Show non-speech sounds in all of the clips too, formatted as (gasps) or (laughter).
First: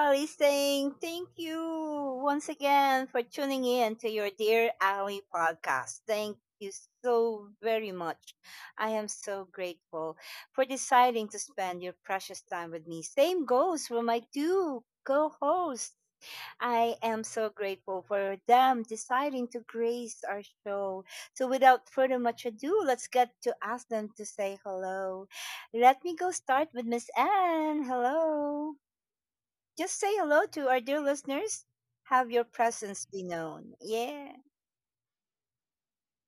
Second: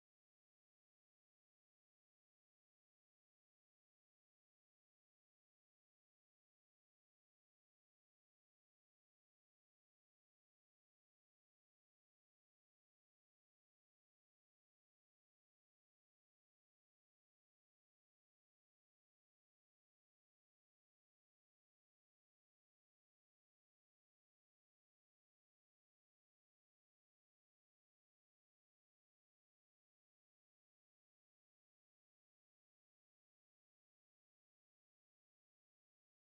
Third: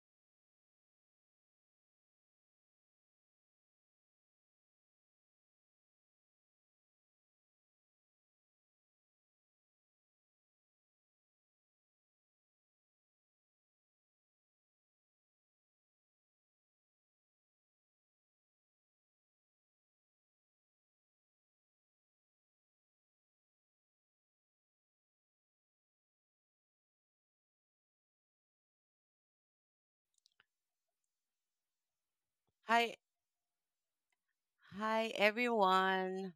Ali saying thank you once again for tuning in to your Dear Ali podcast. Thank you so very much. I am so grateful for deciding to spend your precious time with me. Same goes for my two co hosts. I am so grateful for them deciding to grace our show. So, without further much ado, let's get to ask them to say hello. Let me go start with Miss Anne. Hello. Just say hello to our dear listeners. Have your Hi, presence be known. Yeah. hi, everyone.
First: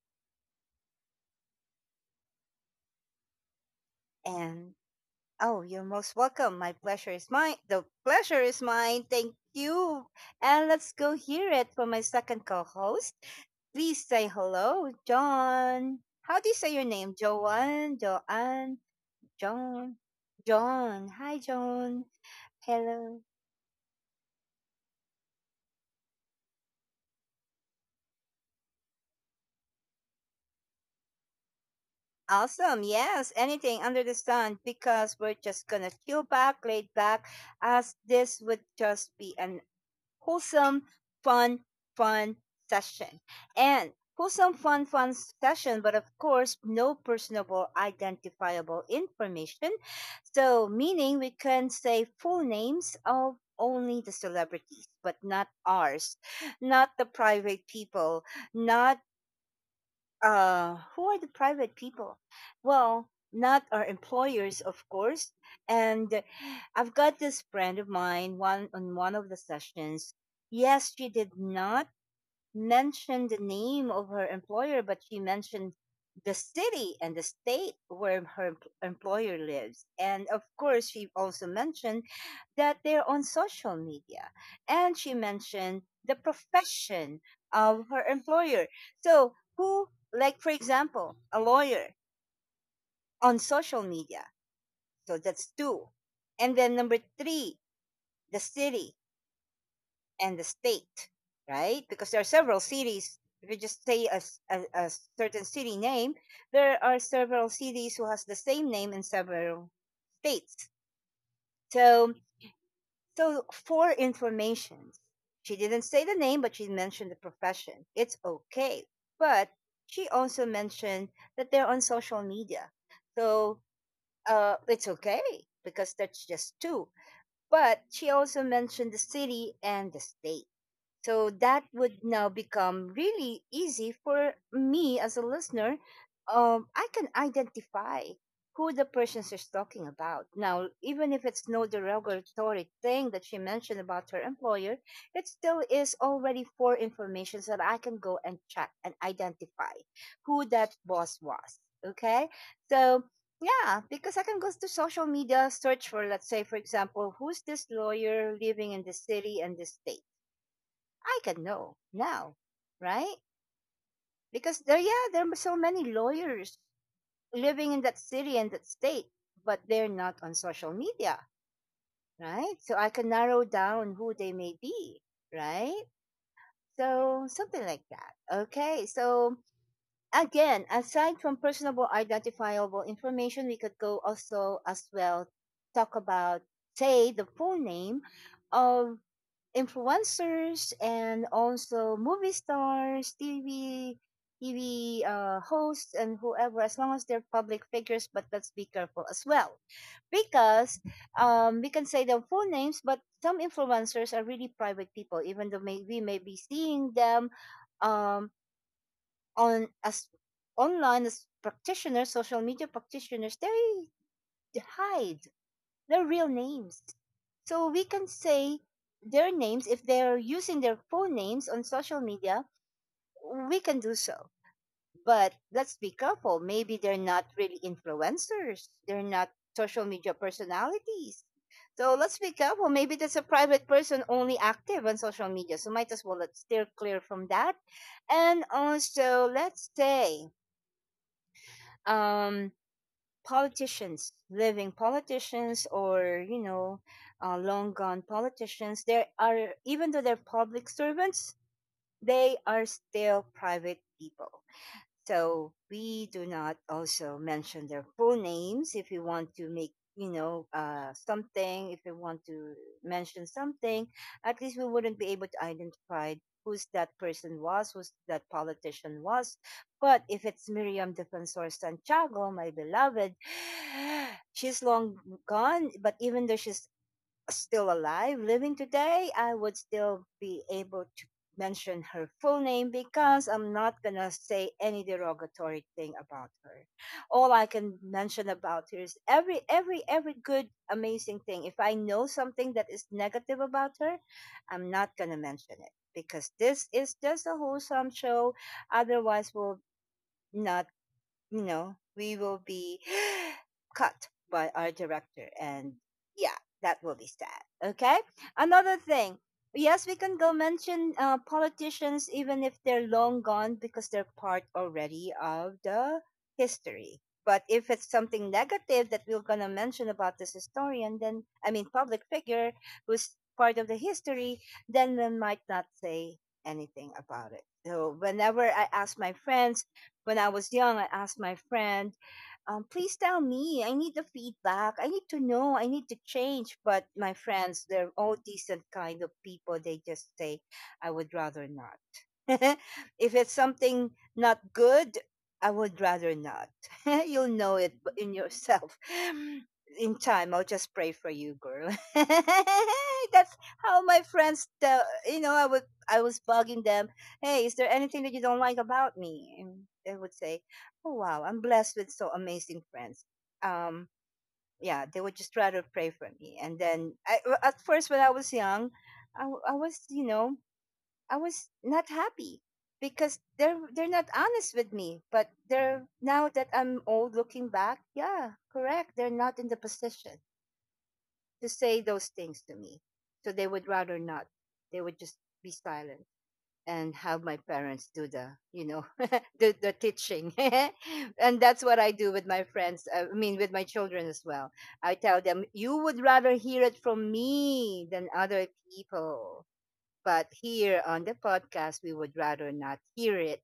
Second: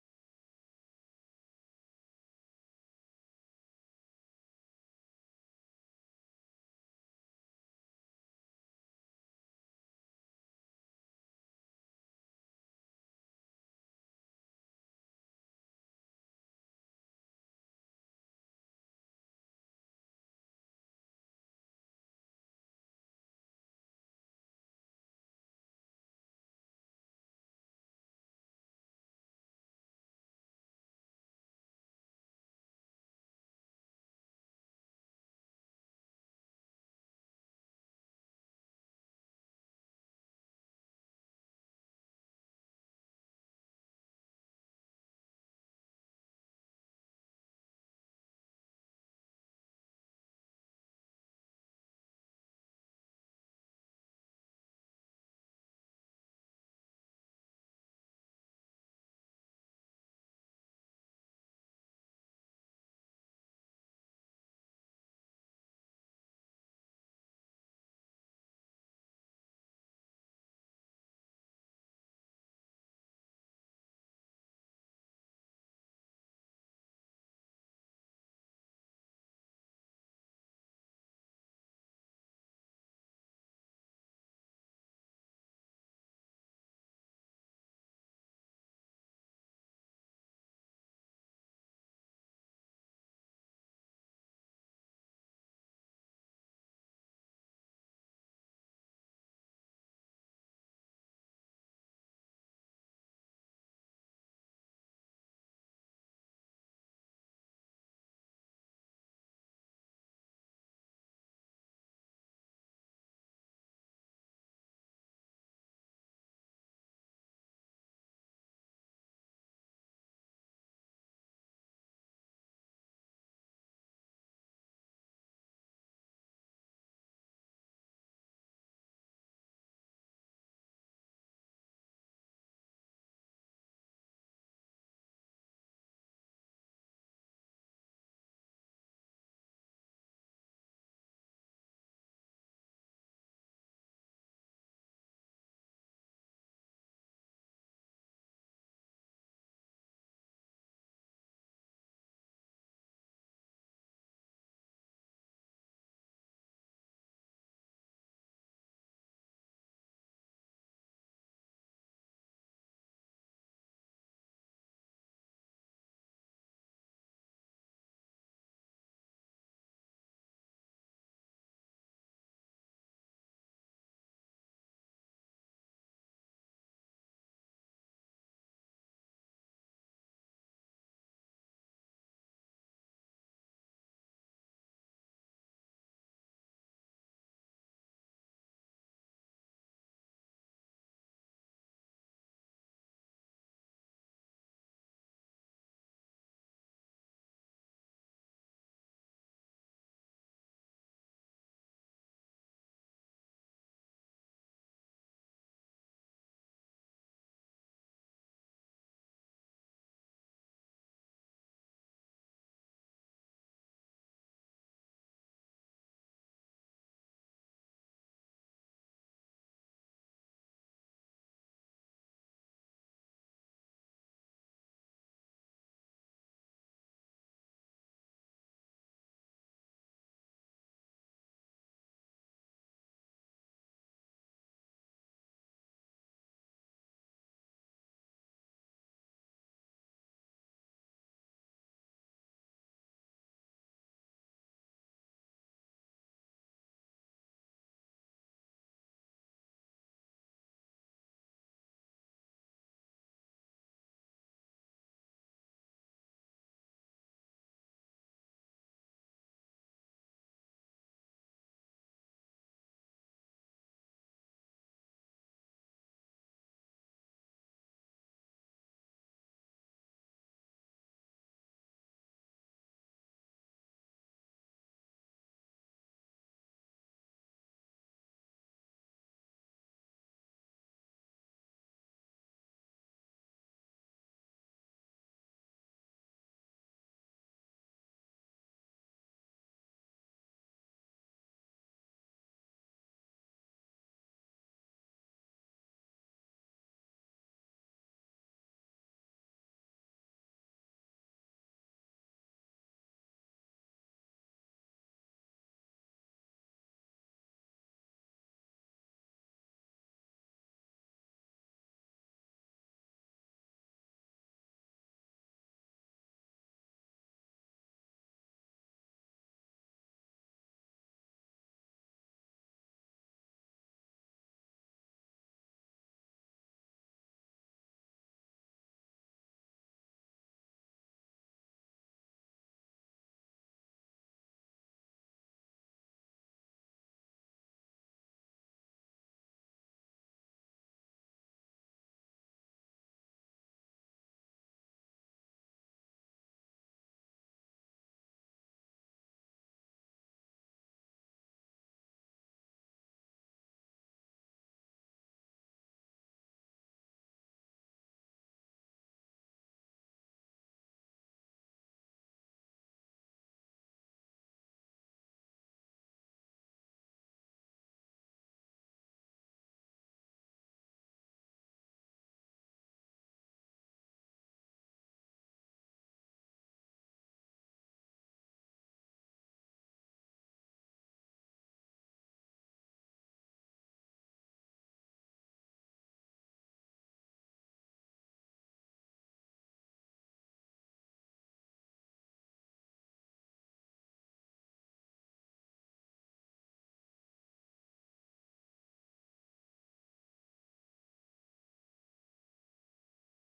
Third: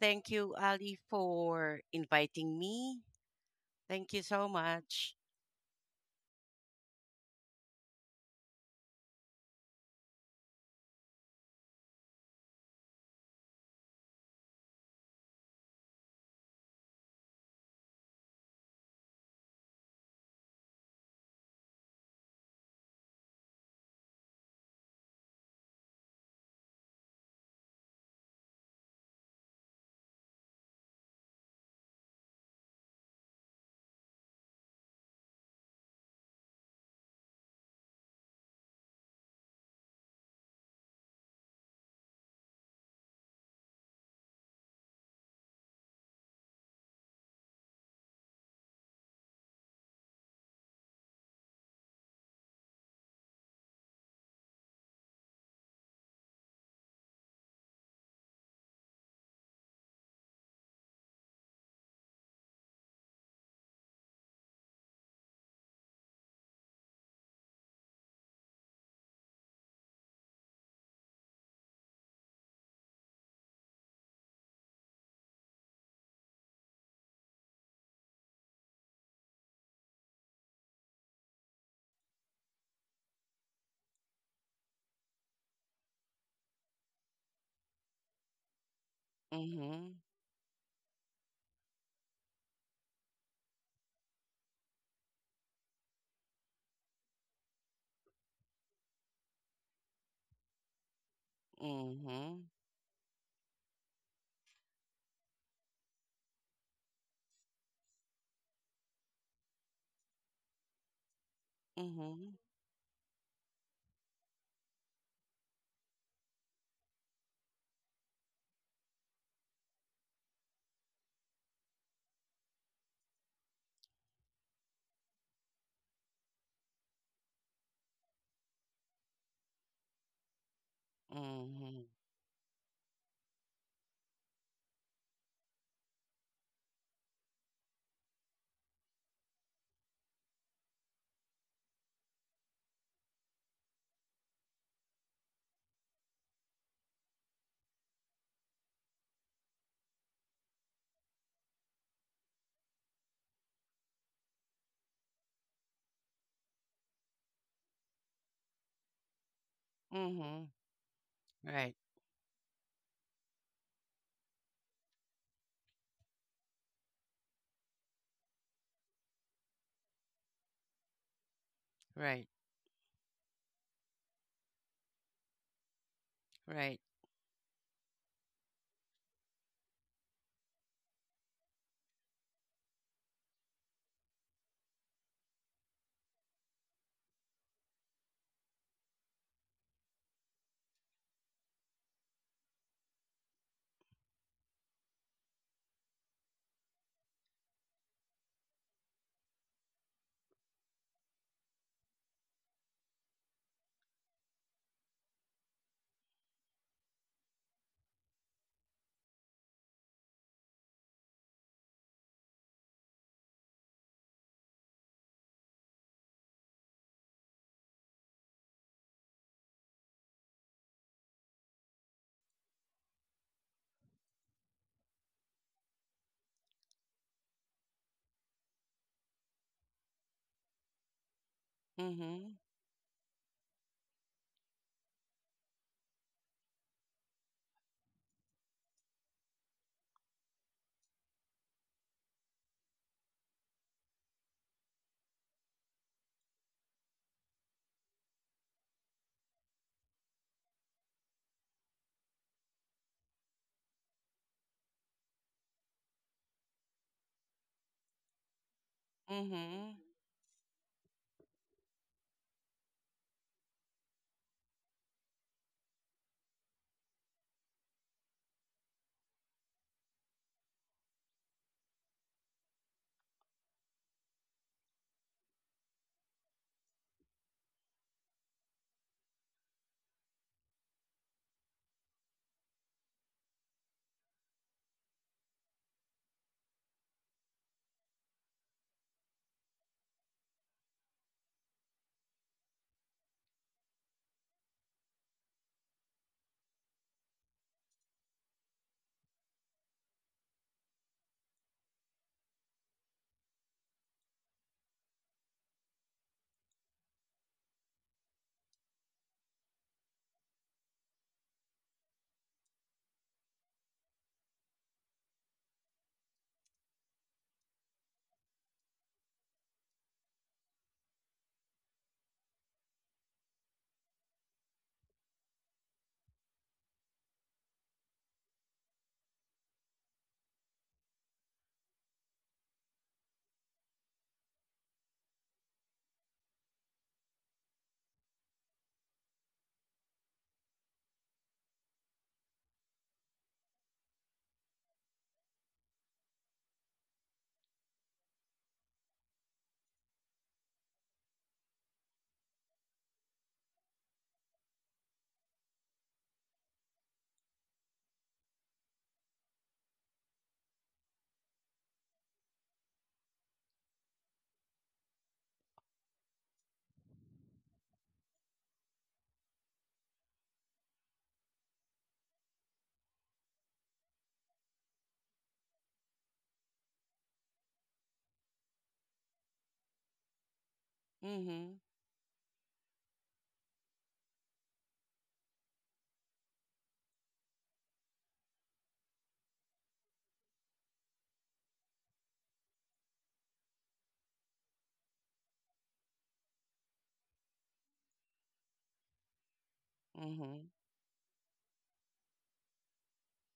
Thank you, Ali, for inviting me. Thank you so And much. oh, you're most welcome. My pleasure is mine. The pleasure is mine. Thank you. And let's go hear it from my second co host. Please say hello, John. How do you say your name? Joanne, Joanne, John, John. Hi, John. Hello. Awesome. Yes. Anything under the sun because we're just going to chill back, laid back, as this would just be an wholesome, fun, fun session. And wholesome, fun session, but of course, no personable, identifiable information. So, meaning we can say full names of only the celebrities, but not ours, not the private people, not who are the private people? Well, not our employers, of course. And I've got this friend of mine, one on one of the sessions. Yes, she did not mention the name of her employer, but she mentioned the city and the state where her employer lives. And of course, she also mentioned that they're on social media. And she mentioned the profession of her employer. So, who, Mhm. like, for example, a lawyer on social media. So that's two. And then number three, the city. And the state, right? Because there are Mhm. several cities. If you just say a certain city name, there are several cities who has the same name in several states. So, Mhm. so, for information, she didn't say the name, but she mentioned the profession. It's okay, but she also mentioned that they're on social media, so it's okay because that's just two. But she also mentioned the city and the state. So that Mhm. would now become really easy for me as a listener. I can identify who the person she's talking about. Now, even if it's no derogatory thing that she mentioned about her employer, it still is already for information so that I can go and check and identify who that boss was. Okay? So yeah, because I can go to social media, search for, let's say, for example, who's this lawyer living in this city and this state? Mhm. I can know Right. now, right? Because there, yeah, there are so many lawyers living in that city and that state, but they're not on social media, Right. right? So I can narrow down who they may be, right? Right. So something like that. Okay, so again, aside from personable identifiable information, we could go also as well talk about say the full name of influencers and also movie stars, TV, hosts, and whoever, as long as they're public figures. But let's be careful as well, because we can say their full names, but some influencers are really private people, even though we may be seeing them um, on as online as practitioners, social media practitioners. They hide their real names. So we can say their names if they're using their full names on social media, we can do so. But let's be careful. Maybe they're not really influencers. They're not social media personalities. So let's be Mhm. careful. Maybe that's a private person only active on social media. So might as well let's steer clear from that. And also let's say um politicians, living politicians, or you know, long gone politicians, there are even though they're public servants, they are still private people. So we do not also mention their full names if we want to make, Mhm. you know, something, if we want to mention something, at least we wouldn't be able to identify who's that person was, who's that politician was. But if it's Miriam Defensor Santiago, my beloved, (sighs) she's long gone, but even though she's still alive, living today, I would still be able to mention her full name because I'm not going to say any derogatory thing about her. All I can mention about her is every good amazing thing. If I know something that is negative about her, I'm not going to mention it because this is just a wholesome show. Otherwise, we'll not you know, we will be (gasps) cut by our director. And yeah, that will be sad. Okay. Another thing. Yes, we can go mention politicians even if they're long gone because they're part already of the history. But if it's something negative that we're going to mention about this historian, then, I mean, public figure who's part of the history, then we might not say anything about it. So, whenever I ask my friends, when I was young, I asked my friend, please tell me, I need the feedback. I need to know, I need to change. But my friends, they're all decent kind of people. They just say, I would rather not. (laughs) if it's something not good, I would rather not. (laughs) You'll know it in yourself. (laughs) In time, I'll just pray for you, girl. (laughs) That's how my friends, tell, you know, I would I was bugging them "Hey, is there anything that you don't like about me?" And they would say, "Oh wow, I'm blessed with so amazing friends." Um, yeah, they would just try to pray for me. And then, I, well, at first, when I was young, I, I was, you know, I was not happy because they're not honest with me. But they're now that I'm old, looking back, yeah, correct. They're not in the position to Mhm. say those things to me, so they would rather not. They would just be silent and have my parents do the you know (laughs) do the teaching (laughs) and that's what I do with my friends I mean with my children as well. I tell them you would rather hear it from me than other people, but Mhm. here on the podcast, we would rather not hear it.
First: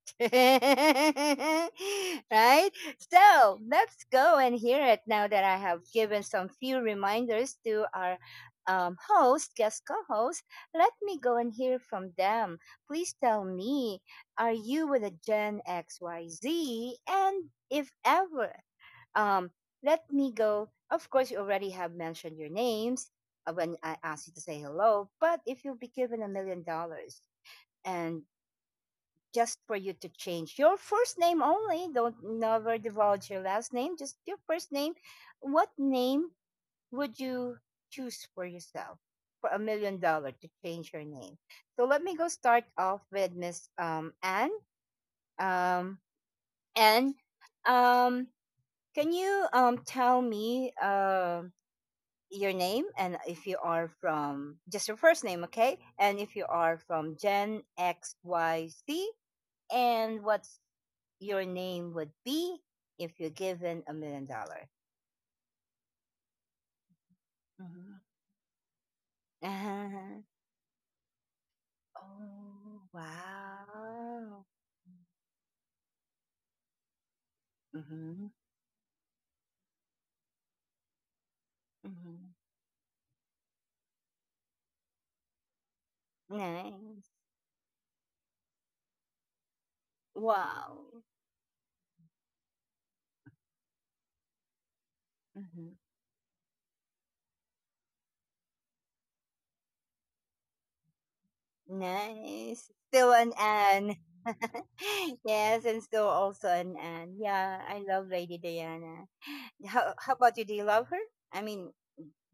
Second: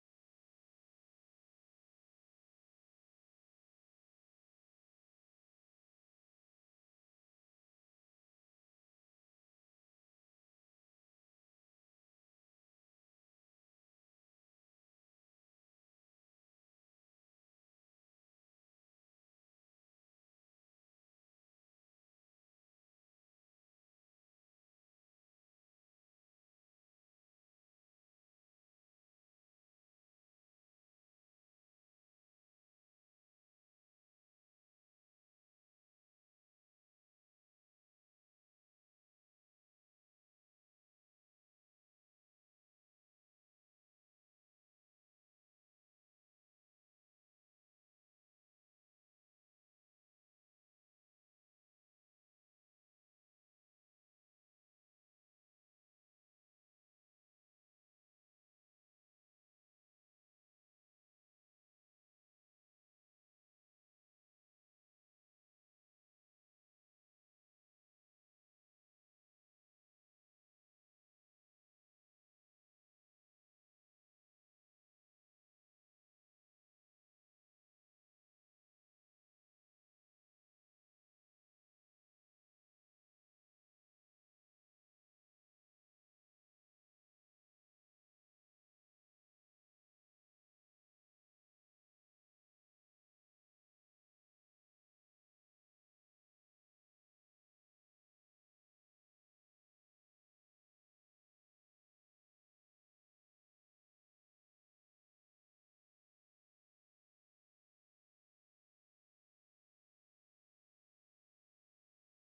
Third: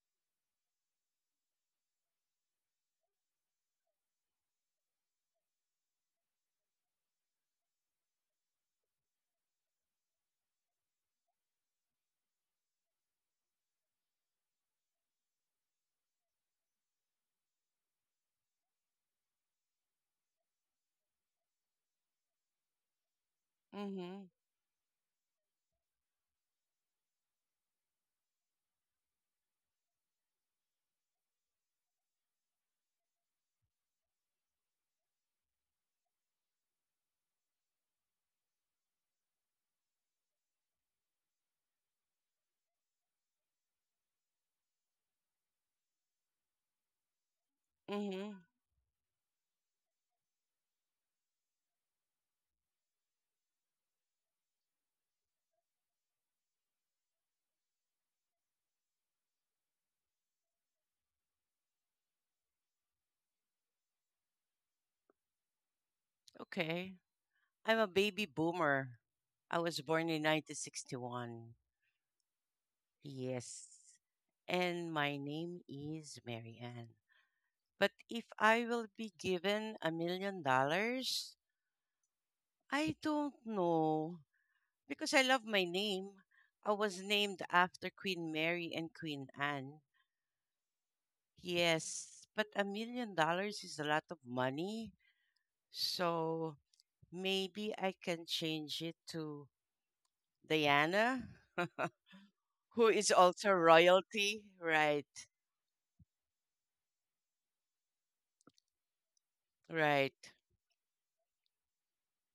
(laughs) right? So let's go and hear it now that I have given some few reminders to our host, guest co host. Let me go and hear from them. Please tell me, are you with a Gen XYZ? And if ever, um, let me go. Of course, you already have mentioned your names when I asked Mhm. you to say hello. But if you'll be given $1 million and just for you to change your first name only, don't never divulge your last name, just your first name. What name would you choose for yourself for $1 million to change your name? So let me go start off with Miss Anne. Um, Anne, um, Mhm. can you tell me? Your name and if you are from just your first name, okay? And if you are from Gen XYZ and what's your name would be if you're given 1 million dollar. Okay. I'm a Mhm. baby boomer. I was born in Mhm. 1961. Oh, Yes. wow. And my name is Mary Ann. But if Mhm. I will be given $1 million, Mhm. I don't know. Because I love my name. I was Nice. named after Queen Mary and Queen Anne. Wow. Yes, but $1 million is a lot of money. Mhm. So maybe I can change it to Diana, Nice. who Still is an also Anne. royalty. (laughs) Right, Yes, and still also an Anne. Yeah, I love Lady Diana. How right. about you? Do you love her? I mean,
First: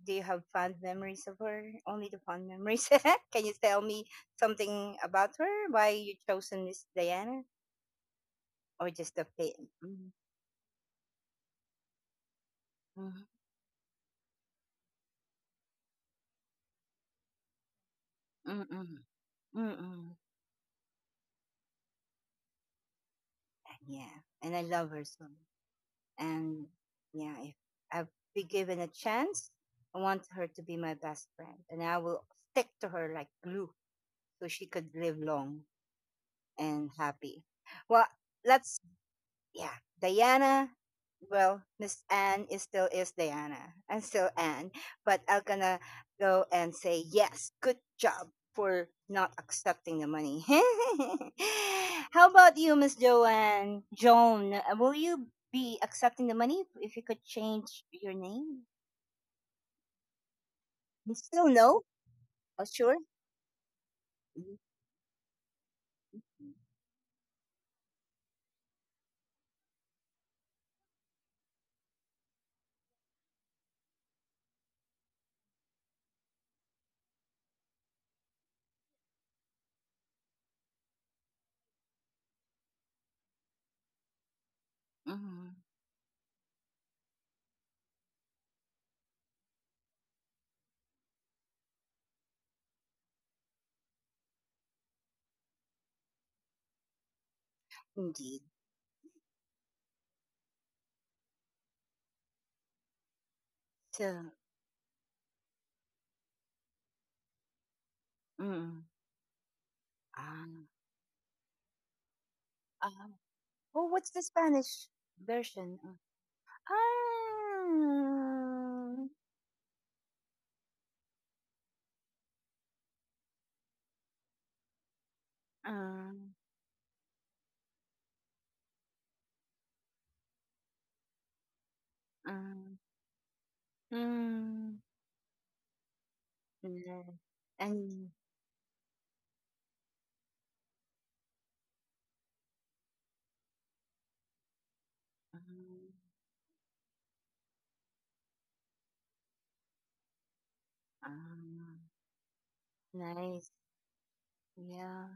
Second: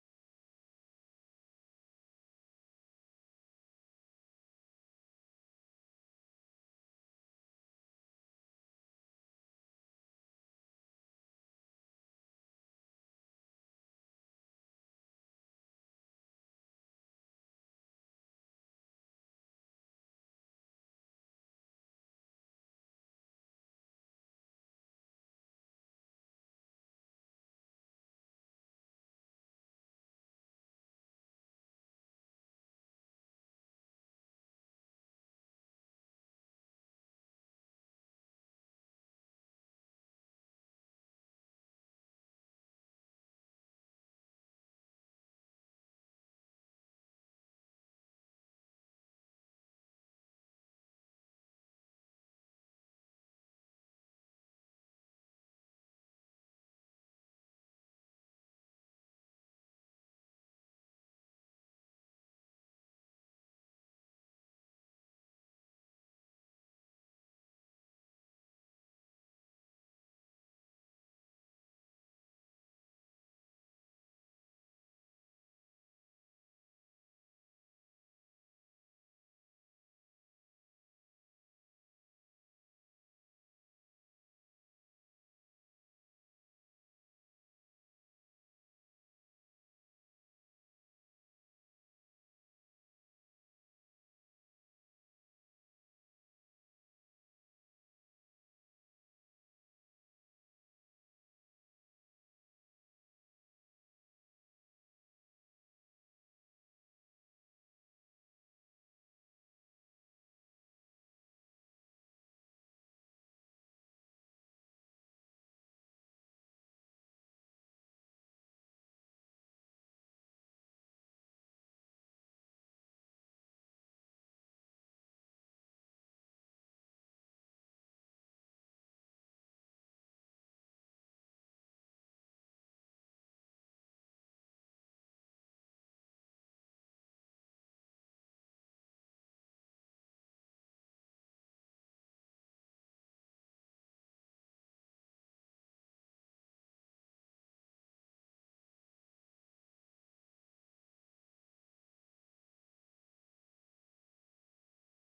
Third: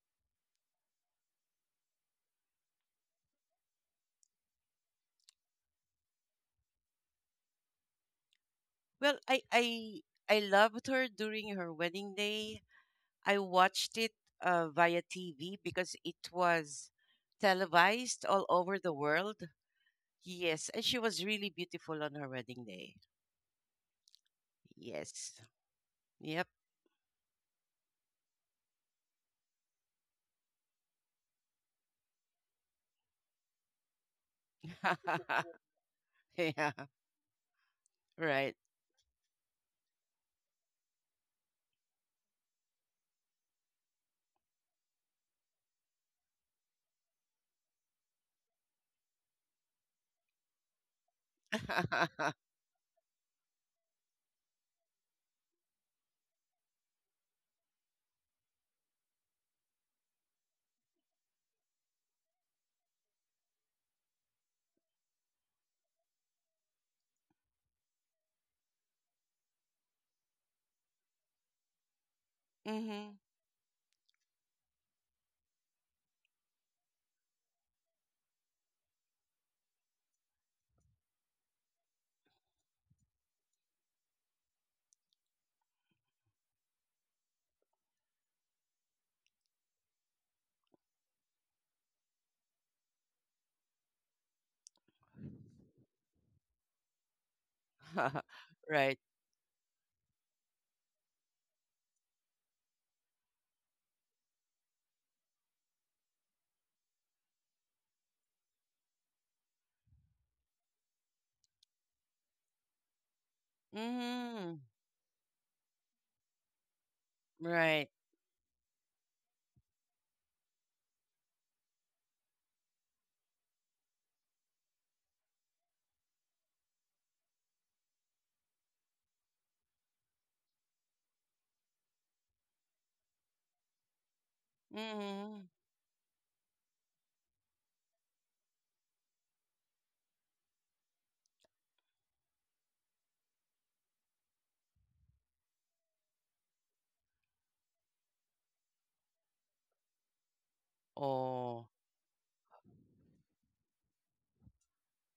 do you have fond memories of her? Only the fond memories. (laughs) Can you tell me something about her? Why you chosen Miss Diana, or just Well, the I, fame? I, Mm-hmm. I loved her during her wedding day. Mm-hmm. I watched it via TV because it was televised all over the Mm-hmm. world. Mm-hmm. Yes, and she was really beautiful on her wedding day. Yeah, and I love her so. Yes. Much. Yep. And yeah, if I've been given a chance, I want her to be my best friend, and I will stick to her like glue. So she could live (laughs) long Yeah. and happy. Well, Right. let's, yeah, Diana. Well, Miss Anne is still is Diana. I'm still Anne, but I'm gonna go and say yes. Good job for not accepting the money. (laughs) How (laughs) about you, Miss Joanne? Joan, will you be accepting the money if you could change your name? You still no? Oh, sure. Mhm. Mhm. Mhm. (laughs) Indeed. Right. So, mm. ah, ah, Oh, what's the Mhm. Spanish version? Right. Ah, ah, ah, mm, Mhm. nice. And ah, Oh. ah, nice. Yeah,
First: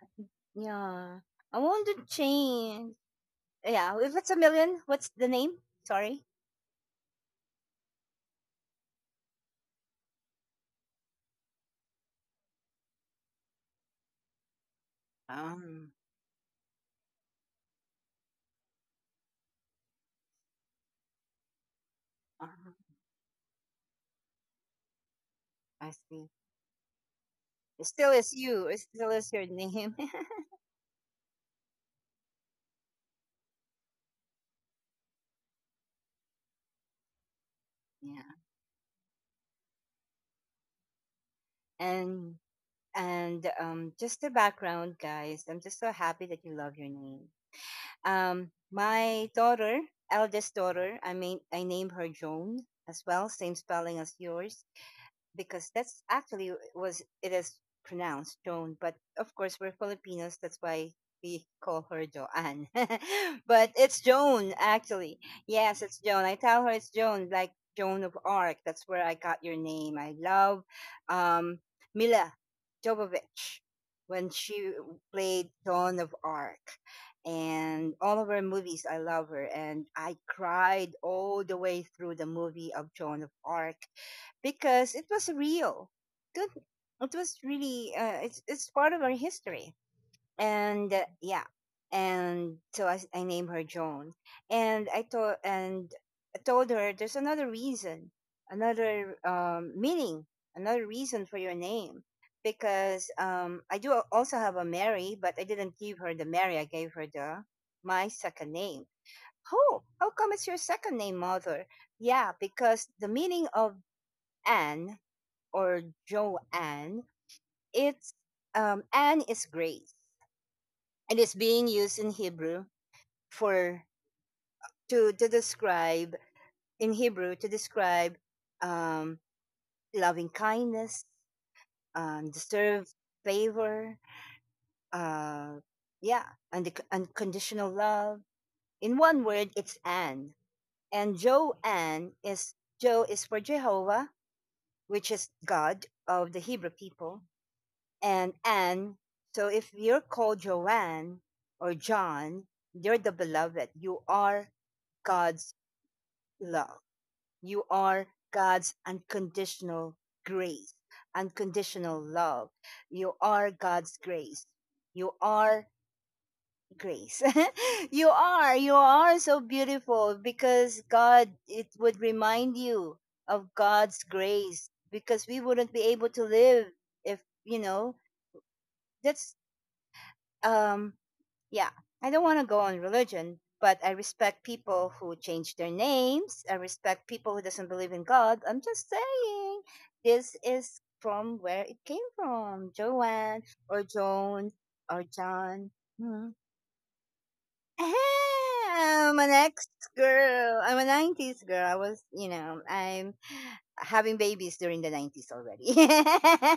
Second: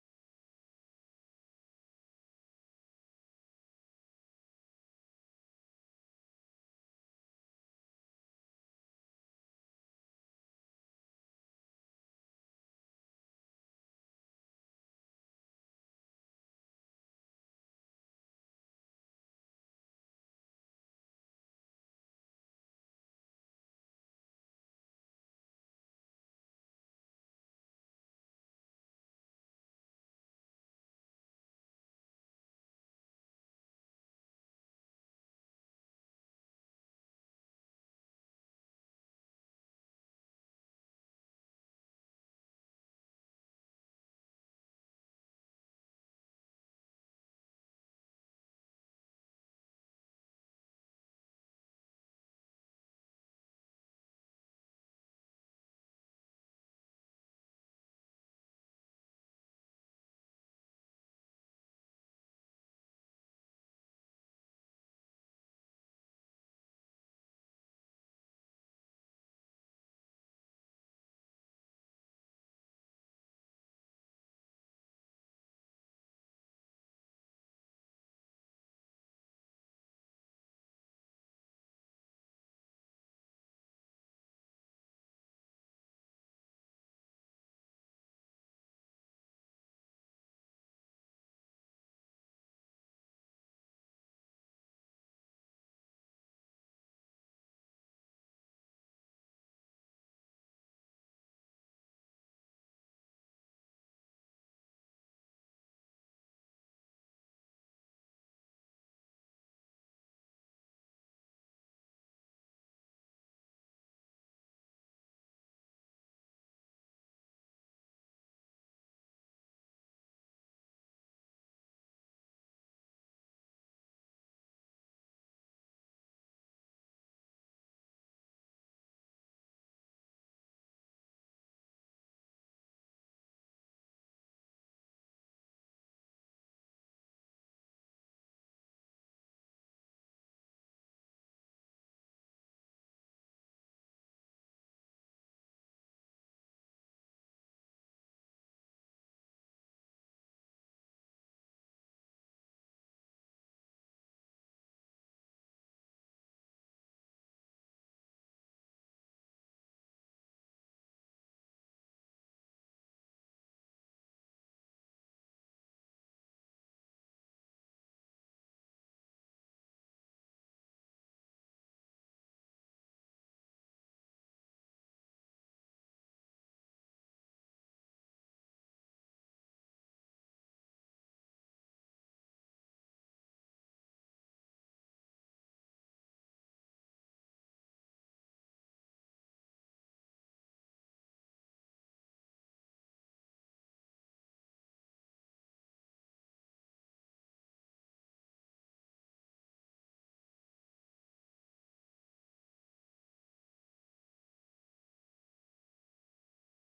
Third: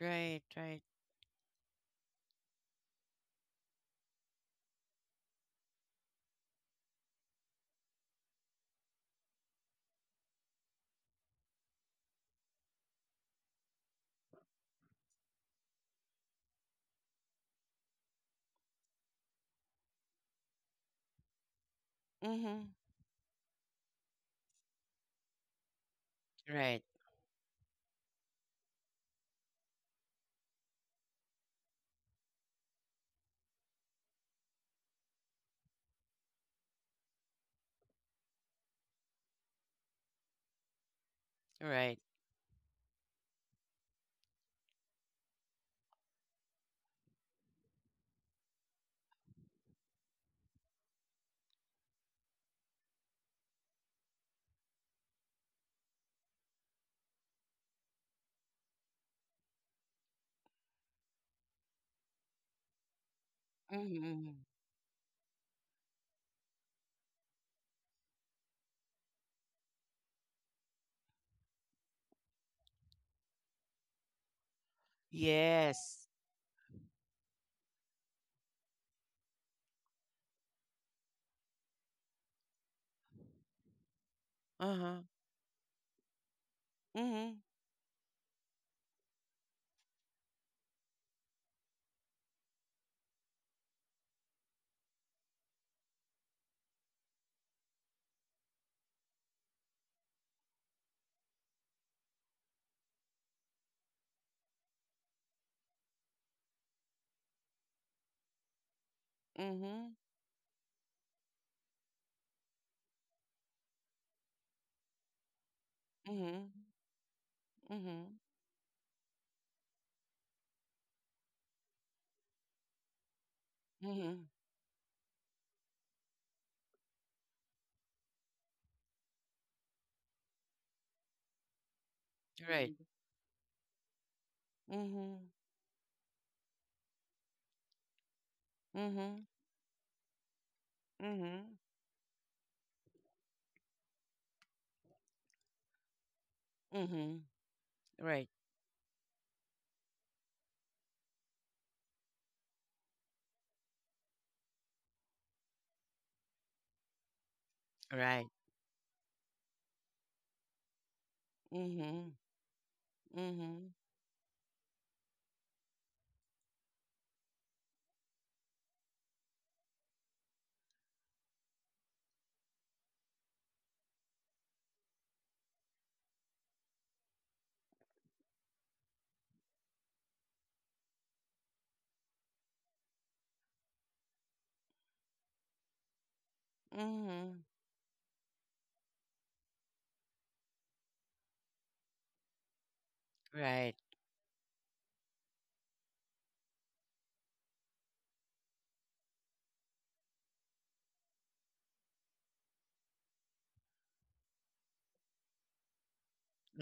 Right. Right. yeah. I want to change. Yeah, if it's a million, what's the name? Sorry. Um, Mhm. ah, I see. Right. It still is you. It still is your name. (laughs) yeah. Right. And and just the background, guys. I'm just so happy that you love your name. My daughter, eldest daughter, I mean, I named her Joan as well, same spelling as yours because that's actually was it is pronounced Joan, but of course we're Filipinos, that's why we call her Joanne. (laughs) but it's Mhm. Joan actually. Yes, it's Joan. I tell her it's Joan, like Joan of Arc. That's where I got your name. I love um, Mila Jovovich when she played Joan Yes. of Arc. And all of her movies, I love her. And I cried all the way through the movie of Joan of Arc Uh because huh. it was real. It it was Mhm. really it's part of our history, and yeah, and so I named her Joan, and I told her there's another reason, another meaning, another reason for your name. Because I do also have a Mary, but I didn't give her the Mary. I gave her the my second name. Oh, Mhm. how come it's your second name, mother? Yeah, because the meaning of Anne or Mhm. Joanne, it's Mhm. Anne is grace, and it's being used in Hebrew for Mhm. to describe in Hebrew to describe um, loving kindness, Right. deserved favor, Mm-mm. uh, yeah, and the unconditional love. In one Mhm. word, it's Anne, and Mhm. Joanne is Jo is for Jehovah, which is God of the Hebrew Mhm. Mhm. people, Right. and Anne. So if you're called Joanne or John, you're the beloved. You are God's love. You are Right. God's unconditional grace, unconditional Mhm. love. You are Mhm. God's grace. You are grace. (laughs) You are so beautiful because God, it would remind you of God's grace because we wouldn't be able to live if, you know, that's um yeah, I don't want to go on religion, but I respect people who change their names. I respect people who Mhm. doesn't believe in God. I'm just saying this is from where it came from, Joanne Right. or Joan or John. Hmm. Hey, I'm an ex girl. I'm a 90s girl. I was, you know, I'm having babies during the 90s already.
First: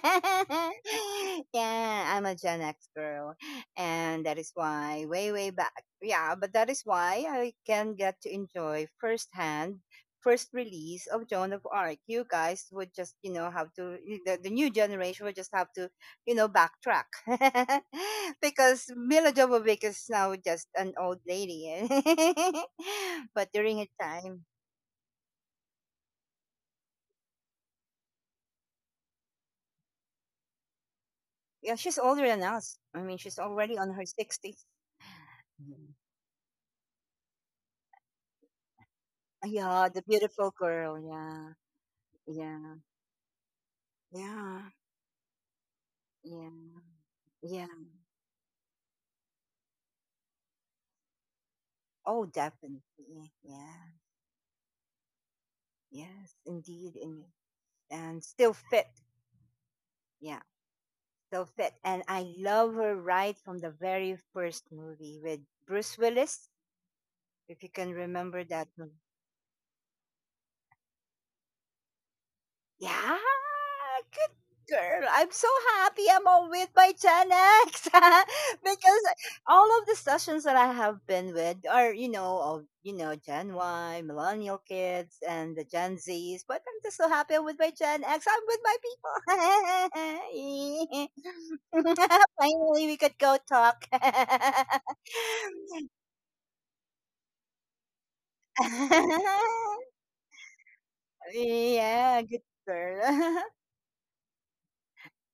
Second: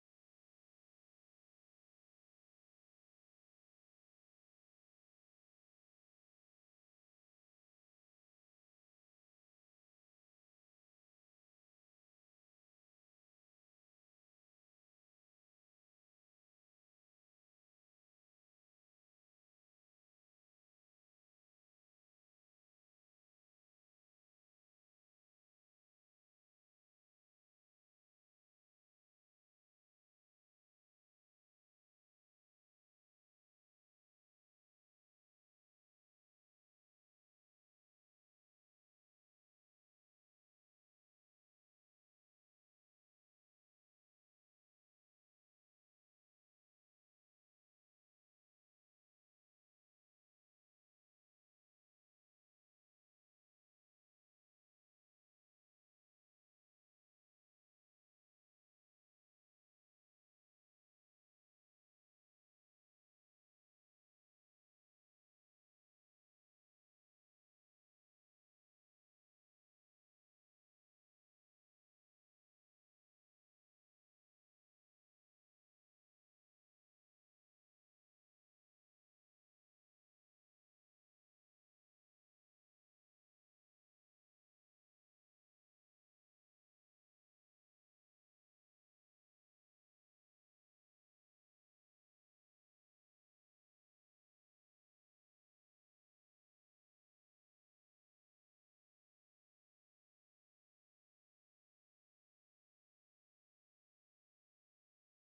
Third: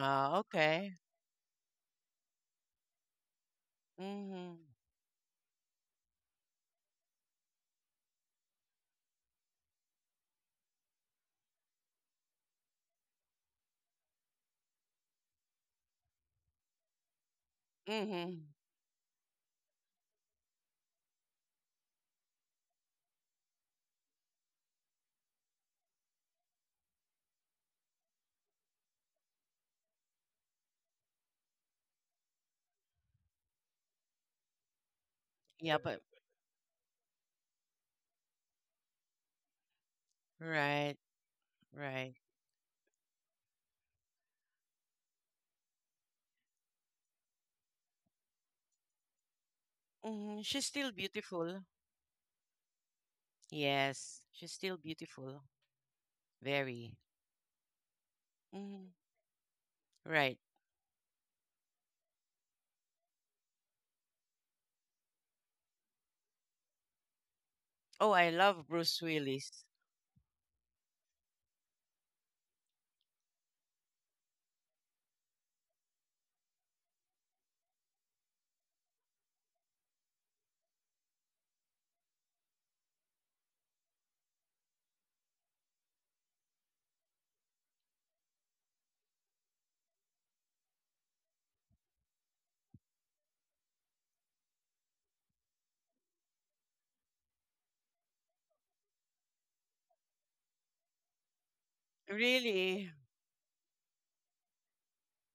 Oh, okay. (laughs) yeah, I'm a Gen X girl. And that is Mhm. why, way, way back. Yeah, but that is why I can get to enjoy firsthand, first release of Joan of Arc. You guys would just, you know, have to, the new generation would just have to you know, backtrack (laughs) Mhm. because Mila Jovovich is now just an old lady. Eh. (laughs) But during her time, yeah, she's older than us. I mean, she's already on her 60s. Yeah, Mhm. but Yeah, the beautiful right. girl. Yeah, Right. yeah, yeah, yeah, yeah. Mhm. She's still beautiful. Oh, definitely. Yeah, Yes, she's still beautiful. yes, Very. indeed. And still fit. Mhm. Right. Yeah, still fit. And I love her right from the very first movie with Bruce Willis. If you can Oh, I remember love that Bruce one. Willis. Yeah, good girl. I'm so happy I'm all with my Gen X (laughs) because all of the sessions that I have been with are, you know, of you know, Gen Y, millennial kids, and the Gen Zs. But I'm just so happy I'm with my Gen X. I'm with my people. (laughs) Finally, we could go talk. (laughs) Yeah, good Really. girl. (laughs)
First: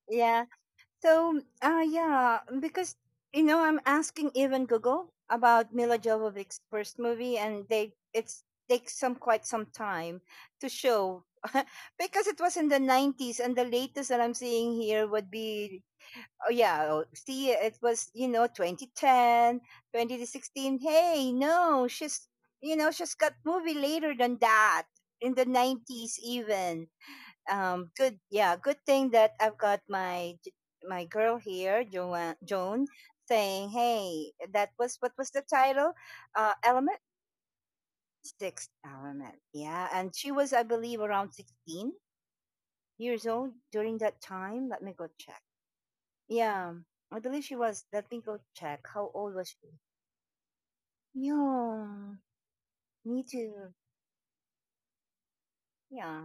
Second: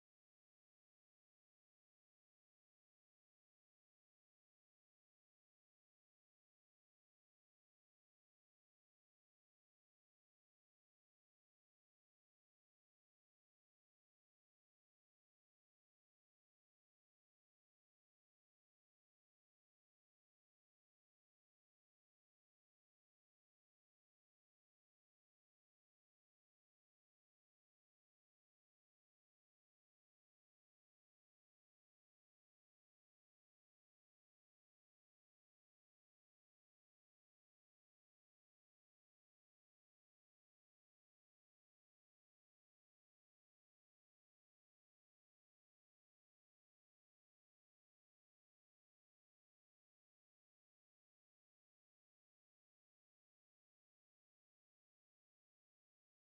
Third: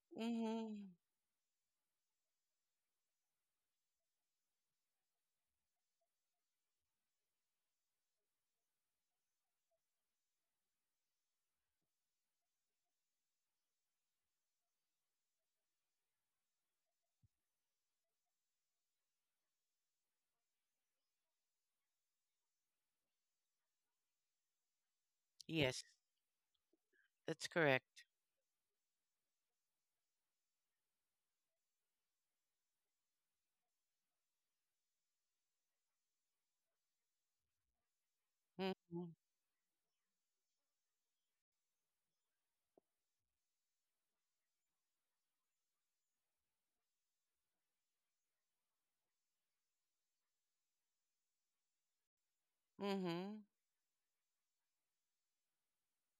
Yeah. Mhm. So, yeah, because you know, I'm asking even Google about Mila Jovovich's first movie, and they it's takes some quite some time to show (laughs) because it was in the 90s, and the latest that I'm seeing here would be oh yeah, oh, see, it was you know 2010, 2016. Hey, no, she's you know she's got movie later than that in the Yes, 90s even that's correct. good yeah good thing that I've got my J- my girl here joan saying hey that was what was the title element sixth Mhm. element yeah and she was I believe around 16 years old during that time let me go check yeah I believe she was let me go check how old was she yeah me Mhm. too yeah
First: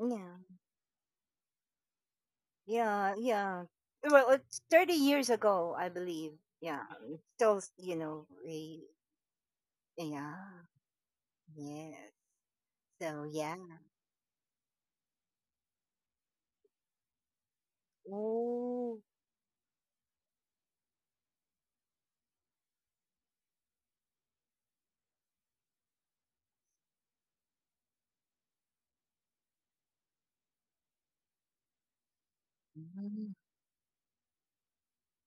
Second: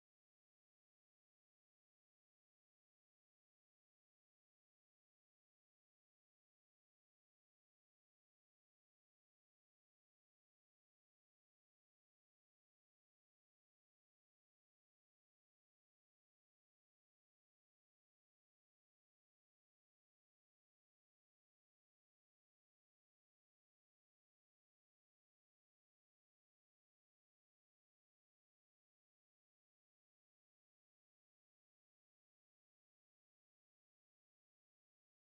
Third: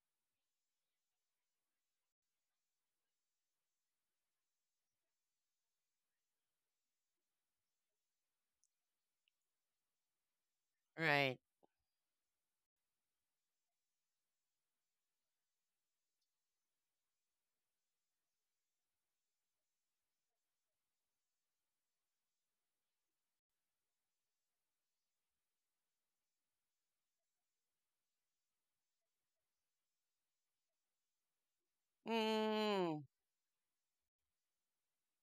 yeah yeah, yeah. Well, it's 30 years ago, I believe. Yeah, it's still, you know, re- yeah, Right. yeah. So, yeah. Oh, Mm. mhm.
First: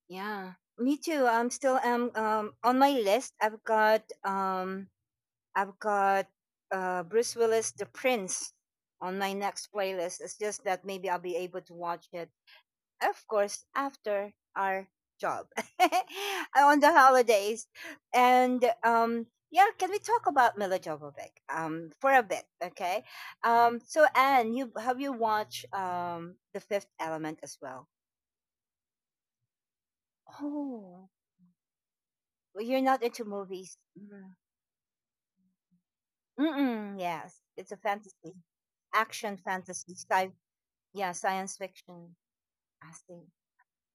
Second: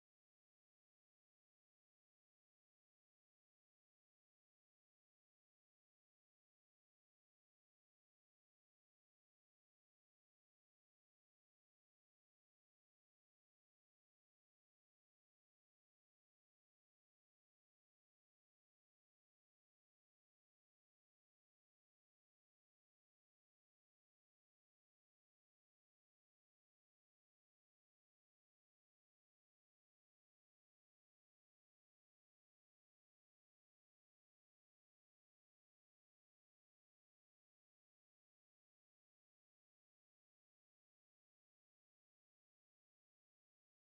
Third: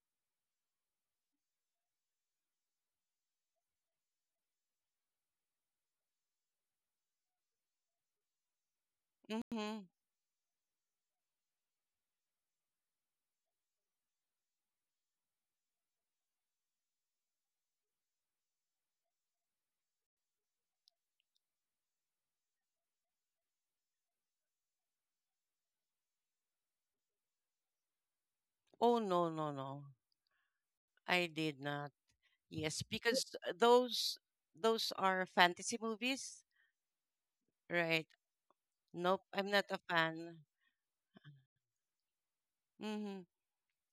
Yeah. Me too. I'm still on my list. I've got Bruce Willis The Prince on my next Mhm. playlist. It's just that maybe I'll be able to watch it of course, after our job (laughs) on the holidays. And yeah, can we talk about Mila Jovovich for a bit? Okay. So, Anne, you watched The Fifth Element as well? Oh, no, no, no. Oh, I did not. well, you're Yes, not into because movies. those Mm. those are fantasy movies, Mm-mm, yes, it's a right? fantasy, Nope, action I'm not a fantasy, fan. yeah, science fiction. I see. Mhm.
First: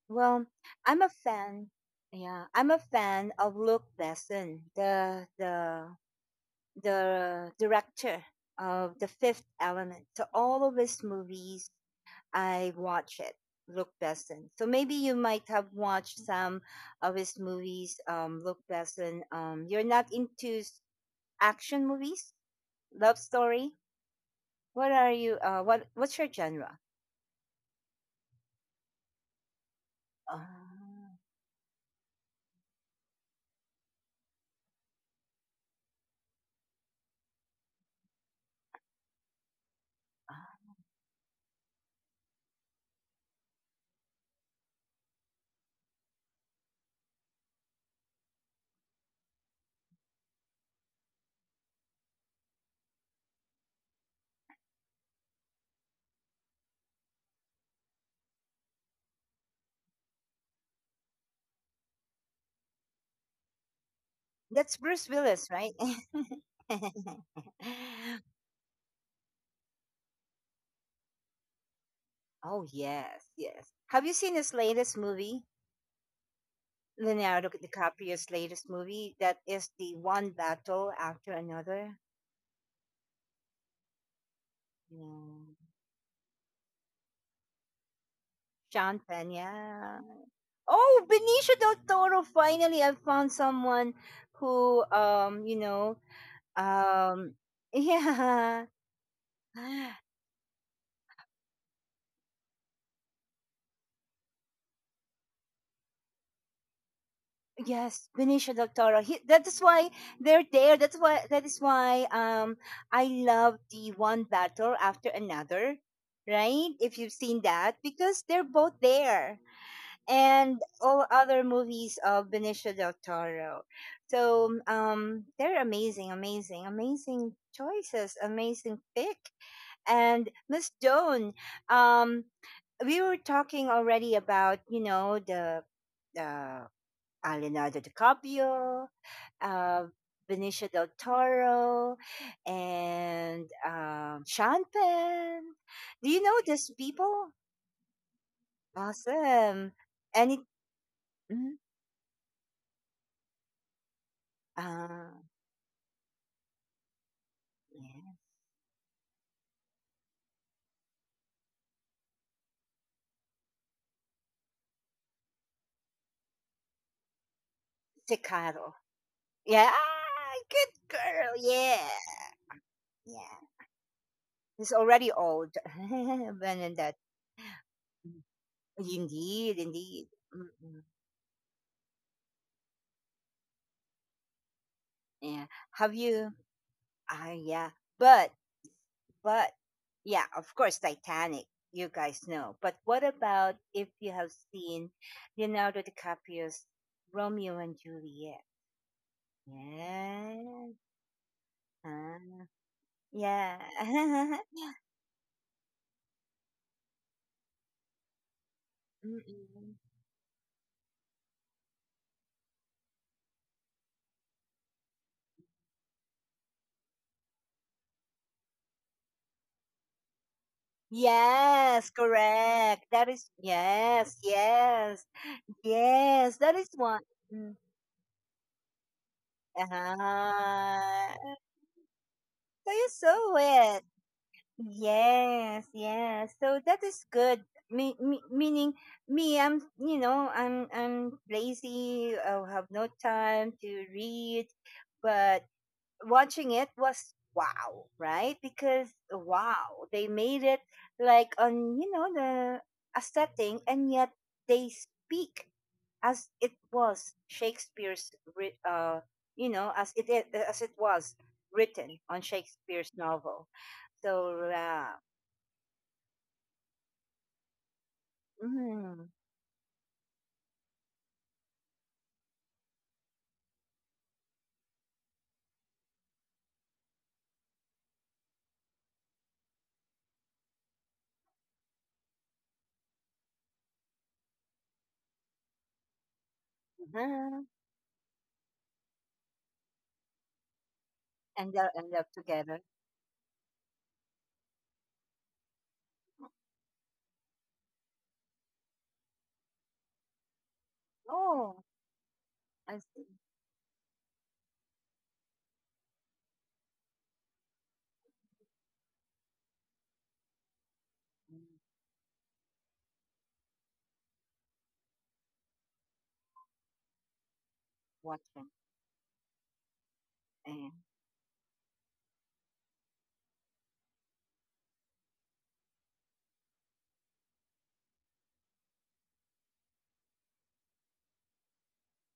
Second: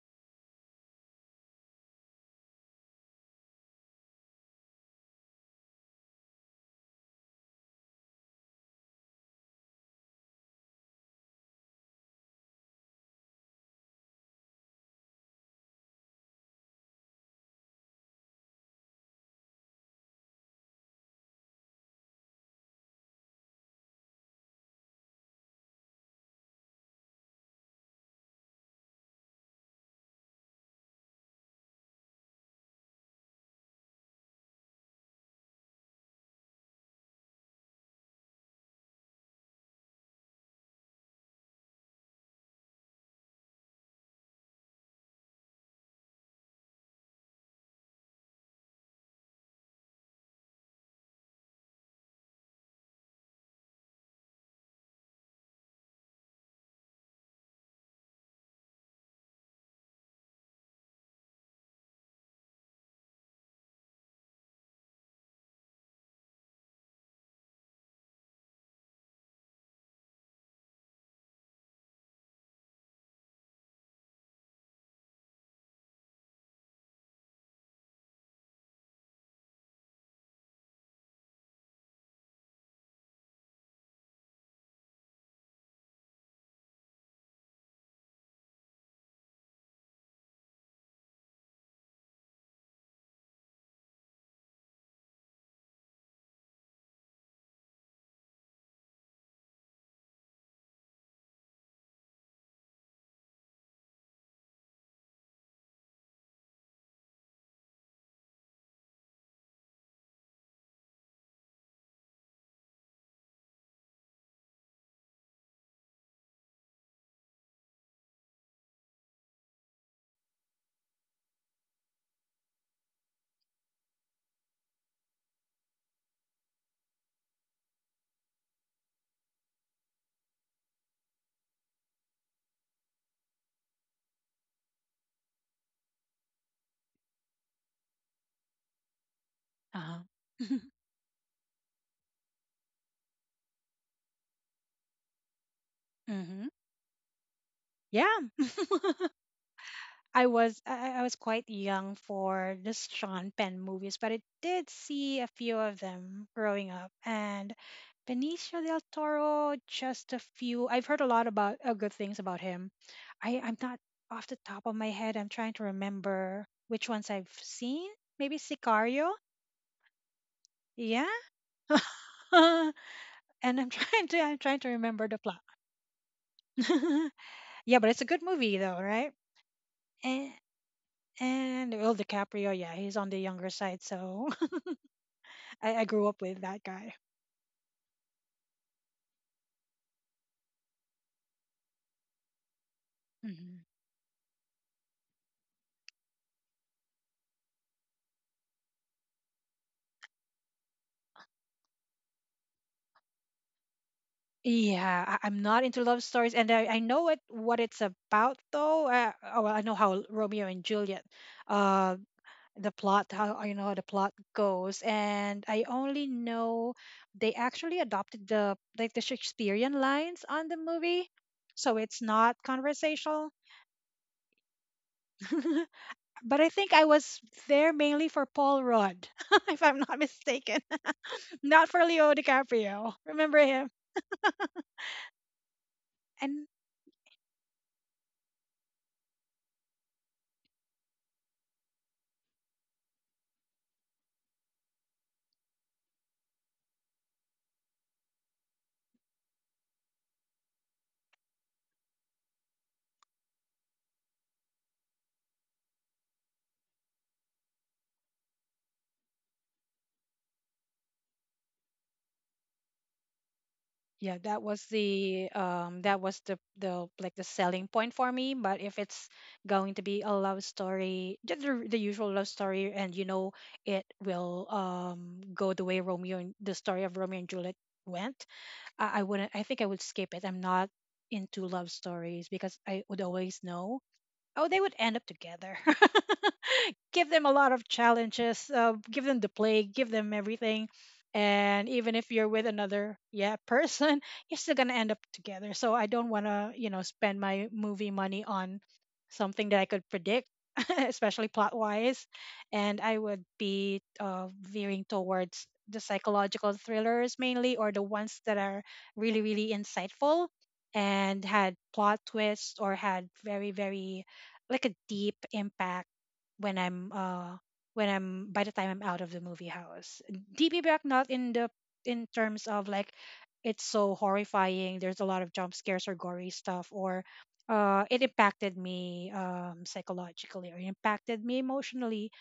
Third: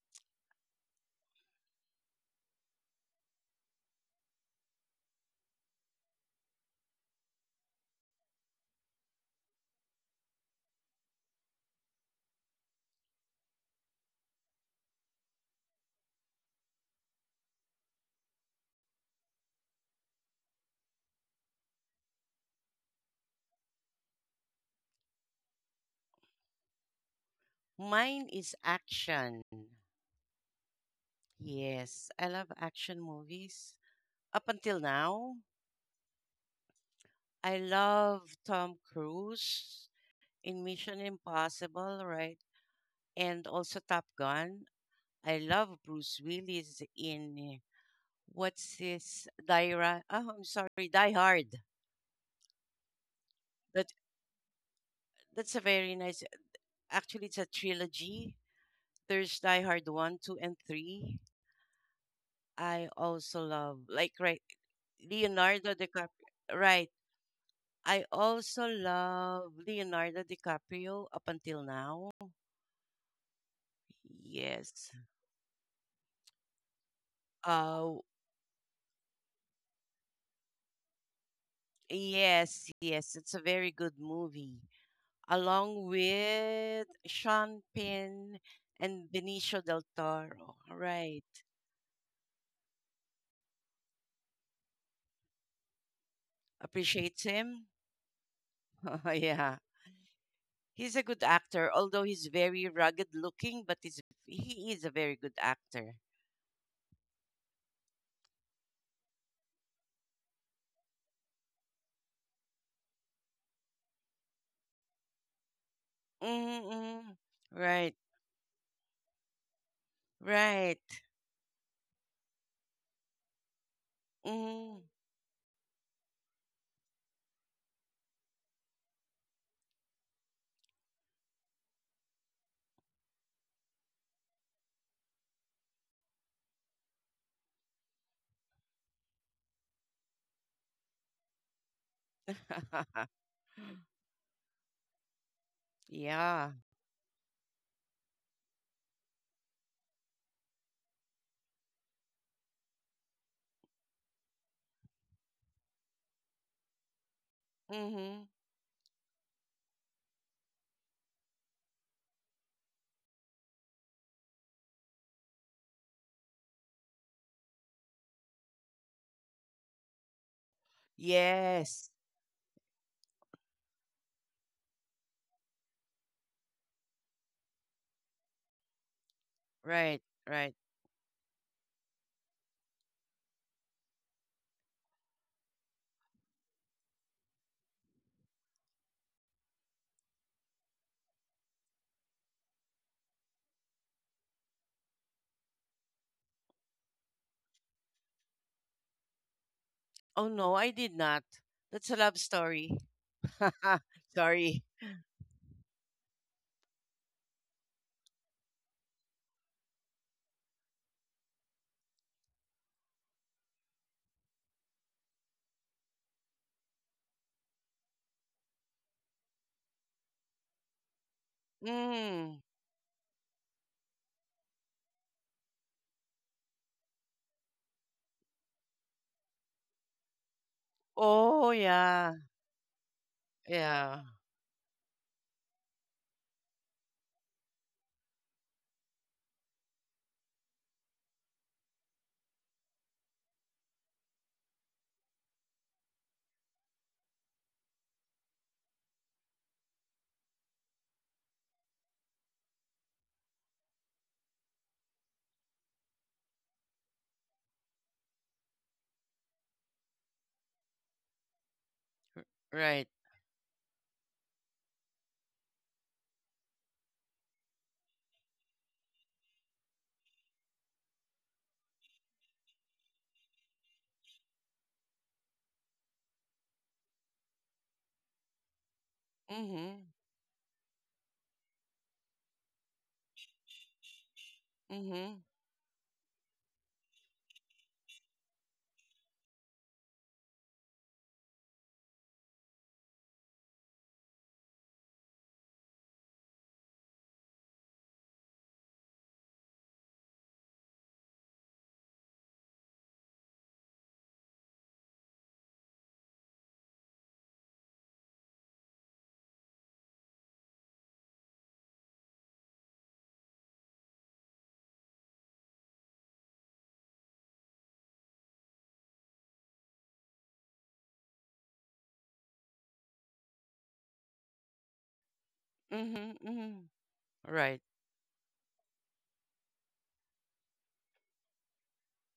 Well, I'm a fan. Yeah, I'm a fan of Luke Besson, the the director of The Fifth Element. So all of his movies, I watch it. Luke Besson. So maybe you might have watched some of his movies. Luke Besson. You're not into action movies, love story. What are you? What's your genre? Mine is action. Uh, Yes, I love action movies. Up until now, I love Tom Cruise in uh, Mission Impossible, right? And also Top Gun. I love Bruce Willis in what's this? Diary. Oh, I'm sorry, Die Hard. That that's a very nice. Actually, it's a trilogy. There's Die Hard one, two, and three. I also love like right that's Bruce Willis, Leonardo right? DiCaprio. Right. (laughs) I also love Leonardo DiCaprio up until now. Oh yes, yes. Have you seen his Yes. latest movie? Leonardo Uh DiCaprio's latest movie that is the one battle after another. yes, yes. It's a very good movie. Yeah. Along with Sean Penn Sean and Benicio del Pena. Toro. Oh, Right. Benicio del Toro. Finally, I found someone who, you know, Appreciates um, him. (laughs) yeah. (laughs) Yeah. He's a good actor, although he's very rugged looking, but he is a very good actor. Yes, Benicio del Toro. He, that is why they're there. That's why that is why I love the one battle after another, right? Mm-hmm, If you've mm-hmm. seen that, Right, because they're both there, and right. all other movies of Benicio del Toro. So Mm. They're amazing, amazing, amazing choices, amazing pick. And Miss Joan, um, we were talking already about you know the. The Leonardo DiCaprio, uh, Uh-huh. (laughs) Benicio del Toro, (laughs) and Sean Penn. Do you know hmm Yeah. these people? Yeah. (laughs) Awesome. I Any? was I, I was quite Mm, young for the Sean Penn movies, but I did uh, see a few of them growing up. And yeah. Mm-hmm. Benicio del Toro, just a few. I've heard a lot about good things about him. I'm not off the top of my head. I'm trying to remember which ones I've seen. Si Maybe Caro. Sicario. Yeah, ah, good Yeah. girl. Yeah, Yes. (laughs) And yeah. I'm trying to He's remember already the plot. old. (laughs) (laughs) Benedette. Yeah, but it's a good Mm, movie though, right? indeed, Right, indeed. right. Mm-mm. And well, DiCaprio, yeah, he's on the younger side, so (laughs) Yeah. I Have grew up you? with that guy. Ah, yeah. But But yeah, of course, Titanic. You guys know. But what about Mhm. if you have seen Leonardo DiCaprio's Romeo and Juliet? Oh, no, I Yes. did not. That's a Huh? love story. Yeah. (laughs) (laughs) Sorry. Yeah, I'm not into love stories, and I know what it's about though. Oh, well, I Mm-mm. know how Romeo and Juliet, uh, the plot, how you know how the plot goes, and I only know they actually adopted the like the Shakespearean lines on the movie, so it's not Mm. Conversational. Yes, yes, (laughs) yes. But That I is think I one. was Mm. there mainly for Paul Rudd, (laughs) if I'm not mistaken, (laughs) Uh-huh. Oh, not for Leo yeah. So you DiCaprio. saw Remember him? it. Yeah. Yes, yes. And So that is good. Me, me, meaning me, I'm you know I'm lazy. I have no time to read, but watching it was wow, right? Because wow, they made it like on you know the a setting, and yet they speak as it was you know, as it was written on Right. Shakespeare's novel. yeah, that So, was the like the selling point for me. But if it's mm, going to be a love story, just the usual love story, and you know it will go the way Romeo and the story of Romeo and Juliet went, I wouldn't. I think I would Mm-hmm. skip it. I'm not into love stories because I would always know. Oh, they would end up Mm-hmm. together. (laughs) Give them a uh-huh, lot of challenges, give them the plague, give them everything. and And they'll even end if up you're with together. another yeah (laughs) person, you're still gonna end up together. So I don't wanna, you know, spend my movie money on something that I could predict, (laughs) especially plot Oh, wise. And I I see. would be veering towards the psychological thrillers mainly, or the ones that are really, really insightful and had Mm, plot twists or had very, very like a deep impact when I'm by the watching time I'm out of the movie house. Deep and. impact not in the in terms of like it's so horrifying, there's a lot of jump scares or Mm-hmm. gory Mm-hmm. stuff or Right. It impacted me psychologically or impacted me emotionally,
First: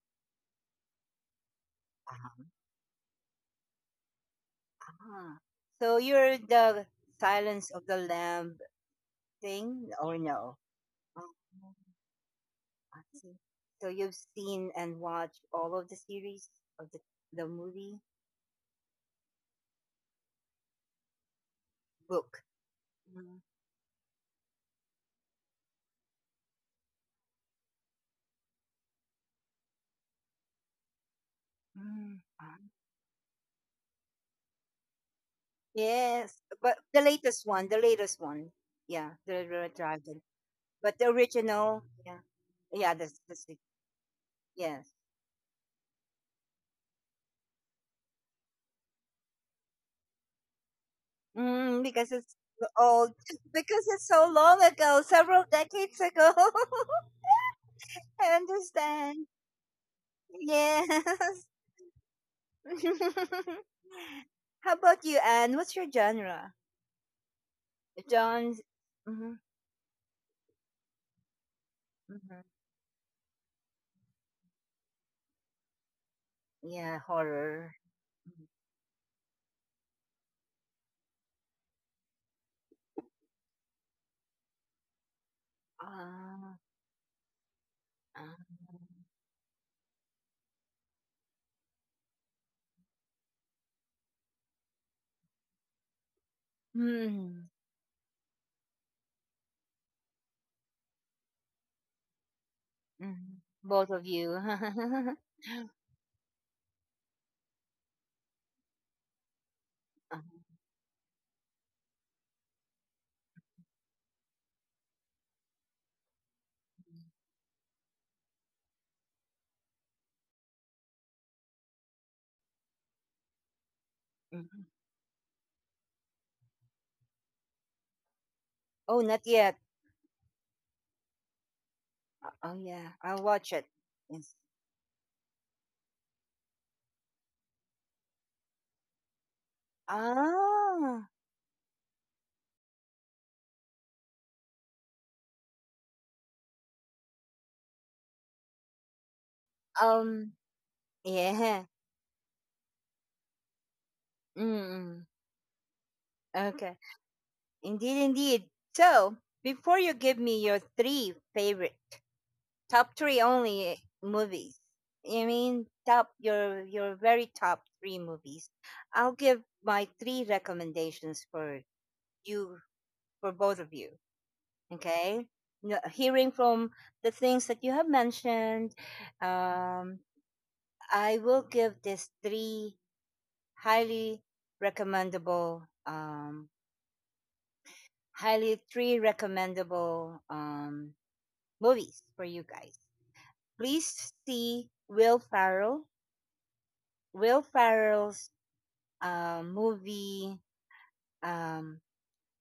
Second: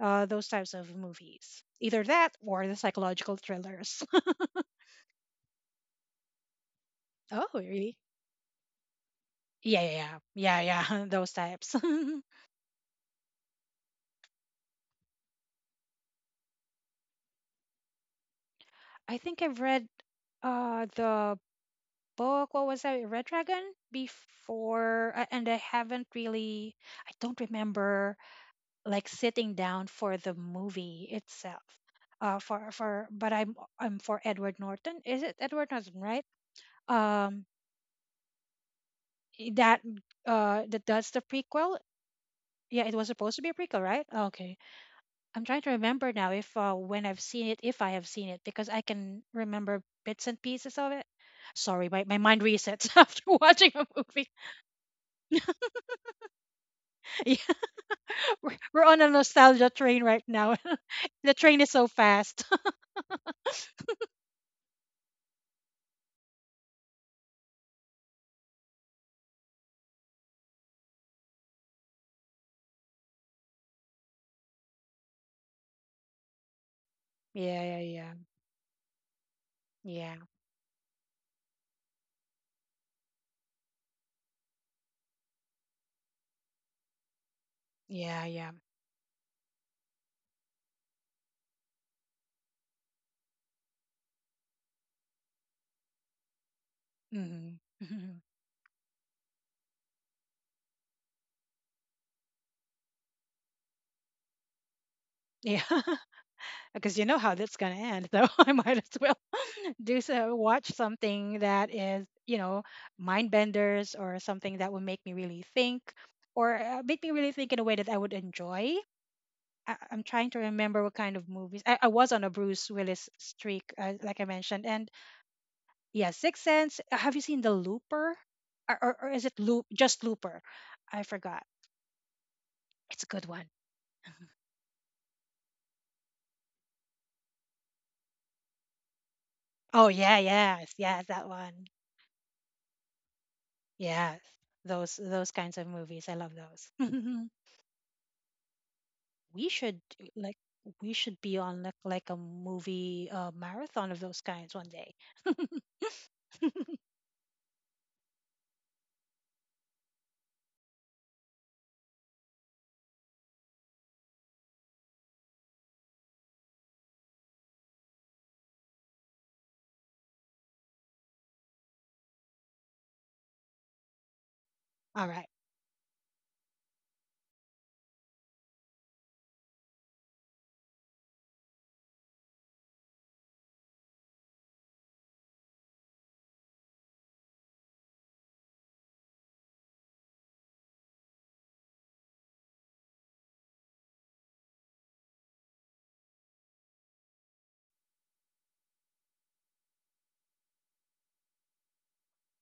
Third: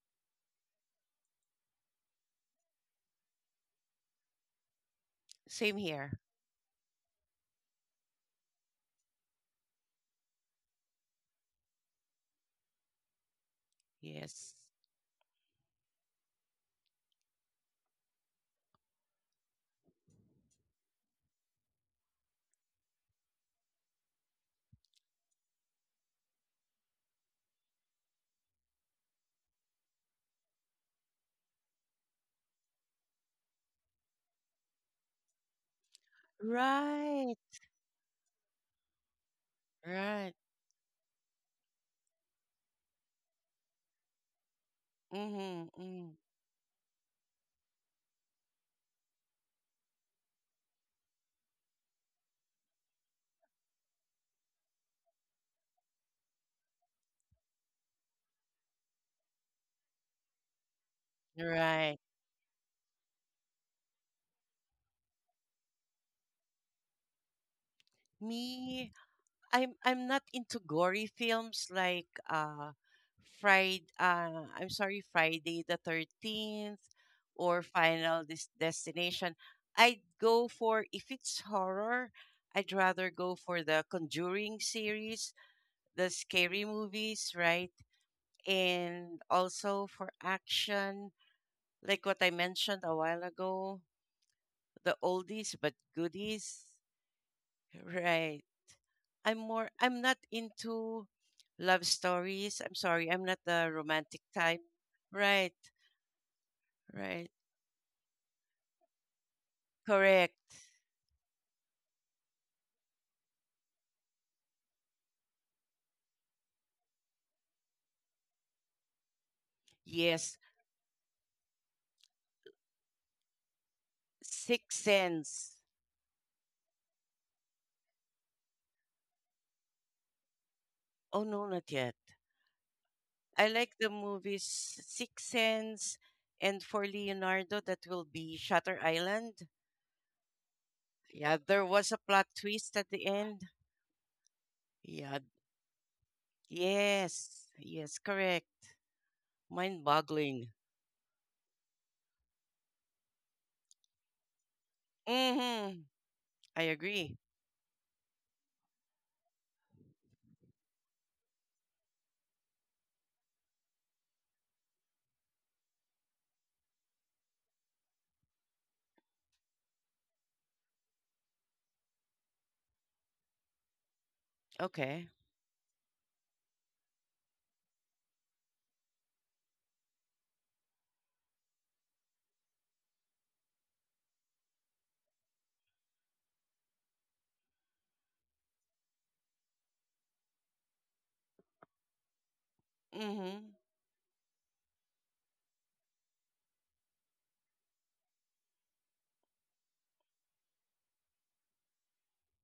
those types of movies. Either that uh or the psychological thrillers. (laughs) Ah, Same so here. you're the Oh, Silence of really? the Lamb Yeah, thing, or yeah, no? yeah, yeah, yeah, (laughs) those Oh, types. (laughs) I see. So you've Yes. seen and watched all of the series of the movie I think I've read the book. book. What was that? Red Mm. Dragon before, and I haven't really. I don't remember like sitting down for the movie itself. Mm. Uh, Ah, for for but I'm for Edward Norton. Is it Edward Norton, right? yes, but Right. Um, the latest one, yeah, the i- Red that Dragon. Right. That But the does the prequel. original, yeah, Yeah, it yeah, was supposed to be a prequel, right? Okay. yes, I'm trying Mm-hmm. to Mm. remember now if when I've seen it, if I have seen it, because I can remember bits and pieces of it. mm, Sorry, my, because my it's mind resets (laughs) old, after (laughs) watching a because it's movie. so long ago, several decades ago. (laughs) (laughs) Yeah, I we're on a understand. nostalgia train right now. (laughs) The Yes. train is so Right. fast. (laughs) How about you, Anne? What's your genre? John's. Me, Mm-hmm, I'm not into gory films like mm-hmm. Friday I'm sorry, Friday the 13th Yeah, (laughs) Yeah, or horror. yeah, yeah, Final Destination. I'd yeah, go for if it's horror, I'd rather go for the Conjuring series, the Ah. scary movies, right? yeah, yeah. uh, And also for action, like what I mentioned a while ago, the oldies but goodies. hmm. Mm-hmm. (laughs) Right. I'm not into love stories. I'm sorry, I'm not Hmm. the Both of romantic you. type. (laughs) Right. Yeah, (laughs) because you know Right. how that's gonna end, so (laughs) I might as well (laughs) do Uh, so. Correct. Watch something that is, you know, mind benders or something that will make me really think, or make me really think in a way that I would enjoy. I'm trying Yes. to remember what kind of movies. I was on a Bruce Willis streak, like I mentioned, mhm. Six and Sense. yeah, Sixth Sense. Have you seen The Looper? Or, or, Oh, or is not it yet. Loop? Just Looper? I Oh, forgot. no, not yet. Oh, yeah. It's a I'll good one. I watch it. like the Yes. movies Six Sense and for Leonardo that will be Shutter Island. Oh yeah, yes, yes, Ah. that Yeah, there one. was a plot twist at the end. Yes, those Yeah. those kinds of movies. I love those. (laughs) Yes. Yes, correct. We should Mind Um. like boggling. we should be Yeah. on like, like a movie marathon of those kinds one day. Mm. (laughs) Mm-hmm. I Okay. agree. Indeed, indeed. So, before you give me your three favorite top three only movies. I mean, top your very top three movies. I'll give my three recommendations for you for both of you. All Okay. Okay, right. Hearing from the things that you have mentioned, um, I will give these three highly recommendable, highly three recommendable movies for you guys. Mm-hmm. Please see Will Ferrell's movie. Um,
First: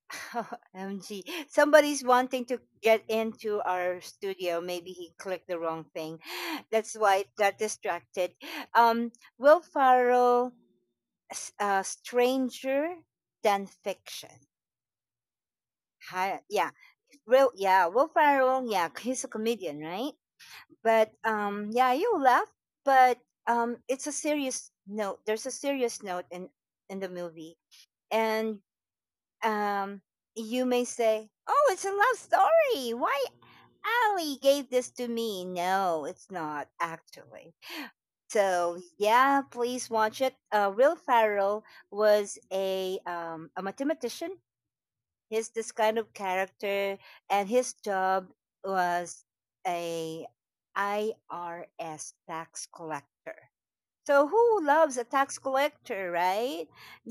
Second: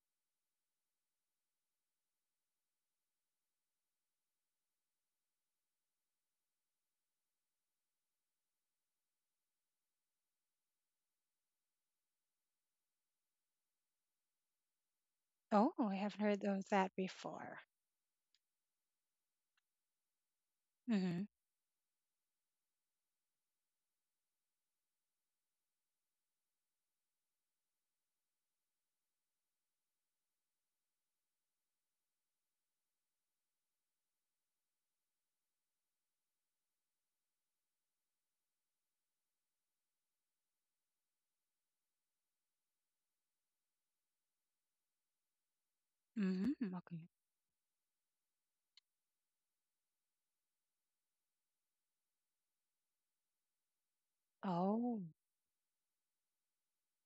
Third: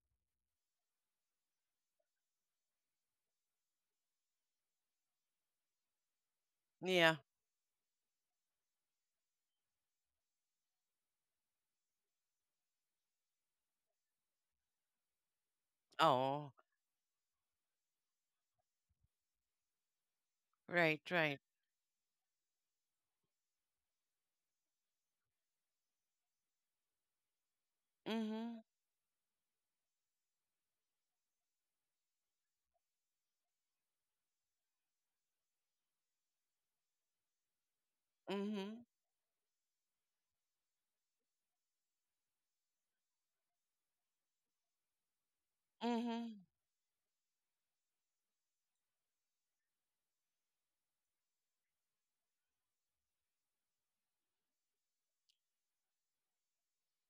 (laughs) MG, somebody's wanting to get into our studio. Maybe he clicked the wrong thing. (sighs) That's Yeah. why it got distracted. Um, Will Farrell, Stranger Than Fiction. Oh, I haven't Hi, heard Oh, of yeah, that Will. before. Yeah, Will Farrell, yeah, he's a comedian, right? right, But Mm-hmm. right. Yeah, you laugh, but it's a serious note. There's a serious note in the movie, and Mm-hmm. um, you may say, "Oh, it's a love story. Why Ali gave this to me?" No, it's not actually. So Mm-hmm. yeah, please watch it. Will Farrell was a mathematician. He's this kind of Mm-hmm. Mm-hmm. character, Okay. and his job was a IRS tax collector. So who loves a Oh. tax collector, right?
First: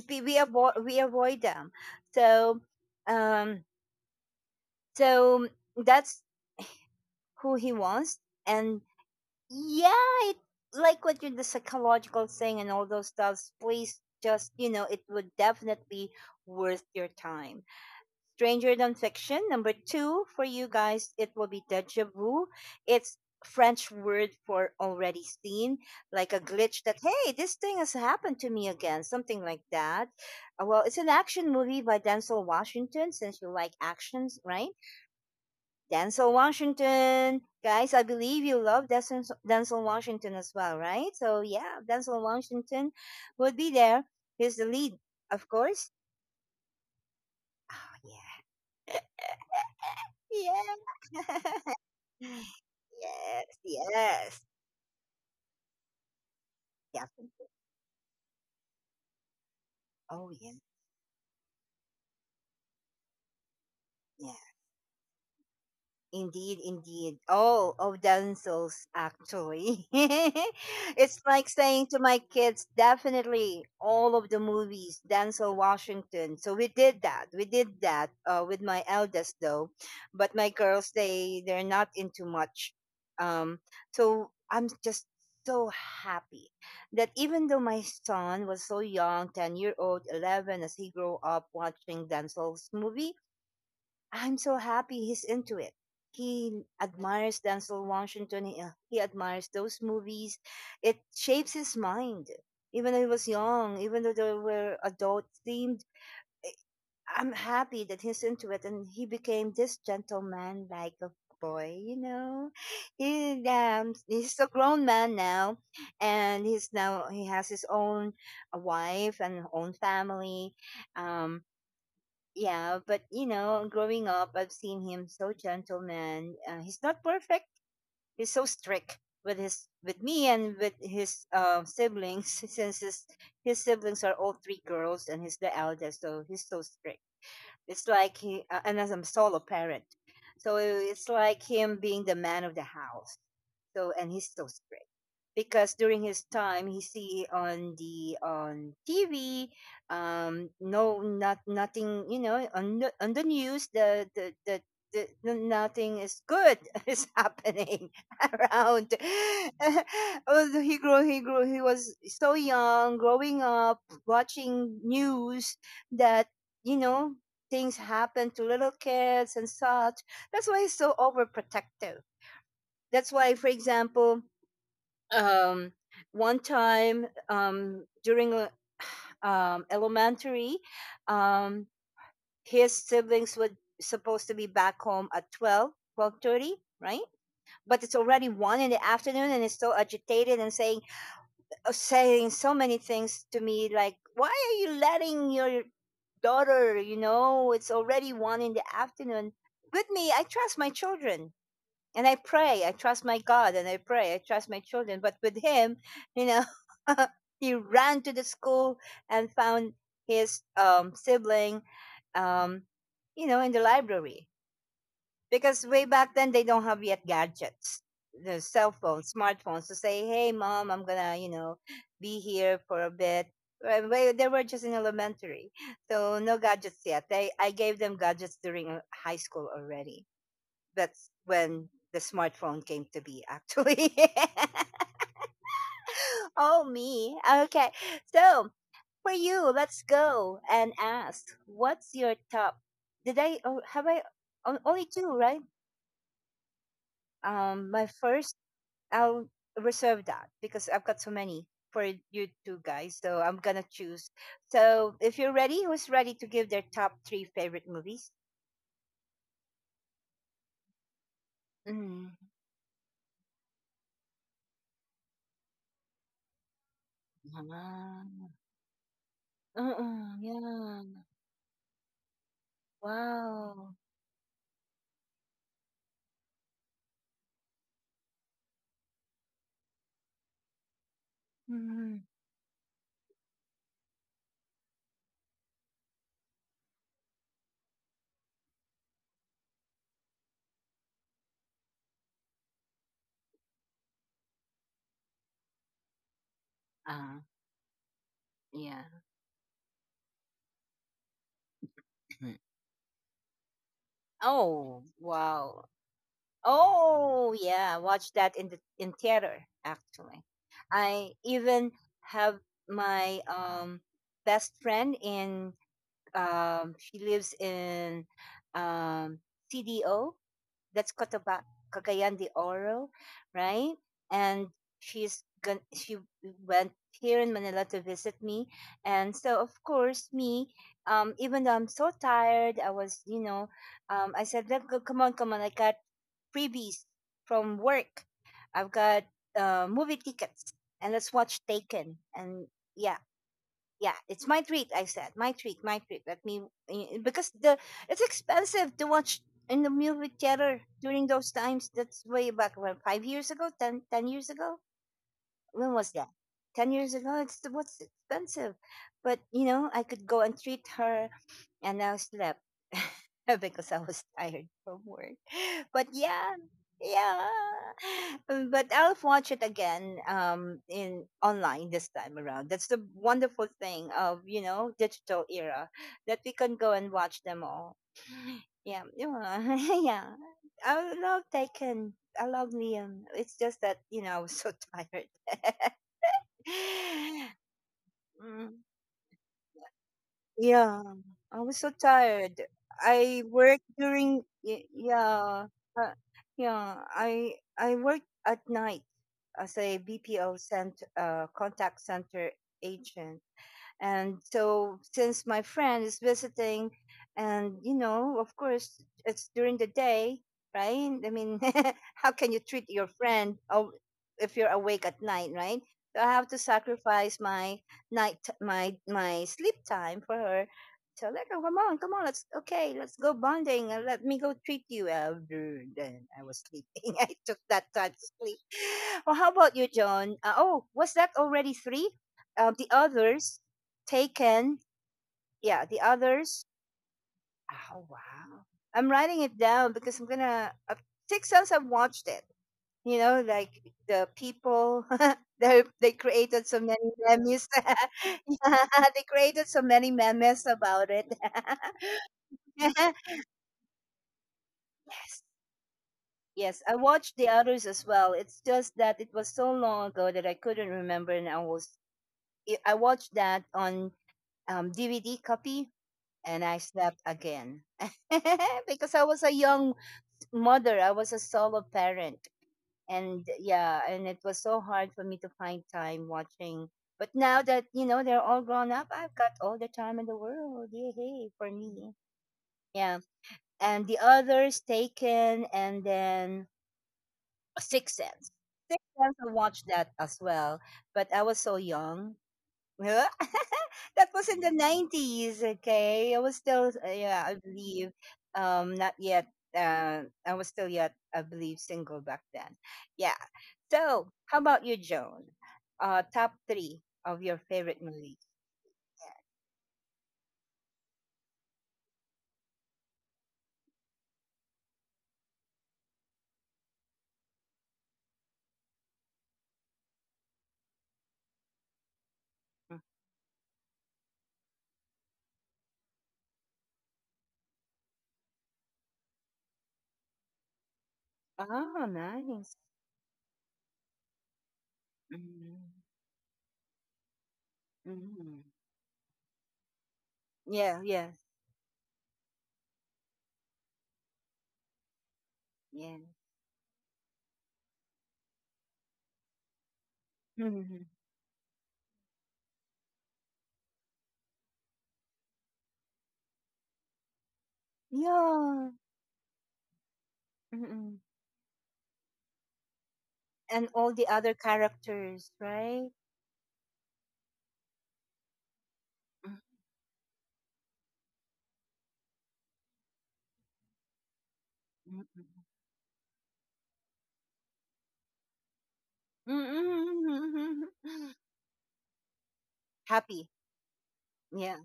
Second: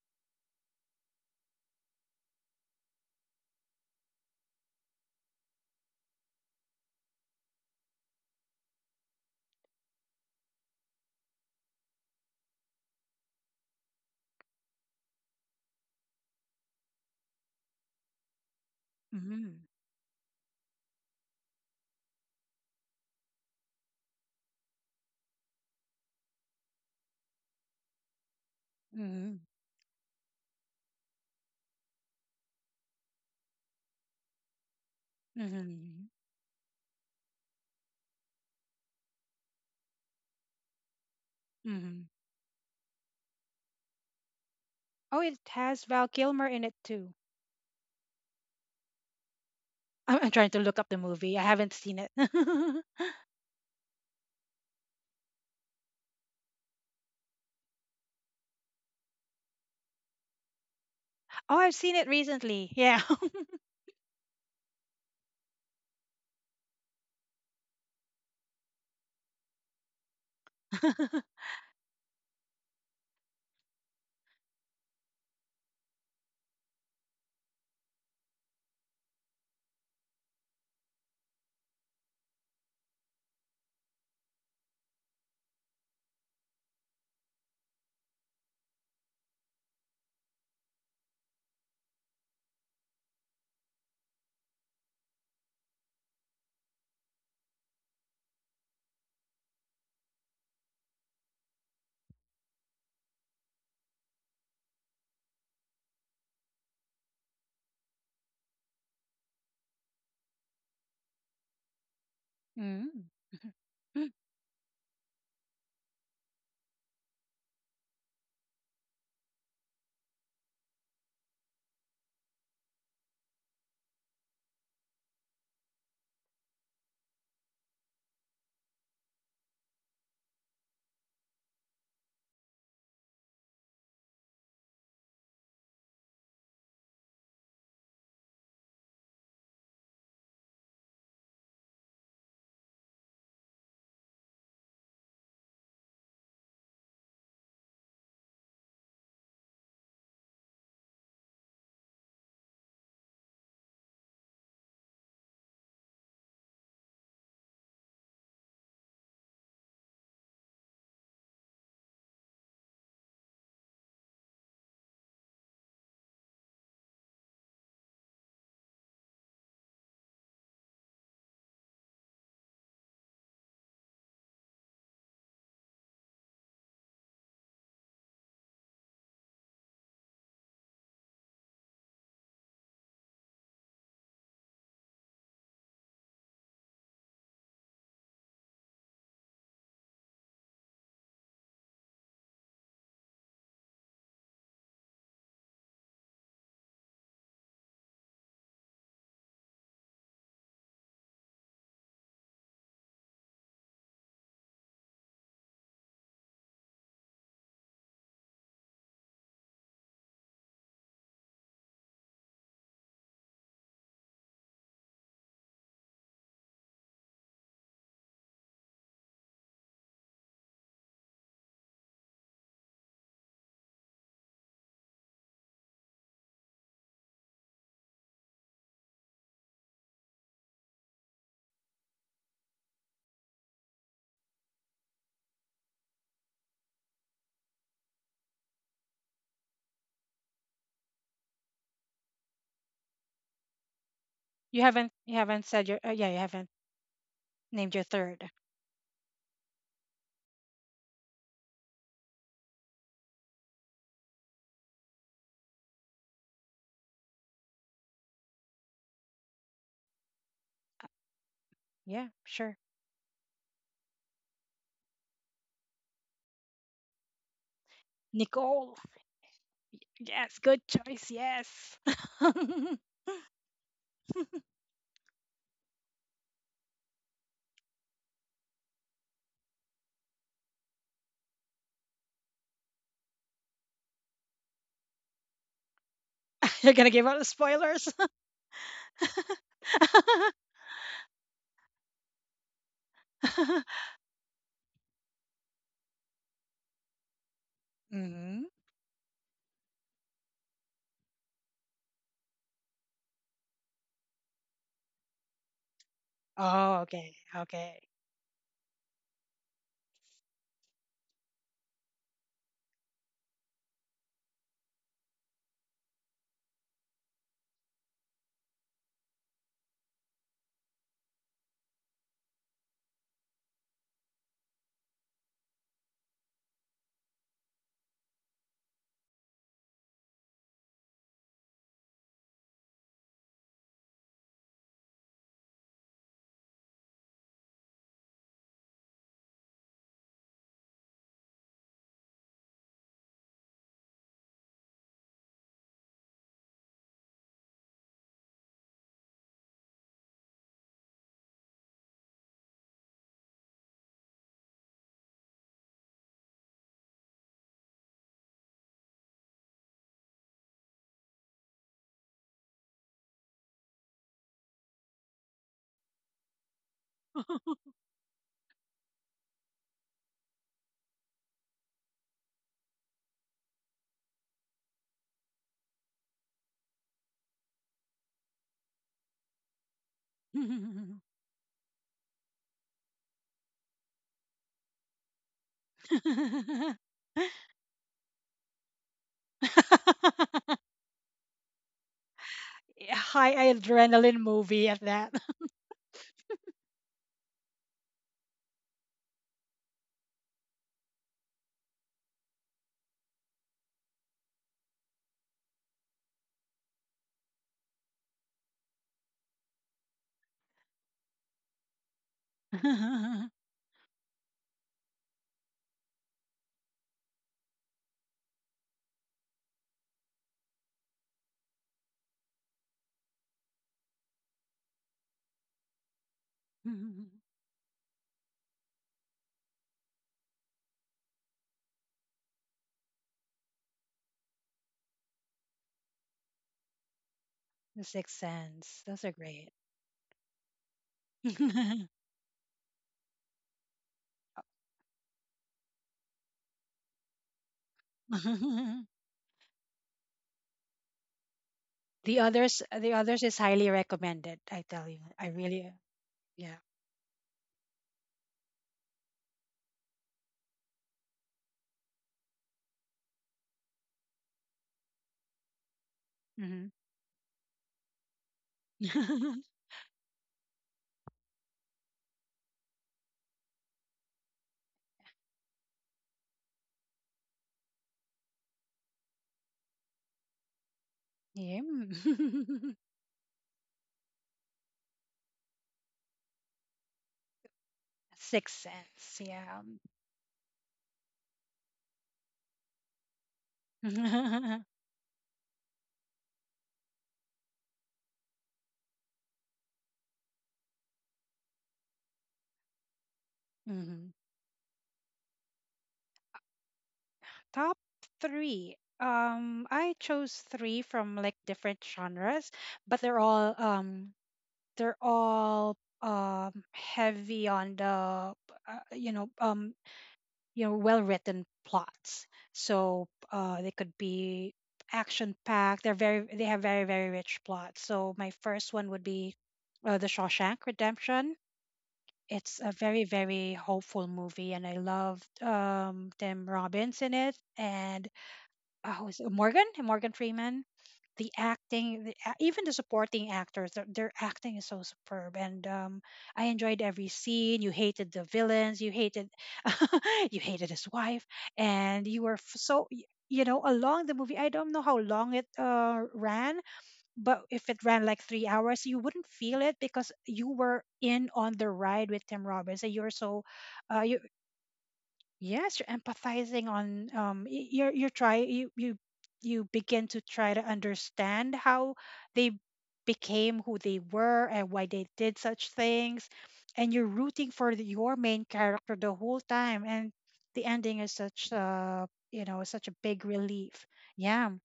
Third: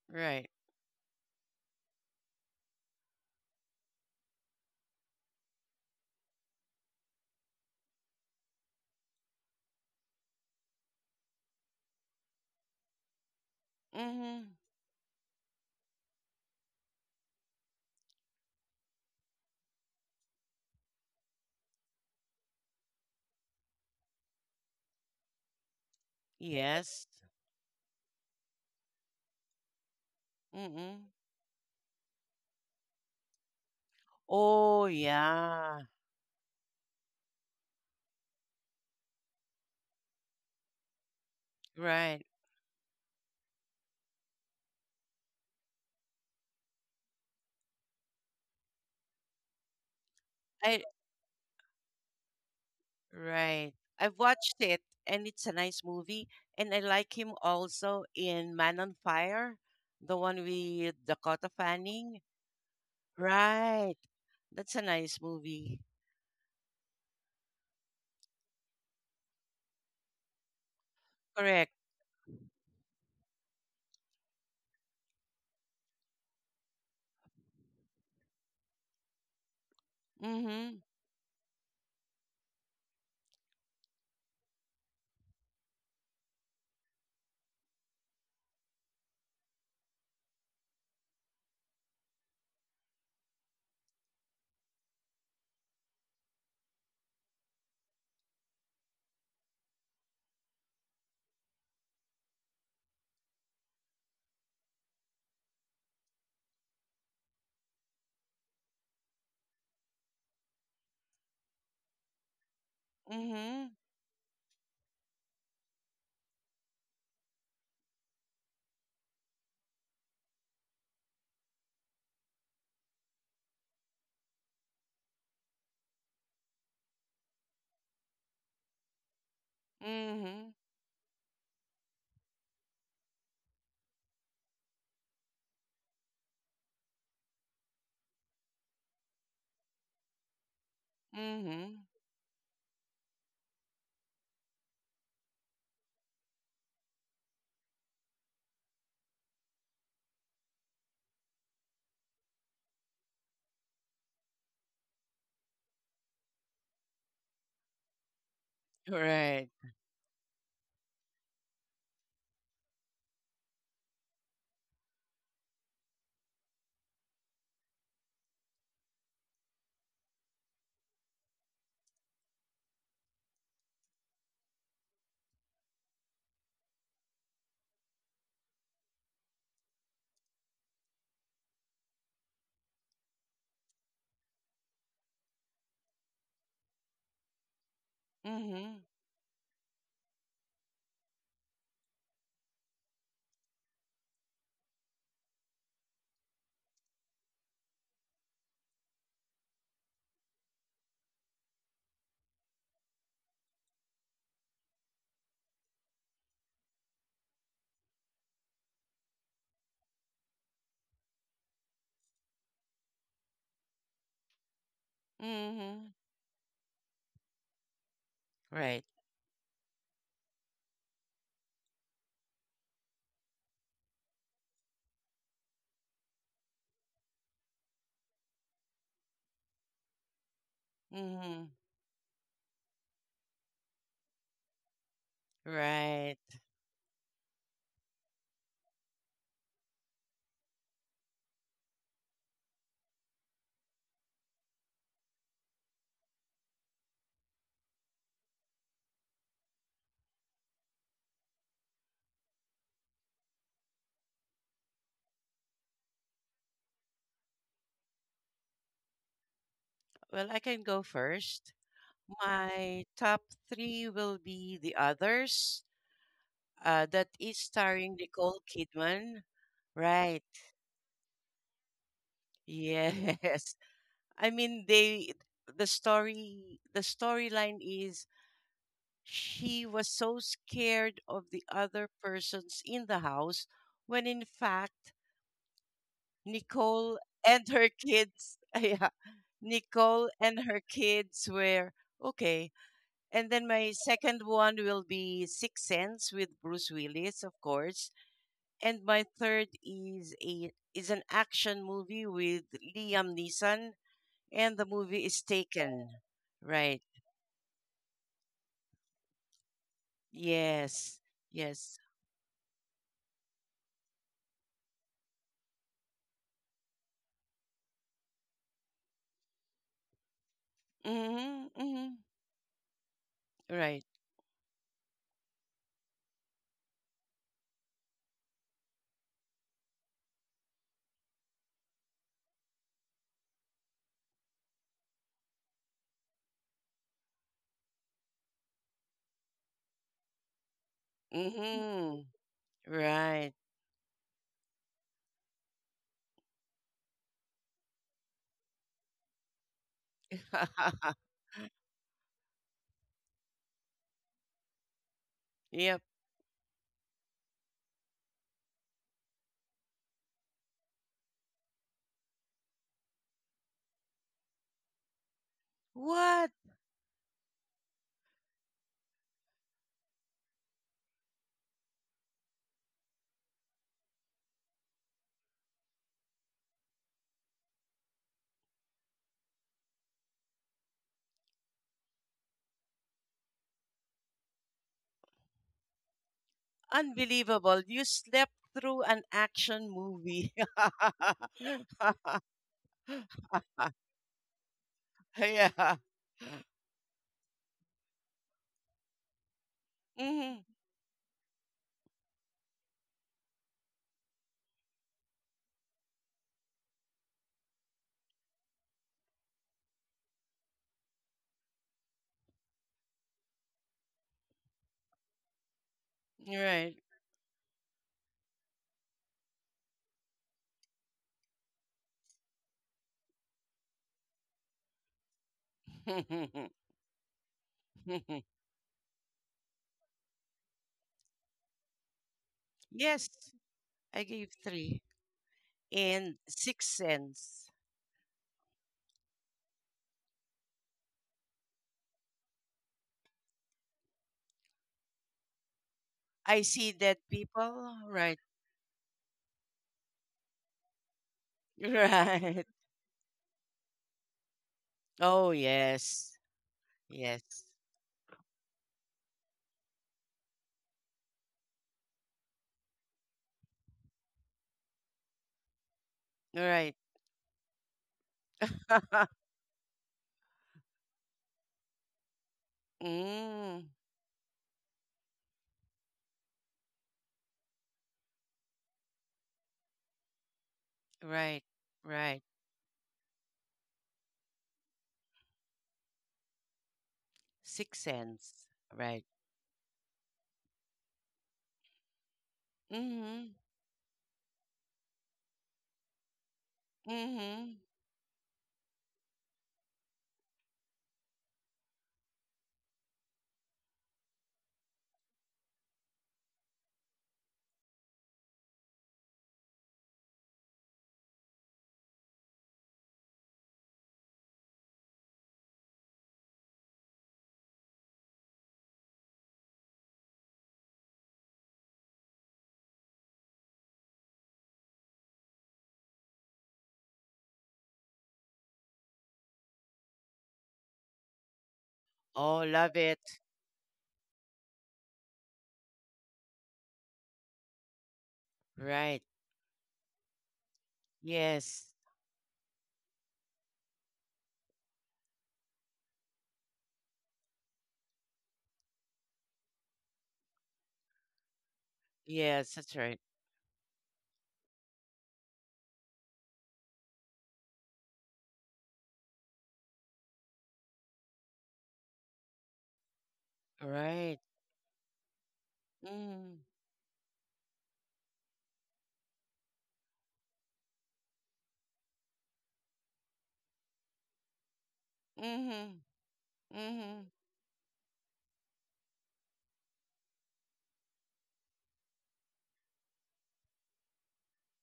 We Right. avoid them. So um so that's who he was, and yeah, it, like what you're the psychological thing and all those stuffs, please Mm-hmm. just, you know, it would definitely worth your time. Stranger Than Fiction, Mm-hmm. number two for you guys, it will be deja vu. It's French word for already seen, like a glitch that, Yes. hey, this thing has happened to me again, Mm-hmm. something like that. Well, it's Mm-hmm. an action movie by Denzel Washington, since you like actions, right? Oh, Mm-hmm. yeah. Denzel Washington. Guys, I believe you love Denzel Washington as well, right? So yeah, Mm-hmm. Denzel Right. Washington would be there. He's the lead, Oh, it of has course. Val Kilmer in it too. Oh, yeah. I'm trying to look I up the movie. I Yeah. haven't seen it. (laughs) (laughs) Oh, Yes, right. I've yes. watched it and it's a nice movie. And I like him Definitely. also in Man on Fire, the Oh one yeah. with Dakota I've seen it Fanning. recently. Yeah. Right. Yeah. That's a nice movie. Indeed, indeed. Oh, of damsels, actually. (laughs) It's (laughs) like Correct. saying to my kids, definitely all of the movies, Denzel Washington. So we did that. We did that with my eldest, though. But my Mm-hmm. girls, they they're not into much. Um, so I'm just so happy that even though my son was so young, 10 year old, 11, as he grew up watching Denzel's movie. I'm so happy he's into it. He admires Denzel Washington. He admires those movies. It shapes his mind. Even though he was young, even though they were adult themed, eh, I'm happy that he's into it and he became this gentleman like a boy. Mm. He, Mm-hmm. um, (laughs) he's a grown man now and he has his own wife and own family. Um, yeah, but growing up, I've seen him so gentleman. He's not perfect. He's so strict with me Mm-hmm. and with his siblings (laughs) since his siblings are all three girls and he's the eldest, so he's so strict. It's like he, and as I'm solo parent, so it's like him Mm-hmm. being the man of the house. So and he's so strict because during his time he see on the on TV. No, not nothing, on the news, nothing is good (laughs) is happening (laughs) around. Right. (laughs) Although he was so young, growing up, watching news that you know things happen to little kids and such. That's why he's so overprotective. That's why, for example, um, one time during (sighs) elementary, um, his siblings were supposed to be back home at 12, 12:30, right? But it's already 1 in Mm-hmm. the afternoon and he's so agitated and saying, saying so many things to me like, "Why are you letting your daughter, it's already one in the afternoon?" With me, I trust my children, and I pray. I trust my god and I pray. I trust my children, but with him, you know (laughs) he ran to the school and found his sibling, um, in the library, because way Mm-hmm. back then they don't have yet gadgets, the cell Right. phones, smartphones, to say, "Hey mom, I'm gonna, be here for a bit." Well, they were just in elementary, so no gadgets yet. They, I gave them gadgets during high school already. That's Hmm. when the smartphone came to be actually. Right. (laughs) Oh me, okay. So for you, let's go and ask, what's your top? Did i oh, have i You on- haven't only you two, haven't right? said your yeah you haven't named your My third. first, I'll reserve that because I've got so many for you two guys. So I'm gonna choose. So if you're ready, who's ready to give their top three favorite movies? Well, I can go first. Yeah, Mm. sure. My top three will be The Others, that is starring Ah. Nicole Nicole. Kidman. Uh-uh, Right. Yes, good yeah. choice. Yes. (laughs) Yes. Wow. (laughs) I mean, they the storyline is she was so scared of the other Mm. persons in the house when in fact You're gonna Nicole give out the and her spoilers. kids (laughs) yeah, Nicole and her kids were okay. And then my second one will be Six Sense with Bruce Ah. Willis, of (laughs) course. Hmm. And Yeah. my third is a is an action movie with (clears throat) Liam Neeson, and the Oh. movie is Wow. Taken. Oh, Right. okay, Oh. Yeah. Watch that in the in theater. Actually, Yes. I even Yes. have my best friend in, she lives in, um, CDO, that's Mhm. Mhm. Cagayan de Oro, right? Right. And she went here in Manila to visit me, and so of course me, even though I'm so tired, I was, I said, "Let go, come on, come on!" I got freebies from work. I've got movie tickets, and let's watch Taken. Mhm. And yeah, Right. yeah, it's my treat. I said my treat, my treat. Let me because the it's expensive to watch in the movie theater (laughs) during those times. That's way back when 5 years ago, ten, 10 years ago, when Yep. was that? 10 years ago. It's what's expensive, but you know I could go and treat her, and I slept (laughs) because I was tired from work. (laughs) But yeah, What? yeah. But I'll watch it again in online this time around. That's the wonderful thing of digital era, that we can go and watch them all. Yeah, yeah, (laughs) yeah. I love Taken. I love Liam. It's just that I was so (laughs) tired. okay. Unbelievable. You slept Mm, through an action movie. (laughs) (laughs) yeah, I was so (laughs) tired. I High worked adrenaline during movie at that. (laughs) yeah, Yeah. uh, yeah. I worked at night as a BPO Mhm. cent uh, contact center agent. And so, since my friend is visiting, and you know, of course, it's during the day, right? I mean, (laughs) how can you (laughs) treat your The friend, oh, if you're awake at night, right? So I have to Right. sacrifice my night, my sleep time for her. So like, oh, come on, come on, let's, okay, let's go bonding, and let me go treat you. Then I was (laughs) sleeping. (laughs) I took that time to sleep. Well, how about you, John? Oh, was that already three? The Yes, others, I gave Taken. three Yeah, the and others. six cents. Oh Sixth wow! Sense. I'm Those are writing it great. down because I'm gonna. Six Sense. I've (laughs) watched it. You know, like the people. (laughs) They created I so see many dead memes. (laughs) people. Right. (laughs) Yeah, they created so many memes about it. The Right. (laughs) others, the Yes, others is highly recommended. I tell you, I Oh, really, yes. yeah. yes. I watched the Yes. others as well. It's just that it was so long ago that I couldn't remember, and I was. I watched that on DVD copy and I Hmm. Right. slept again. (laughs) Because I was a (laughs) (laughs) young mother. I was a solo parent, and Mm. yeah, and it was so hard for me to find time watching. But now that you know they're all grown up, I've got all the time in the world. Yay yay, Right. for Yeah. me, Right. (laughs) yeah. And the others, taken, and then Six Six Sense. cents. Sixth Six Right. Sense, Sense. I Yeah. watched that as well, but I was so young. (laughs) That Mhm. was in the (laughs) 90s. Okay, I was still yeah, I Mhm. believe, not yet, I was still yet I believe single back then. Yeah, Hmm. so how about you, Joan? Uh, top three of your Top favorite movies? three. I chose three from like different genres, but they're all they're all heavy on the you know um you know well written plots, Mm. so they could be action packed. They're very, they have very, very rich plots. So my first one would be The Shawshank Redemption. Oh Oh, nice. It's a love very, it. very hopeful movie, and I loved Mm-hmm. Tim Robbins in it and Mm-hmm. Right. Morgan Freeman. Yeah, yes. The Yes. acting, even the supporting actors, their acting is so superb. And Yeah. I enjoyed every scene. You hated the villains. You hated, (laughs) you hated his Mhm. wife, and you were Yes. That's so. right. You know, along the movie, I don't know how long it ran, but if it ran like three Yeah. hours, you wouldn't feel it because you were Mm. in on the ride with Tim Robbins, and you're so, And all the you Right. other characters, yes, right? you're Mhm. empathizing on you're try you you you begin to try to understand how they became who they were and why Mm, they mm, mm, did mm. such Mhm. things, and you're Mhm. rooting for your main character the Mm, whole time, mm, and mm, the mm, ending is mm. such a, you know, (laughs) such a big Happy, relief. Yeah, yeah.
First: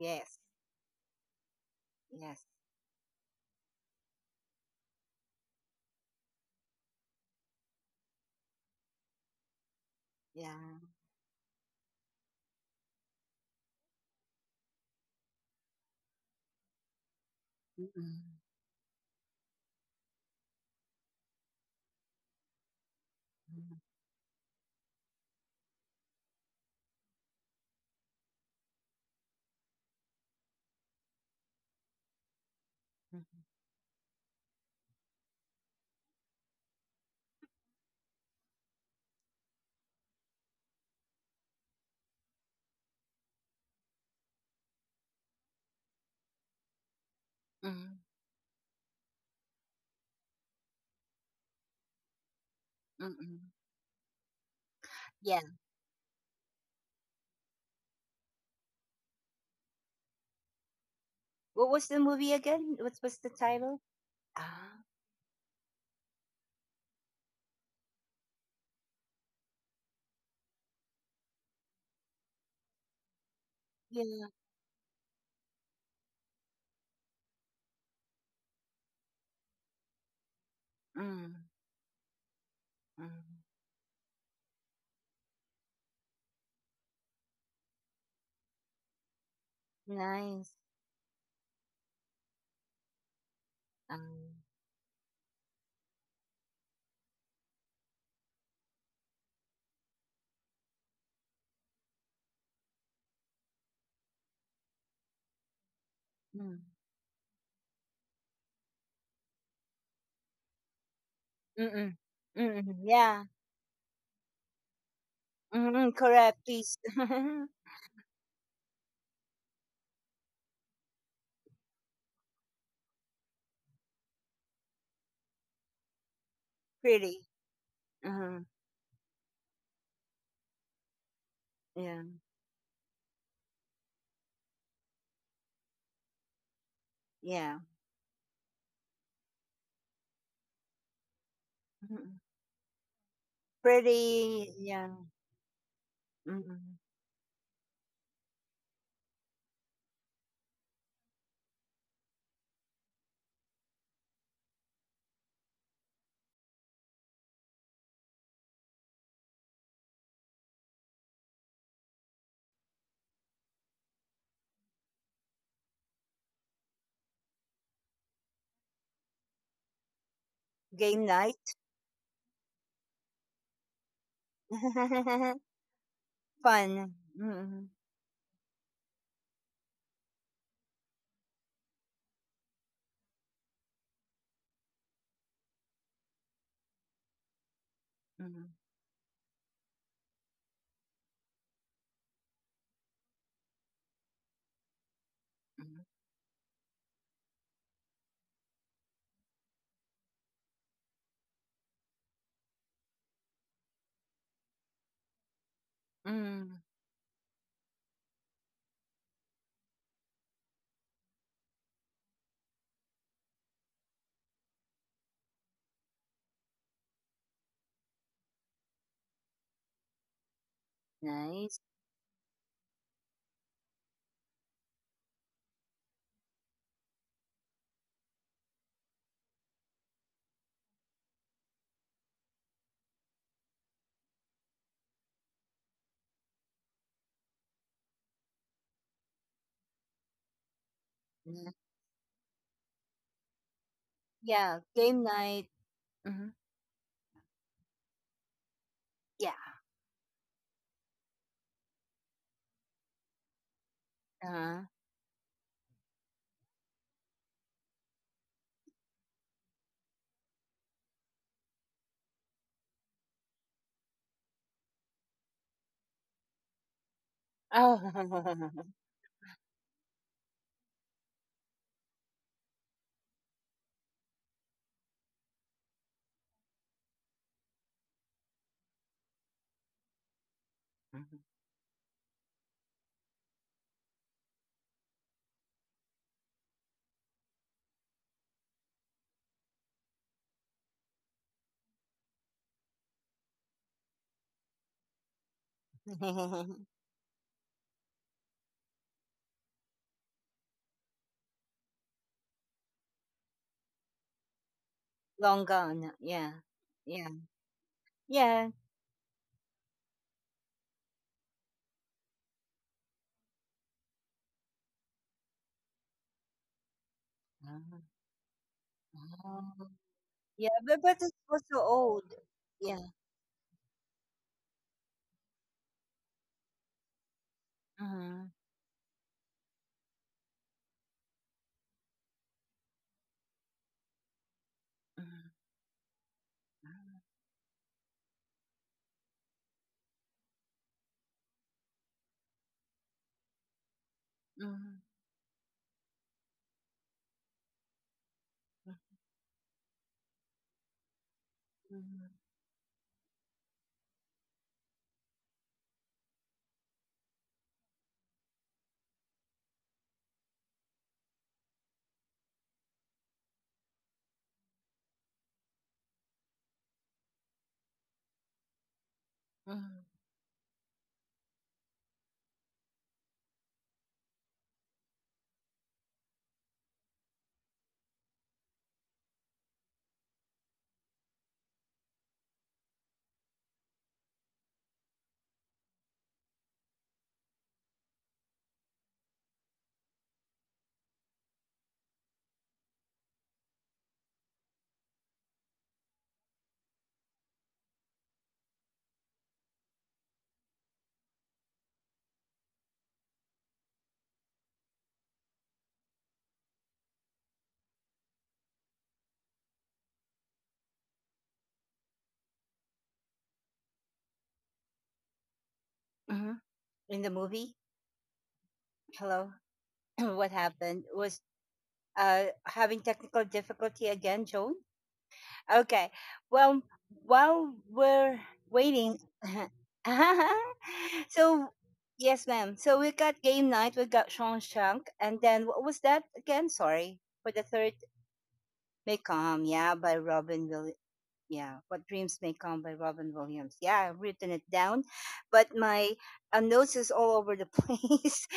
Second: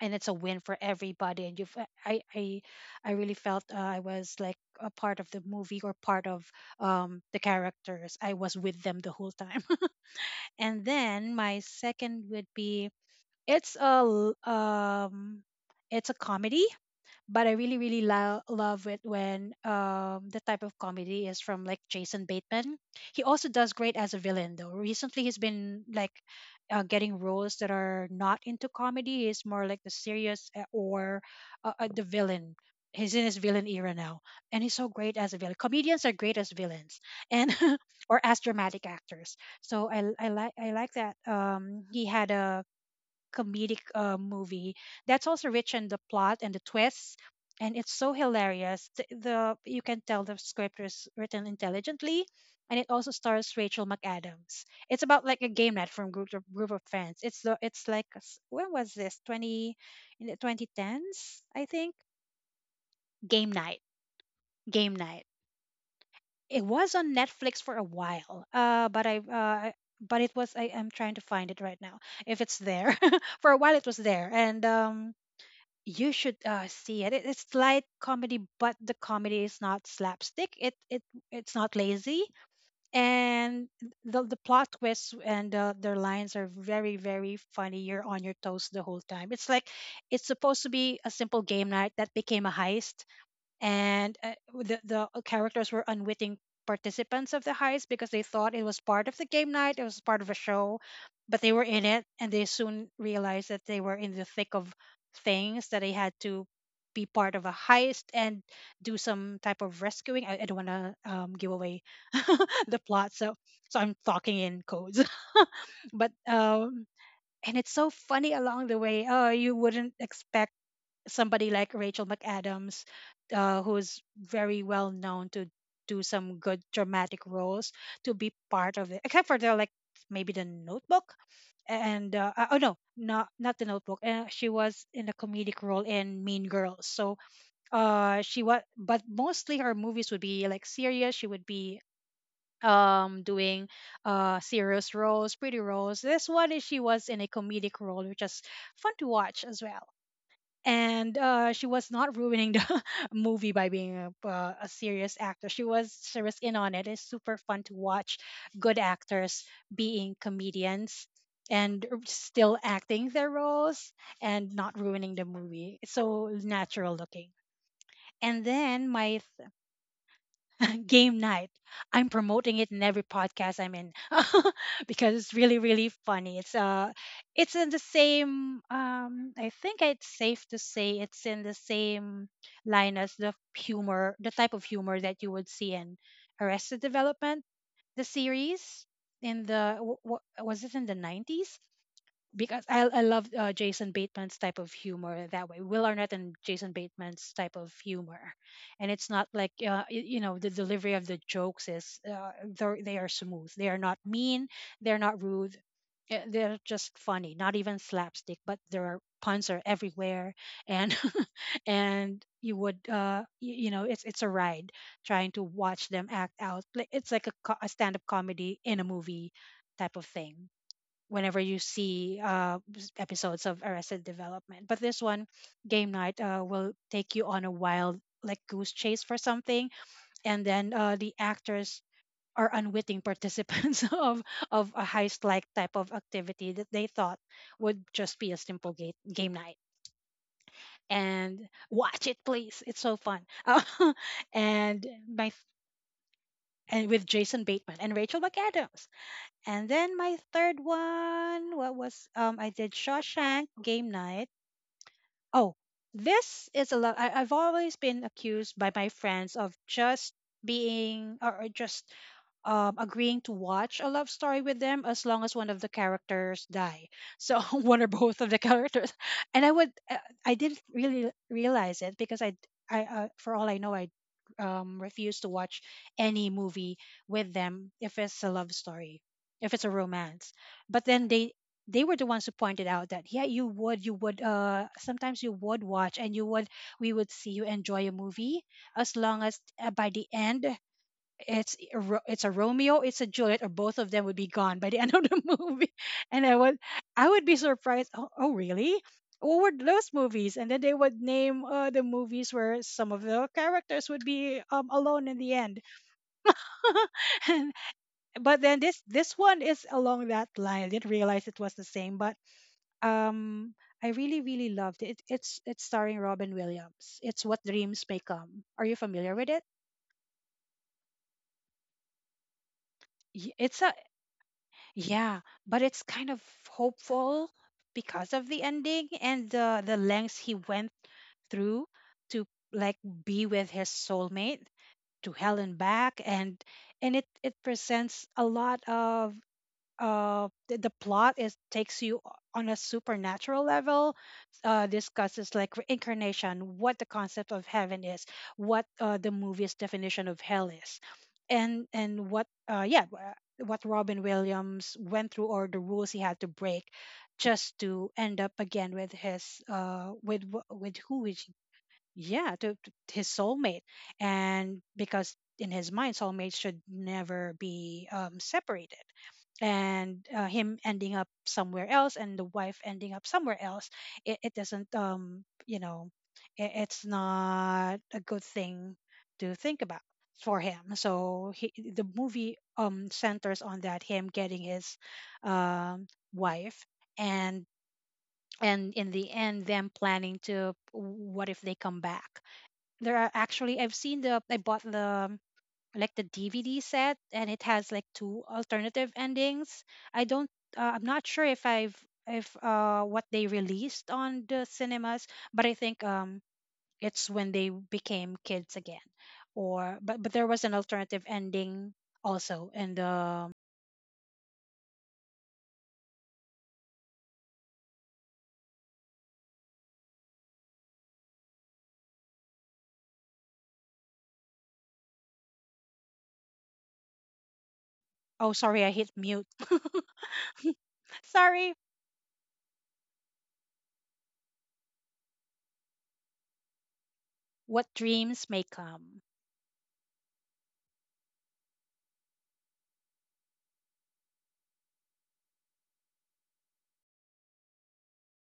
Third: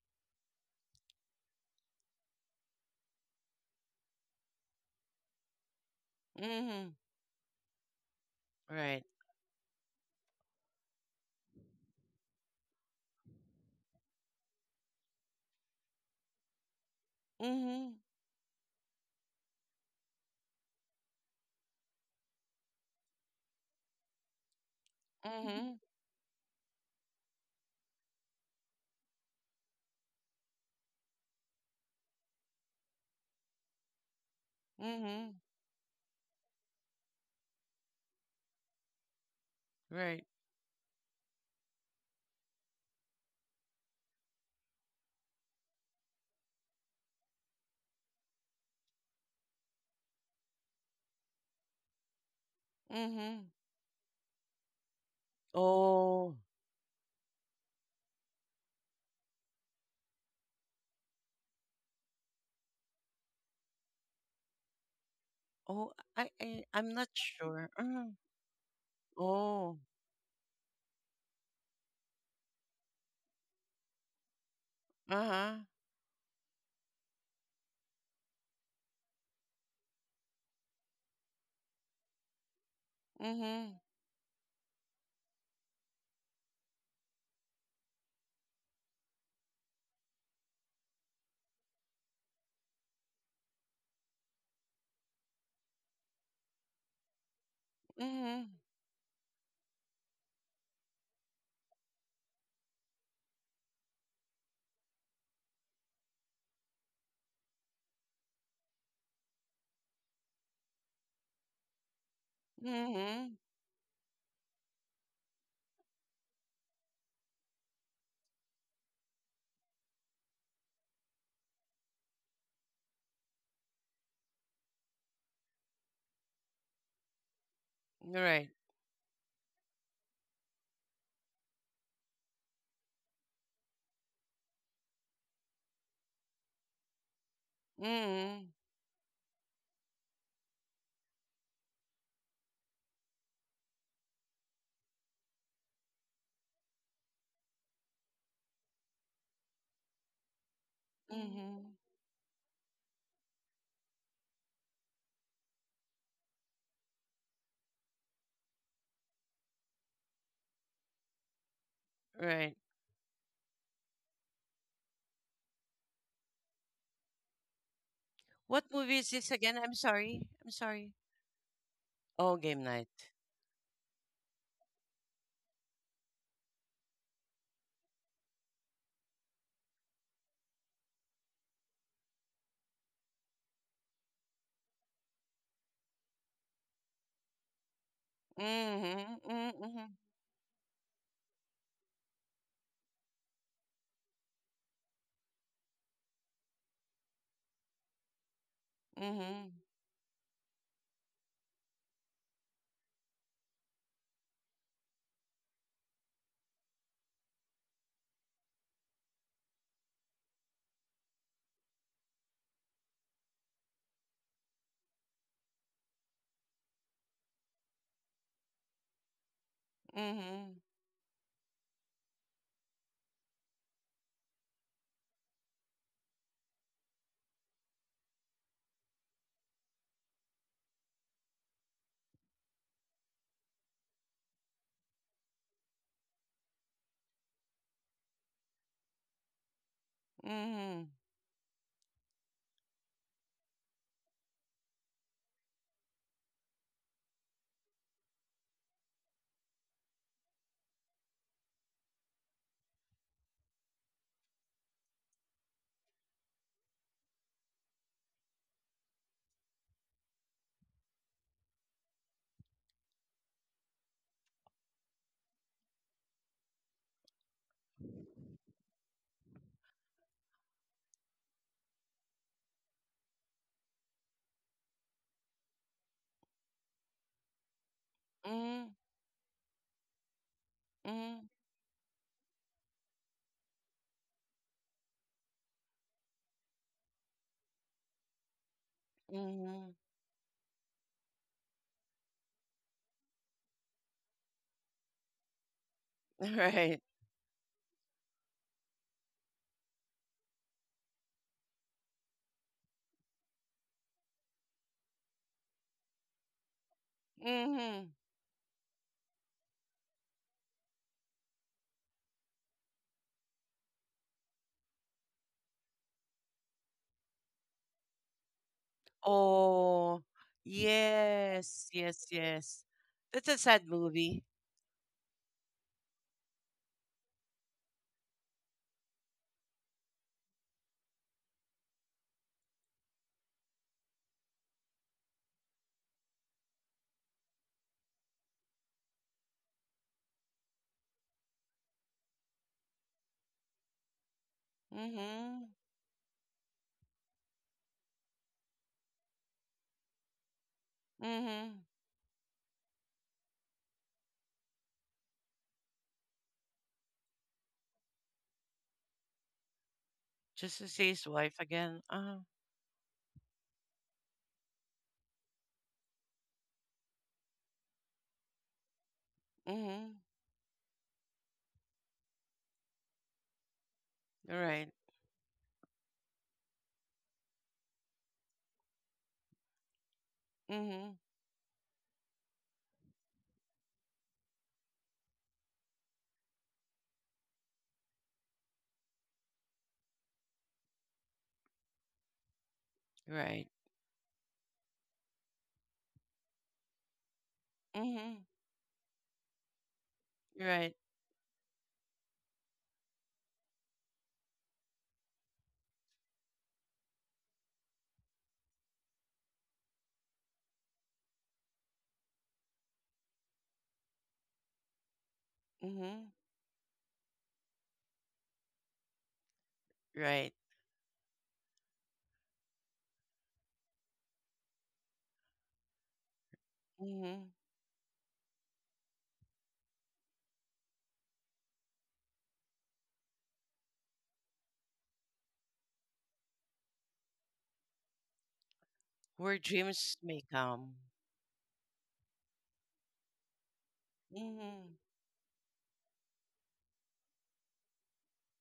and it's a win for everybody, and you've I Yes. I I really felt I was like a part of the movie or part of Mhm. The characters. I was with them Right. the whole time. Yeah. And then my second would be, it's it's a comedy, but I really, really Mhm. Mm-mm. Love it when the type of comedy is from like Jason Bateman. He also does Mm-mm. great as a villain though. Recently he's Mhm. been like getting roles that are not into comedy. He's more like the serious or the villain. He's in his villain era now, and he's so great as a Mhm. villain. Comedians are great as villains, and (laughs) or as dramatic actors. So I Right. I like I like that. He had a comedic movie that's also rich in the plot and the twists, and it's Mm-mm. so hilarious. The you can tell the script is written intelligently, and it also Mhm. stars Rachel McAdams. It's about like Yeah. a game night from Oh. Group of friends. It's like when was this 20 in the 2010s, I What was think. the movie again? What was the Game title? night. Ah, Game night. Oh, It was I'm not on Netflix sure. for a Uh-huh. while, Oh. but it was, I am trying to find it right now if it's there. (laughs) For a while it was yeah. there, and Uh-huh. you should see it. It- It's light comedy, but the comedy is not slapstick. Mm. It's not lazy, Mm. and Mhm. The plot twists and their lines are very, very funny. You're on your toes the whole time. It's like it's Nice. supposed to be a simple game night that became a heist, and Um, the characters were unwitting participants of the heist because they thought Mhm. it was part of the game night, it was part of a show, but they were in it, and they soon realized that they were in the thick of things, that they had to mm. be part of a heist and do some type of rescuing. I don't want to give away Mm-mm. (laughs) Mm-mm. the plot, Yeah. so Mhm. so I'm talking in codes. (laughs) Mm-mm. But Correct. Please. And it's (laughs) so funny along the way. Oh, you wouldn't expect somebody like Rachel McAdams, who's very well known to do some good dramatic Pretty. roles, to be Uh-huh. Right. part of it, except for the like maybe The Notebook Yeah. and oh no, not not The Notebook. She was in a comedic role in Mean Girls, so Yeah. She Mhm. was, but mostly her movies would be like serious. She would be Mm-mm. Doing Pretty. Yeah. serious roles, pretty roles. This one is, she Mm-mm. was in a comedic role, which is fun to watch as well, and she Mhm. was not ruining the (laughs) movie by being a serious actor. She was serious in on it. It's super fun to watch good actors being comedians and still Right. acting their roles and not ruining the movie. It's so natural looking. And What then movie is my this again? I'm sorry. I'm sorry. Game game night. night. I'm Oh, promoting Game it in Night. every podcast I'm in (laughs) because (laughs) it's really, really funny. It's uh Fun. it's in Mm-mm. the same I think it's safe to say it's in the same line as the humor, the type of humor that you would see in Arrested Development, the Mm-mm. series. Mhm. In the Mhm. Was it in the 90s? Because I love Jason Bateman's type of humor that way. Mm-mm. Will Arnett and Jason Bateman's type of humor, and it's not like Mhm. You know the delivery of the jokes is they are smooth. They are not mean. They're not rude. They're Mm. just funny. Not even slapstick, but there are puns are everywhere, and (laughs) and you would you know it's a ride trying to watch them act out. Like, it's like a stand up comedy in a movie type of thing Mhm. whenever you Nice. see episodes of Arrested Development. But this one, game night, will take you on a wild, like goose chase for something, and then the actors are unwitting participants (laughs) of a heist-like type of activity that they thought would just be a simple game night. Mhm. Mm, And watch it, please. It's so fun. (laughs) Uh, yeah, and game my night. f- Mhm. and with Jason Bateman and Rachel McAdams. Yeah. And then my third one, what was, I did Shawshank, game night. Uh-huh. Oh, this is a lot. I've always been accused by my friends of just being or just agreeing to watch a love story with them as long as one of the characters die, so (laughs) Oh. one or both of the characters. And I didn't really realize it, because I for all I know , I refuse to watch any movie with them if it's a love Mhm. story, if it's a romance. But then Mhm. they were the ones who pointed out that, yeah, you would, sometimes you would watch, and you would we would see you enjoy a movie as long as, Mhm. by the end, it's a Romeo, it's a Juliet, or both of them would be gone by the end (laughs) of the movie. And (laughs) I (laughs) would Right. I would be surprised. Oh, really? What were those movies? And then they would name the movies where some of the characters would be alone in the Long end. gone. Yeah. Yeah. (laughs) and, Mhm. but Yeah. then this one is along that line. I didn't realize it was the same, but um, I really really loved it. It's starring Robin Williams. It's What Dreams May Come. Are you familiar with it? Um, Oh, yeah, but it was so yes, yes, old. yes. Yeah. That's Y- a It's sad a movie. Yeah, but it's kind of hopeful because of Mhm. the ending and the lengths he went through to, like, be with his soulmate, to Mhm. hell and back. And it presents a lot of. The plot is takes you on a supernatural level. Mhm. Discusses, Mhm. like, reincarnation, what the concept of heaven is, what the movie's definition of hell is, Mhm. and what Robin Williams went through, or the rules he had to break just to end up again with his with Just wh- to with see who his he wife again. Uh-huh. To his soulmate. And because, in his mind, soulmates should never be separated, Mhm. Mhm. and him ending up somewhere else and the wife ending up somewhere else, it You're right. doesn't, it's not a good thing to think about for him. Mhm. So the movie, centers on that, him getting his um wife, and in the end them planning to, what if they come back. There are You're right. actually I bought the like the DVD set, and it has like Mhm. two alternative endings. I don't You're right. I'm not sure if I've if what they released on the cinemas, but I think, it's when they became kids again. Or but there was an alternative ending also, and Mhm. Mhm. In the movie, hello, You're (clears throat) right. what happened was, uh, having technical difficulty again, Joan. Okay. Well, Mhm. while we're oh, sorry, I hit waiting, mute. (laughs) (laughs) so Sorry. yes, ma'am. So we got game night. We got Shawshank, and then what was that again? Sorry for the What third. Dreams May May Come. Where come. Yeah, dreams by may Robin Will. come. Yeah, what dreams may come by Robin Williams. Yeah, I've written it Mhm. down, but my notes is all over the (laughs) place.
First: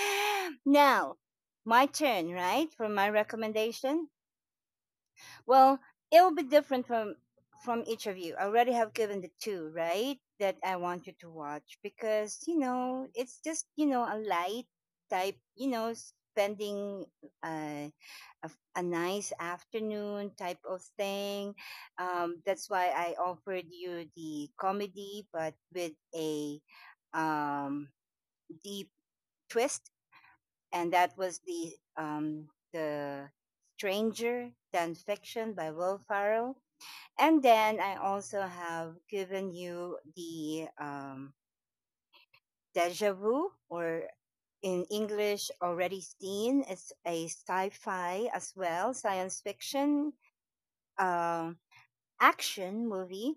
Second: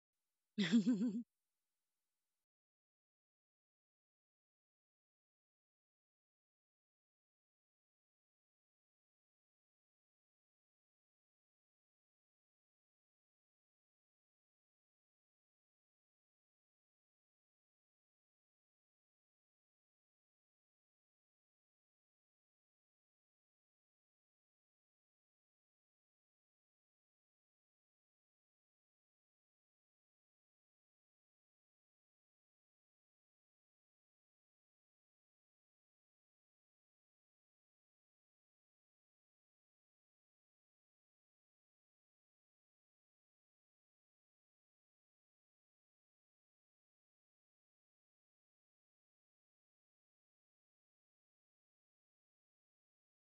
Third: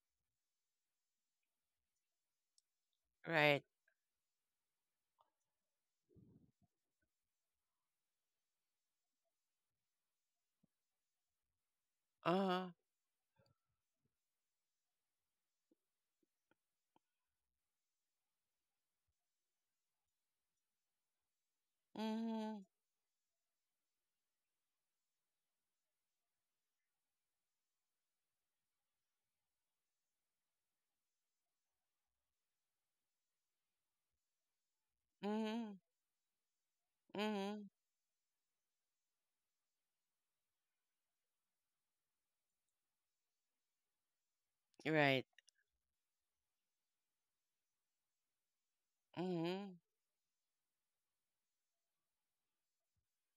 Now, (laughs) my turn, right? For my Right. recommendation. Well, it will be different from, each of you. I already have given the two, right? That I want you to watch because you Uh-huh. know it's just, you know, a light type, you know, spending uh, a a nice afternoon type of thing. Mhm. That's why I offered you the comedy, but with a, um, deep twist, and that was the Stranger Than Fiction by Mhm. Will Farrell. And Mhm. then I also have given you the, deja vu, or in You're right. English, already seen. It's a sci fi as well, science Mhm. fiction um action movie.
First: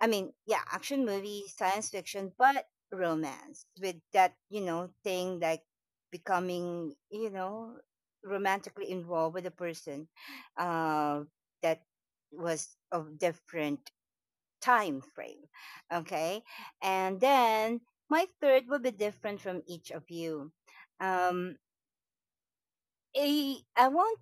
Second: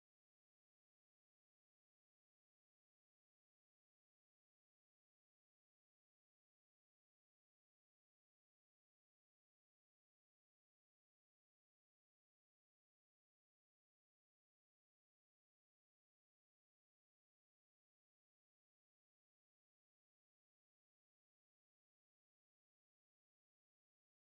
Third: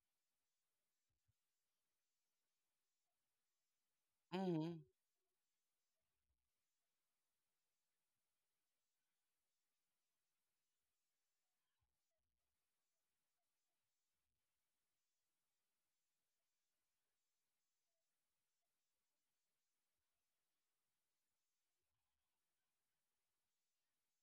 I mean, yeah, action movie, science fiction, but romance with that, you Mhm. know, thing like becoming, you know, romantically involved with a person uh, that was of different time frame. Okay. And then my third will be different from each of you. Um, I want,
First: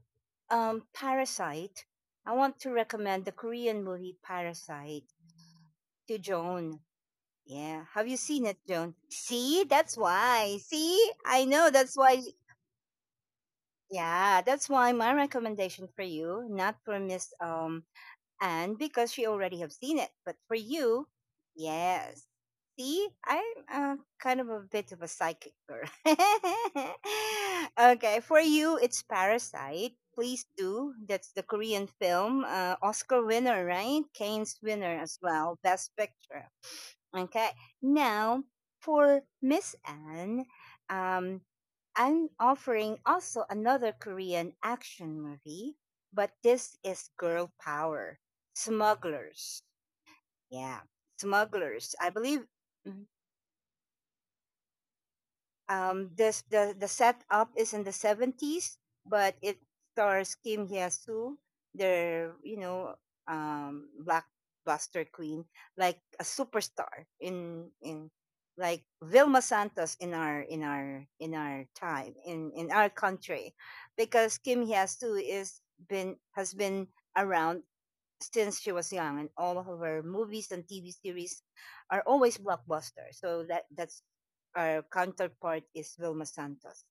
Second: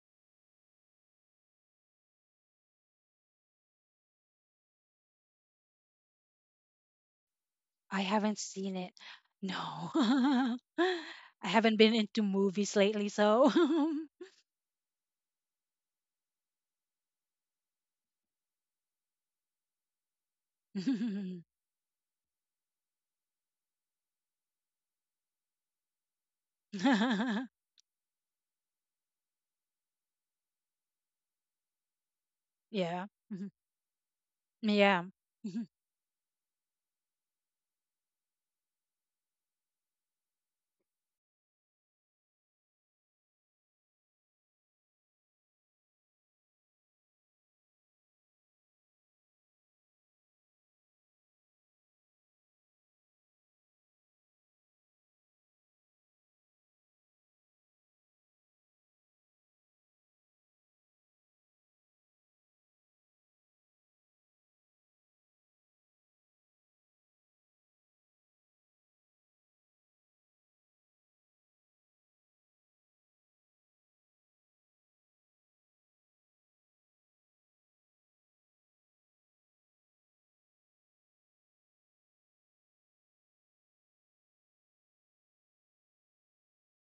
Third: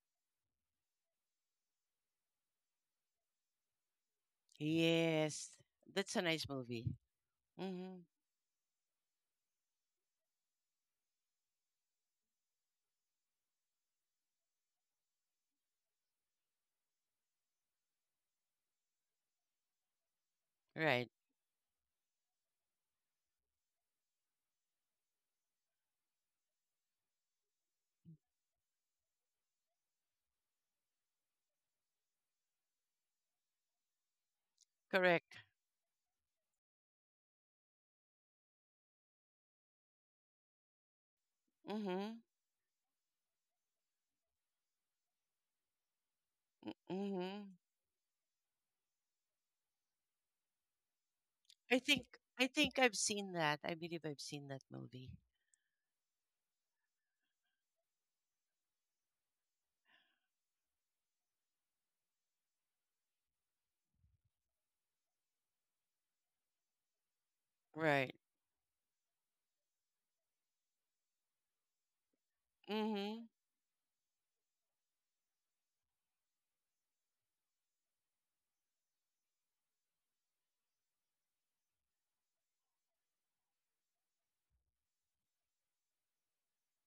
Parasite. I want to recommend the Korean movie Parasite Yes. That's to a nice Joan. movie. Yeah. I Mhm. Have you haven't seen it, seen Joan? it. See, No. (laughs) that's why. I See, I know haven't been that's why. into movies lately, so (laughs) Yeah, that's why my recommendation for you, not for Miss and because she already have seen it. But for you, Right. Mhm. yes. See, I'm kind of a bit of a psychic girl. (laughs) (laughs) Okay, for you, it's Parasite. Please do. That's the Korean film, Yeah. Oscar Mhm. winner, right? Kane's winner Yeah. as Correct. well, Mhm. Best Picture. Okay. Now, for Miss Anne, um, Mm-hmm. I'm offering also another Korean action movie, but this is Mm-hmm. Girl Power Smugglers. Yeah, I Smugglers. I think believe. I think I've Mm-hmm. seen that. I believe I've seen that movie. This, the setup is in the 70s, but it stars Kim Hye Soo, their, you know, blockbuster queen, like a superstar in, Right. like Vilma Santos in our, time, in, our Mm-hmm. country, because Kim Hye Soo is, been has been around since she was young, and all of her movies and TV series are always blockbusters. So that that's our counterpart is Vilma Santos.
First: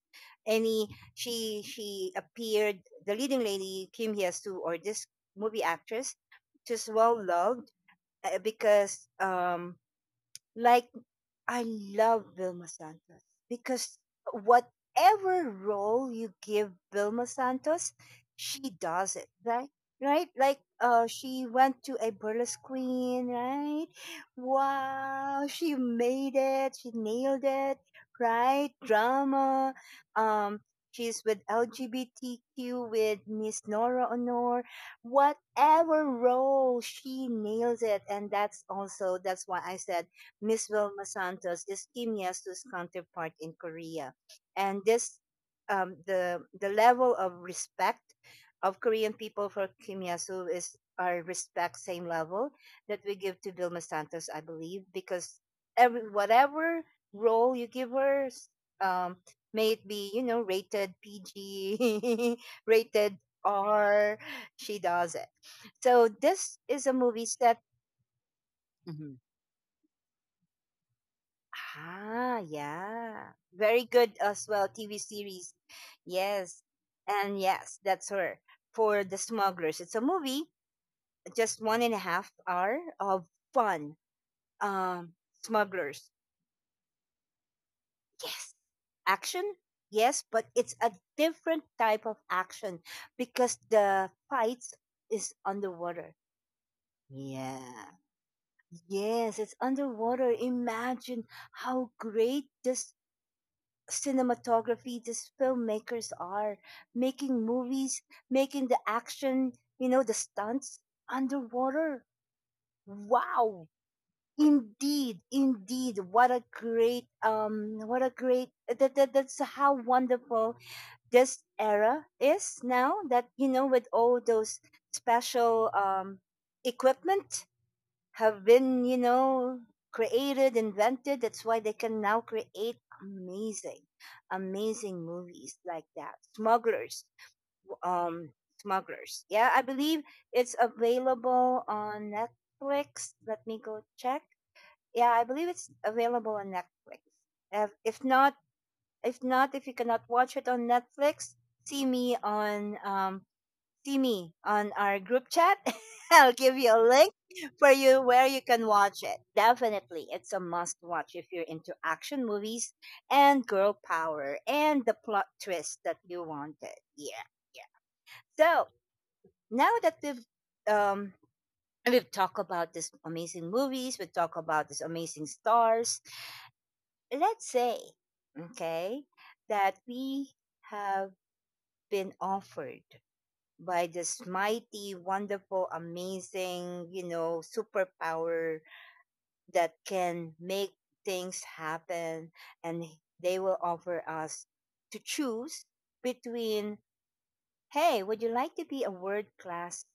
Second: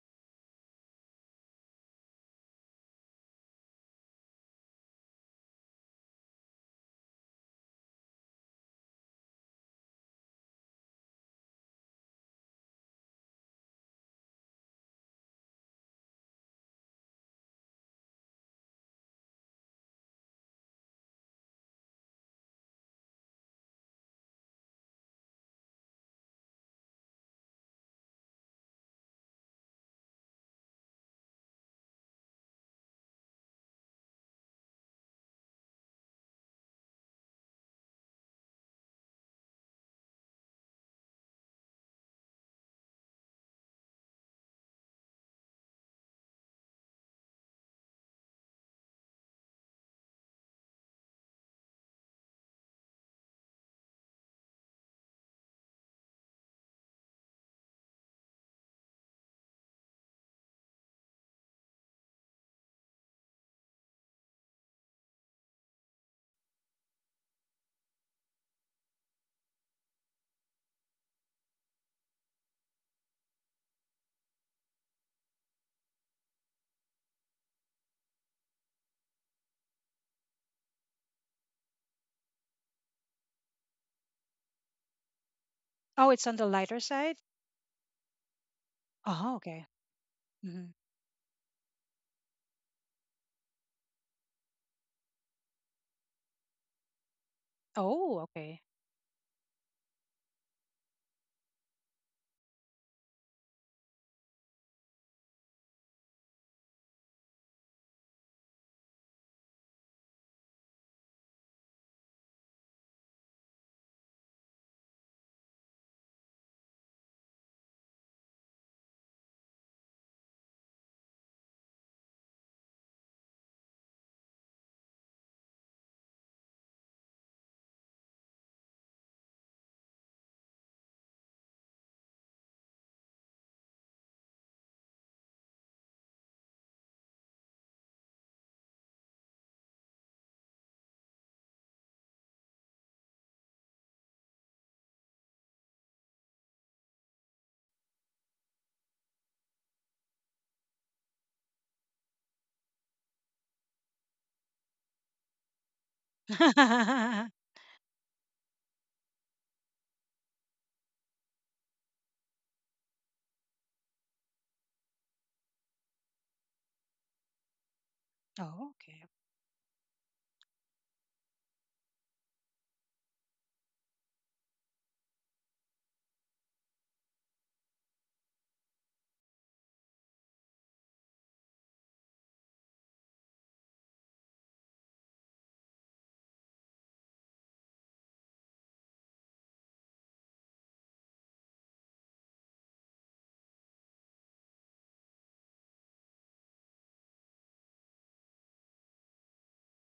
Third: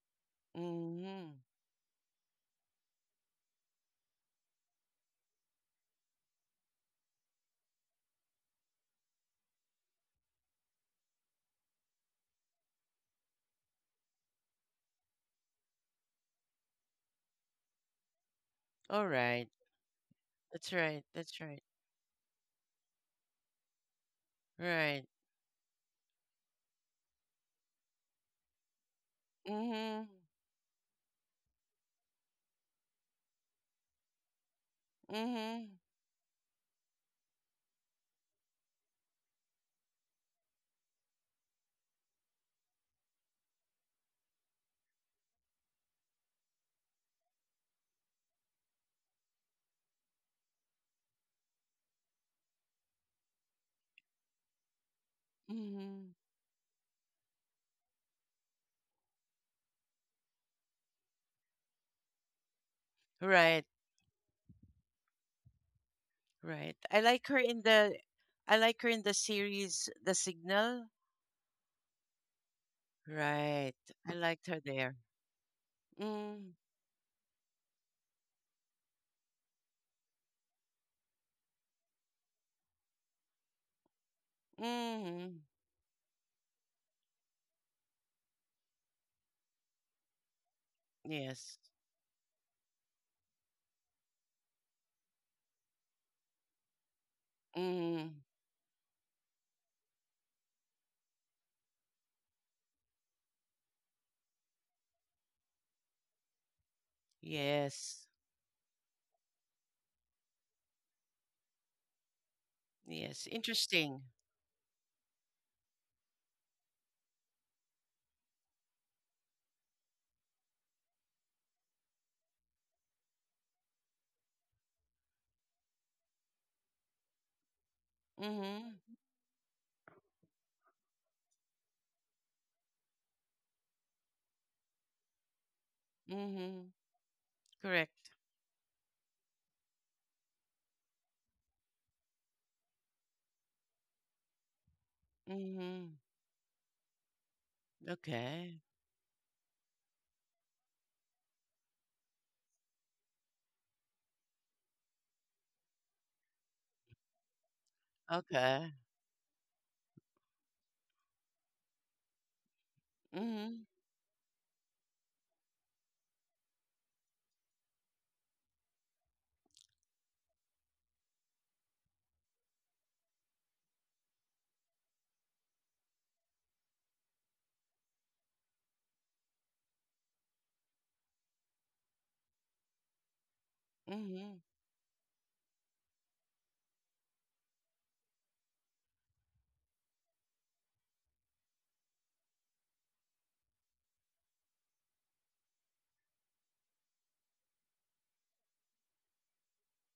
Any, Mm-hmm. She appeared, the leading lady Kim Hyesu, or this movie actress, just well loved, because, like, I love Vilma Santos because whatever role you give Vilma Santos, she All does it, right. right? Right? Like, That's right. uh, That's she right. went to a burlesque queen, right? Right. Wow, she made it, she nailed it, right? Drama. Mm-hmm. Um she's with LGBTQ with Miss Nora Honor. Mm-hmm. Whatever role she nails it and that's why I said Miss Vilma Santos is Kim Yesu's counterpart in Korea. And this, the level of respect of Korean people for Kim Yesu is our respect same level that we give to Vilma Santos, I believe, because every Mm-hmm. whatever role you give her, um, may it be rated PG, (laughs) rated Right. R, she does it. So this Right. is a movie set. I like her in the series The Signal. Ah, yeah. Right. Very I good liked as her well, TV there. series. Mm. Yes. And yes, that's her. For The Smugglers. It's a movie, just 1.5 hour of fun. Um, Mm-hmm. Oh, smugglers. it's on the lighter side? Yes. Oh, Action? okay. Yes, but Hmm. it's a Yes. different type of action because the fights is underwater. Yeah. Mm. Oh, okay. Yes, it's underwater. Imagine how great this cinematography these filmmakers are making movies, Yes. making the action, the stunts underwater. Yes. Wow. Interesting. Indeed, indeed. What a great, that's how wonderful this era is now that with all those special equipment have Mm-hmm. been, created, invented. That's why they can now create amazing, amazing movies like that. Mm-hmm. Smugglers, Correct. um, smugglers. Yeah, I believe it's available on Netflix. Let me go check. Yeah, I believe it's Mhm. available on Netflix. If not, Okay. If you cannot watch it on Netflix, see me on to me on our group chat. (laughs) I'll give you a link (laughs) for you where you can Okay. watch it. Definitely, it's a must watch if you're into action movies and Mhm. girl power and the plot twist that you wanted. Yeah, yeah. So Oh, okay. now that um we've talked about these amazing movies, we talk about these amazing stars. Let's say, okay, that we have been offered by this Mhm. mighty, wonderful, amazing, superpower that can make things happen. And they will offer us to choose between, hey, would you like to be a world class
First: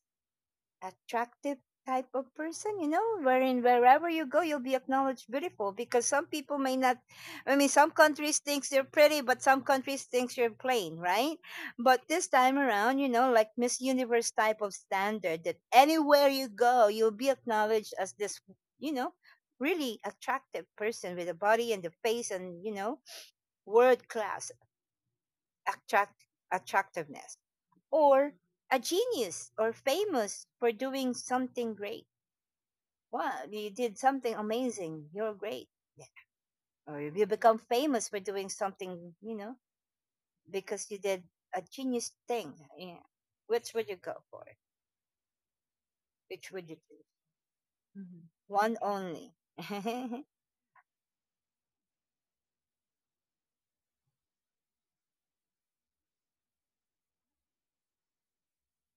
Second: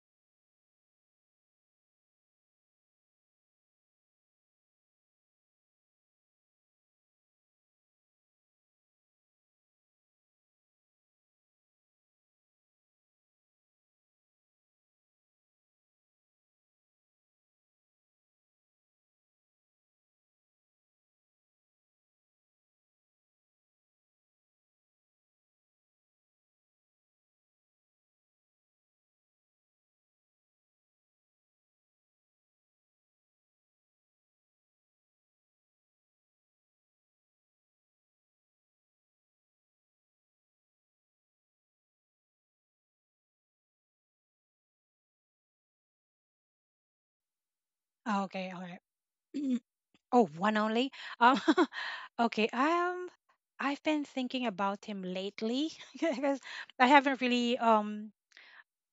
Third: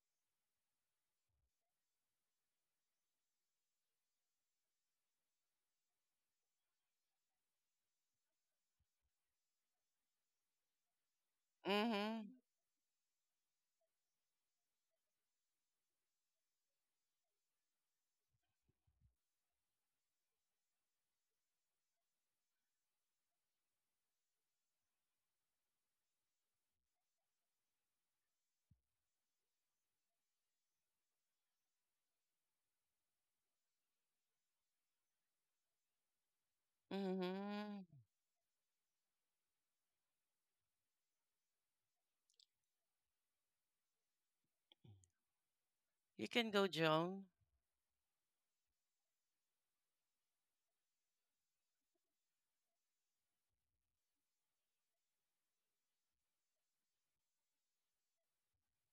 attractive type of person, wherein wherever you go, you'll be acknowledged beautiful because some people may not, I mean, some countries thinks you're pretty, but some countries thinks you're plain, right? But this Mhm. time around, like Miss Universe type of standard that anywhere you go, you'll be acknowledged as this, you know, really attractive person with a body and the face and, world class attract attractiveness or a genius or famous for doing something great, well, you did something amazing. You're great. Yeah. Or if you become Mhm. famous for doing something, because you did a genius thing. Yeah. Which would you go for? You Which can would go, you Joan. do? Mm-hmm. Oh, okay, all One right. only. (laughs) (clears throat) Hmm. Oh, one only. Um, (laughs) okay. I've been thinking about him lately (laughs) because I haven't really um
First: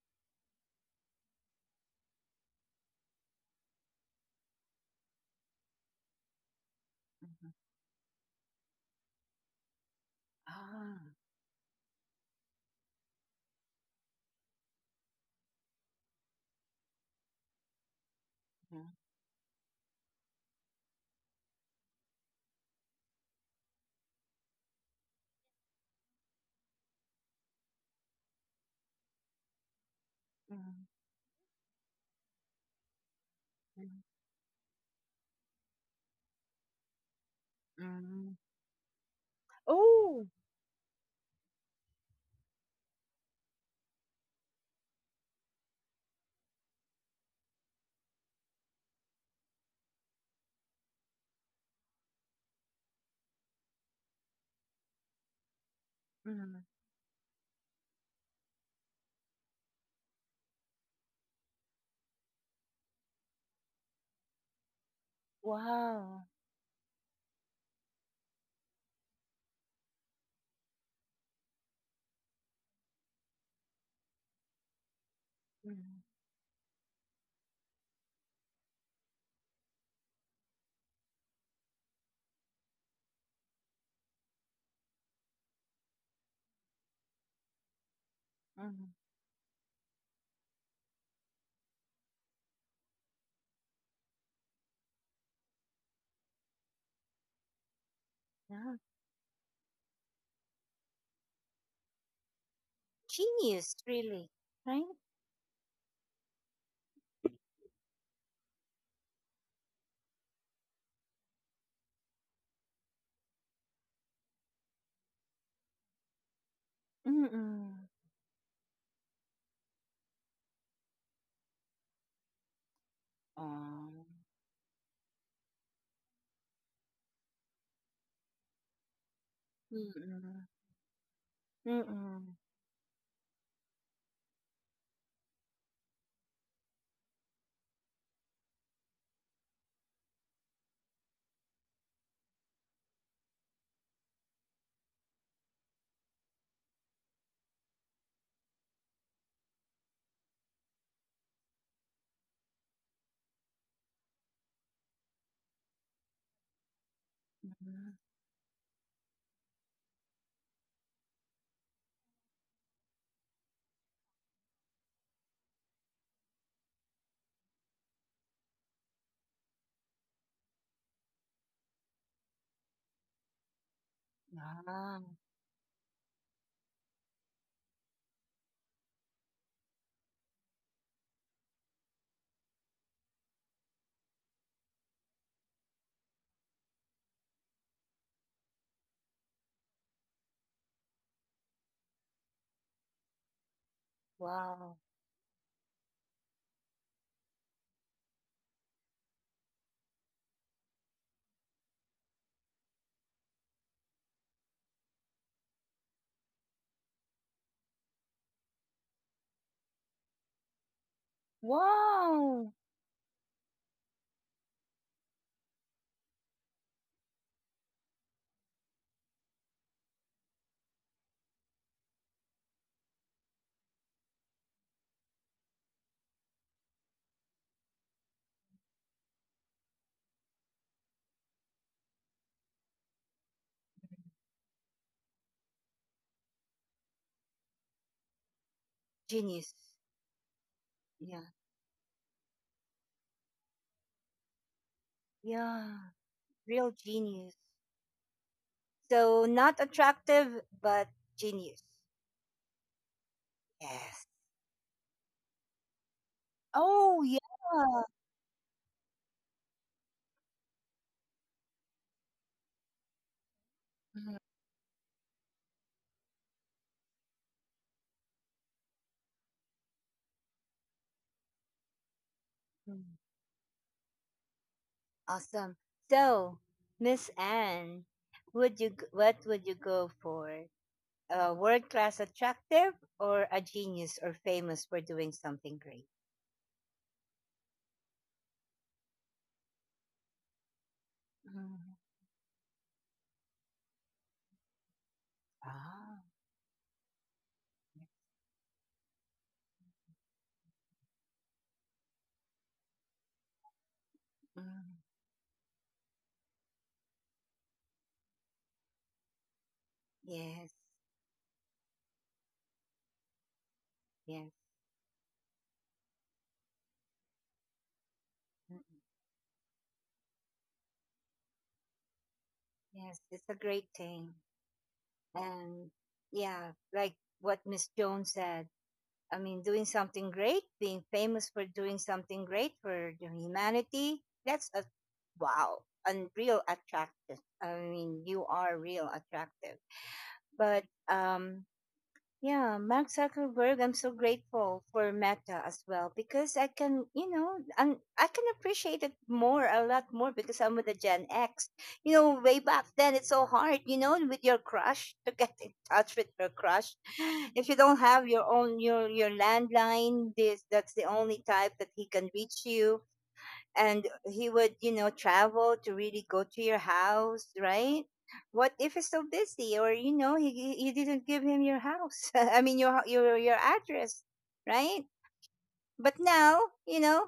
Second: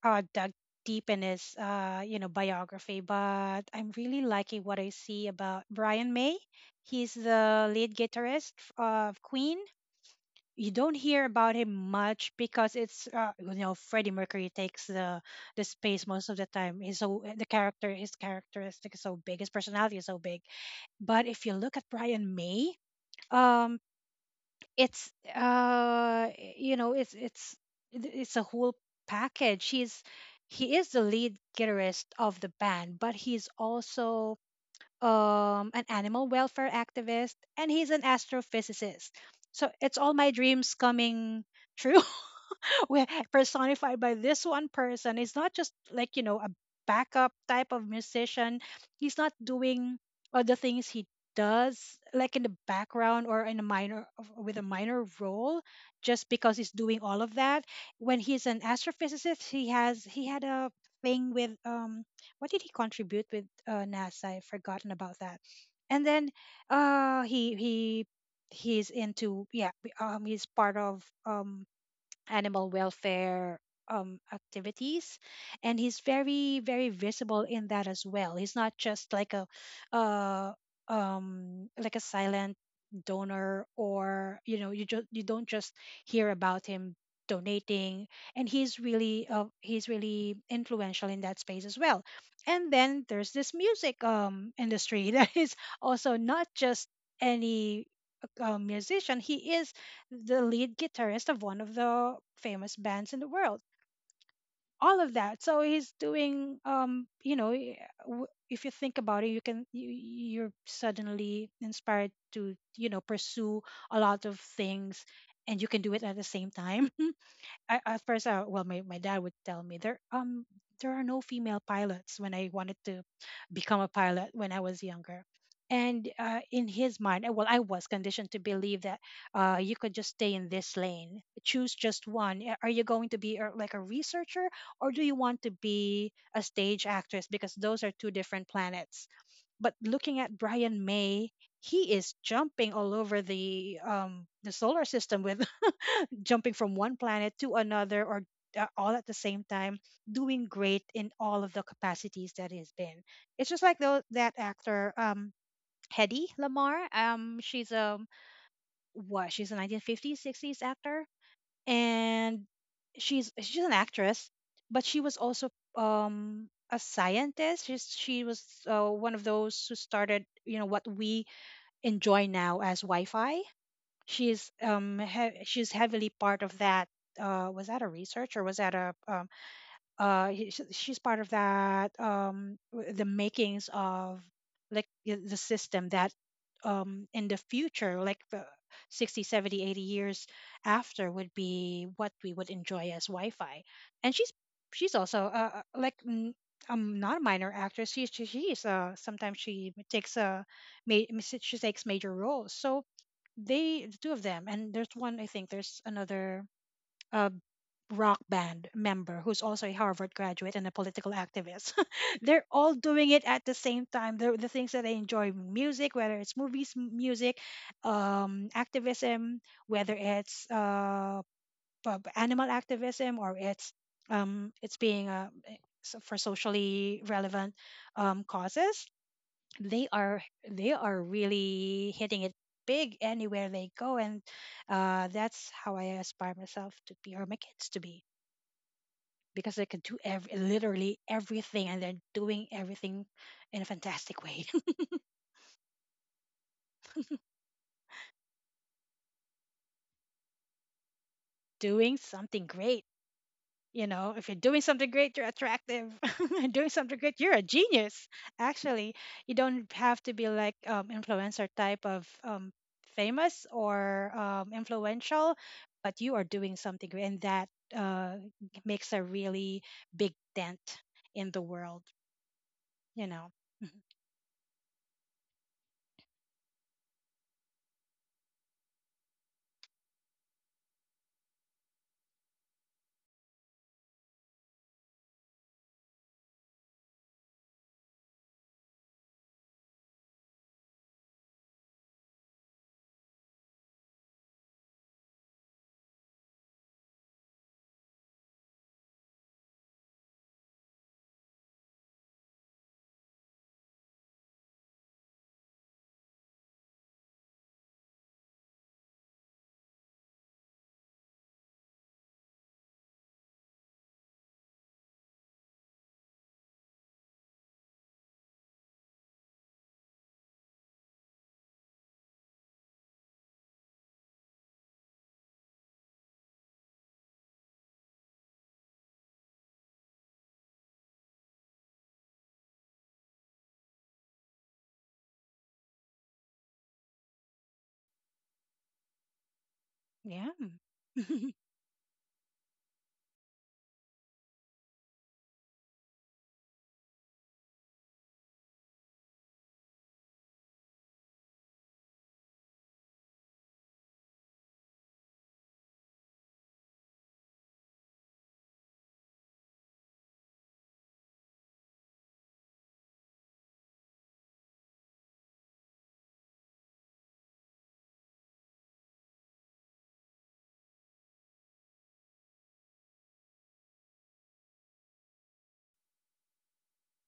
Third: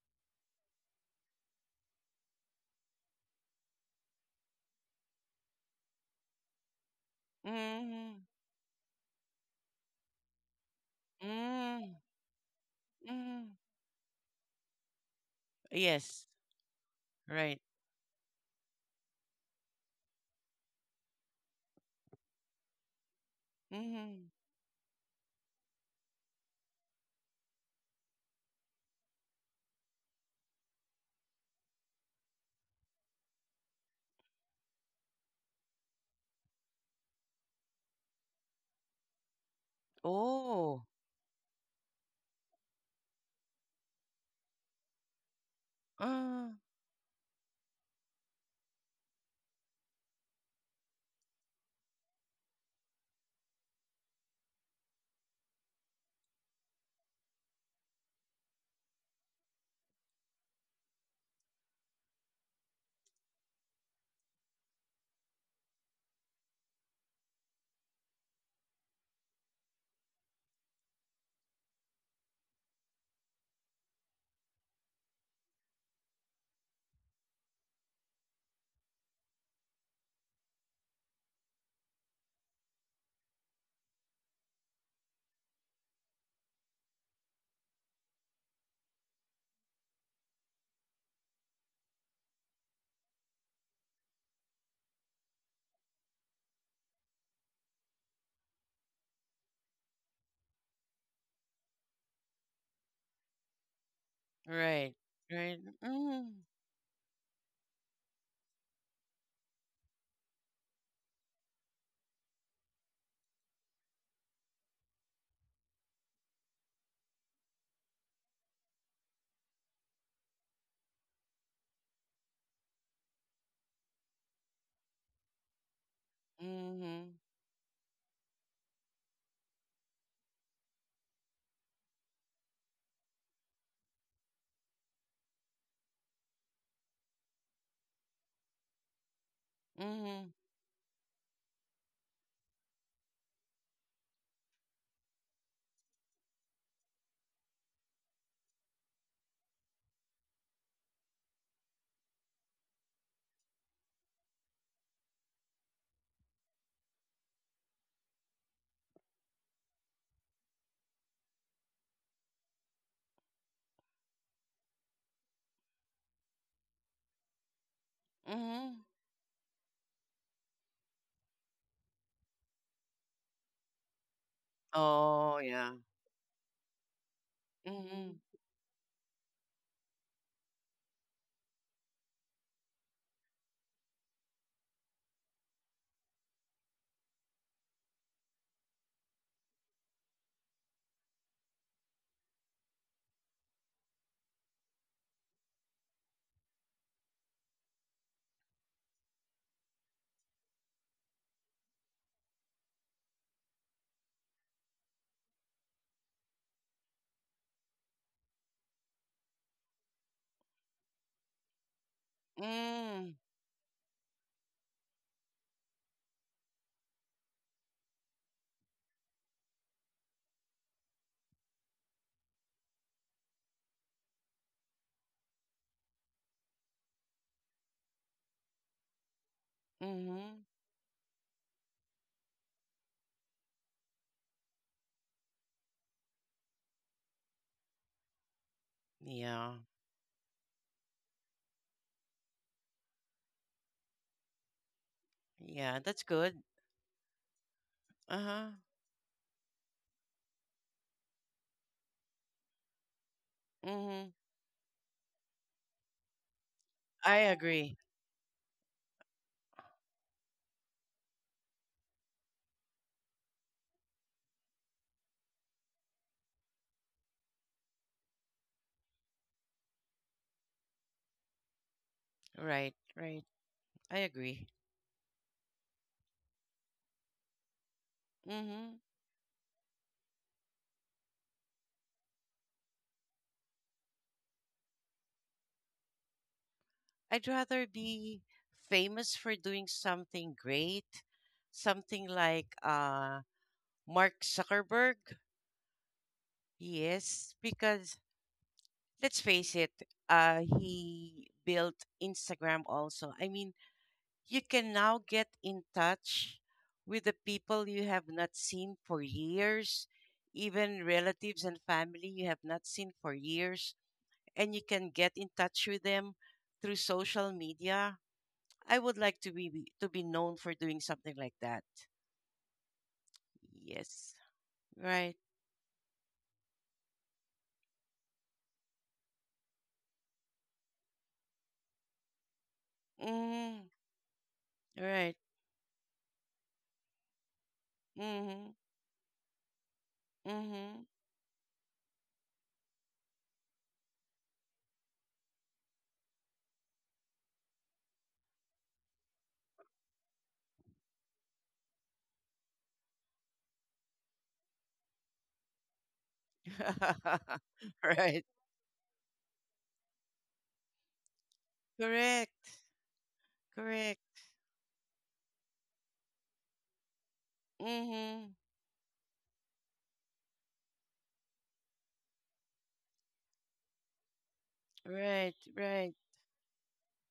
uh, dug deep in his biography, but I'm really liking what I see about Brian May. He's the lead Mhm. guitarist of Queen. You don't Ah. hear about him Mhm. much because it's Mhm. Freddie Mercury takes the space Yes. most of the time. He's so eh, the Right. character His Mhm, characteristic is so big, his personality is so big. But if you look at Brian May, um, Mhm. it's uh you know it's it's it's a whole package. Mhm, He is the lead guitarist of the band, but he's also an animal welfare activist, and mhm, he's an mhm, astrophysicist, so it's all oh, my Oh. dreams coming true, (laughs) we- personified by this one person. It's not just like, Uh. a backup type of musician. He's not doing other things. He does, like, in the background, or in a minor with a minor role, just because mhm. he's doing all of that. When he's an astrophysicist, he had a thing with, what did he contribute with, nasa. I've forgotten about that. And Wow. then uh he he he's into, he's part of, animal welfare activities. And Mhm, he's very, very visible in that as well. He's not just like uh, like a silent donor, or you don't just hear about him donating. And he's mhm, really uh, he's really influential in that space as well. And then there's this music, industry, (laughs) that is also not just any, yeah. musician. He is the lead guitarist of one of the famous bands in the world. Genius, really. Right? Right. All of that. Right. So he's Mhm. doing, if you think about it, you you're suddenly inspired to, pursue a lot of things, and you can do it at the same time. (laughs) I, Mm-mm. at first, well, my dad would tell me, there are no female pilots, when I wanted to become a Oh. pilot when I was younger, and in his Mhm. mind, well, I was conditioned to believe that, Mm. you could just stay Mm-mm. in this lane, choose just Mm-mm. one. Are you going to be, like, a researcher, or do you want to be a stage actress? Because those are two different planets. But looking Mhm. at Brian May, he is jumping all over the solar system, with (laughs) jumping from one planet to another, or all at the same time, doing great in all of the capacities that he's been. It's just like though that actor, Hedy Lamarr. She's Mhm. a what? She's a 1950s, 60s actor, and she's an actress, but she was also a scientist. She was Mhm. One of those who started, what we enjoy now as Wi-Fi. She's um Yeah. Oh, he- yeah. she's heavily part of that. Was that a Mhm. research, or was that a she's part of that, the makings of, the system that, in the future, like, the 60 70 80 years after would be what we would enjoy as Wi-Fi. And she's Wow. she's also, like, not a minor actress. She she's Sometimes ma- she takes major roles. So the two of them, and there's one, I think, there's another, a rock band member who's also a Harvard graduate and a political activist. (laughs) They're Wow. all doing Mhm. it at the same time. The things that they enjoy, music, whether it's movies, music, activism, whether it's animal activism, or it's, being for socially relevant, causes, they are Mhm. Really hitting it big anywhere they go. And that's how I aspire myself to be, or my kids to be, Yeah. because Genius. they can do literally Yeah. everything, and they're doing everything in a fantastic way. Yeah. Yeah. That's good. Real genius. Uh huh. So not attractive, but (laughs) genius. Doing something great. You Yes. Mhm. know, if you're doing something great, you're attractive. (laughs) Doing something Oh, I great, yeah. you're a agree. genius. Actually, you don't have to be like, influencer type of, famous, or, Mhm. Influential, but you are doing something great, and that, uh, makes a really big dent in the world. Right. Mm. You Right. know. Mhm. I agree. Awesome. So, Miss Anne, would you Mm-hmm. What would you go for? A world class attractive or a genius or famous for doing something great? I'd rather be famous for doing something great, Mhm. something like Mark Zuckerberg. Ah, Yes, because let's face it, he built Instagram also. I mean, you can mhm. now get in touch with the people you have not seen for years, Yes, even relatives and family you have not seen for years, yes, and you can get in touch with them through social media. mm, I would like to to be known for doing something like that. yes. It's a great Yes. thing. Right. And yeah, like what Miss Jones said, I mean, doing something great, being famous for doing something great for the Mm, humanity, that's a, right. wow, unreal attractive. I mean, you Mm-hmm. are real attractive. Yeah. But Mm-hmm. (laughs) um, yeah, Mark Zuckerberg, I'm so grateful for Meta as well because I can, and I can appreciate it more, a lot more because I'm with the Gen X. Way back then it's so hard, with your crush to get in (laughs) touch with your crush. (laughs) If you don't have Right. your own your landline, this that's the only type that he can Correct. reach you, and Correct. he would travel to really go to your house, right? Mm-hmm. What if he's so busy, or you didn't give him your house, (laughs) I mean your address, right? Right. Right. But now, you know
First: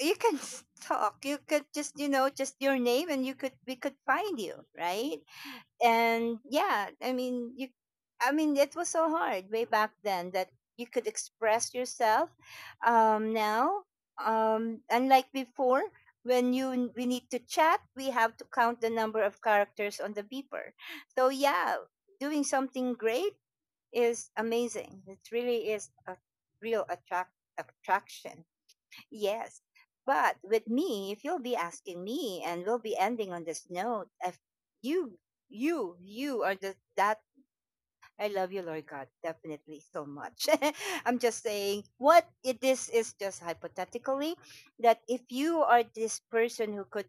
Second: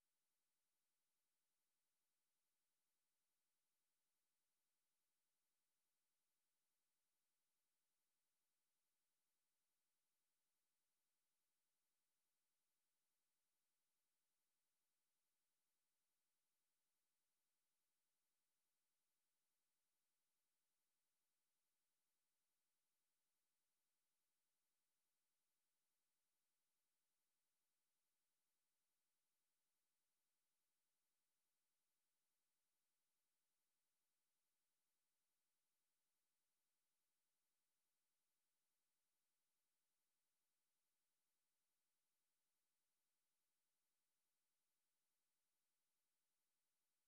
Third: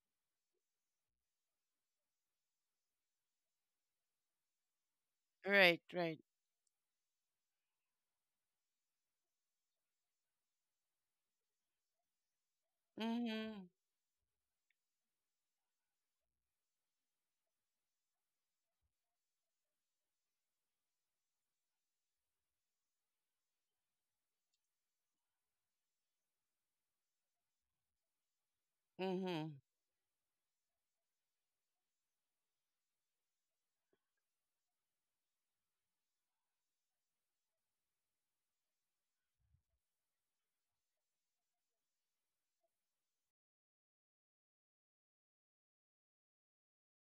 you can (laughs) talk, you could just your name and you could we could find you, right? Right. Right. And yeah, I mean, I mean, it was so hard way back then that you could express yourself. Um, Mm-hmm. now, unlike before, when we need to chat, we have to count the number of characters on the beeper. So yeah, doing something great is amazing. It really is a real attraction. Mm-hmm. Yes. But with me, if you'll be asking me, and we'll be ending on this note, if you, you are just that, I love you, Lord God, definitely so much. (laughs) I'm just saying this is just hypothetically that if you are this person who could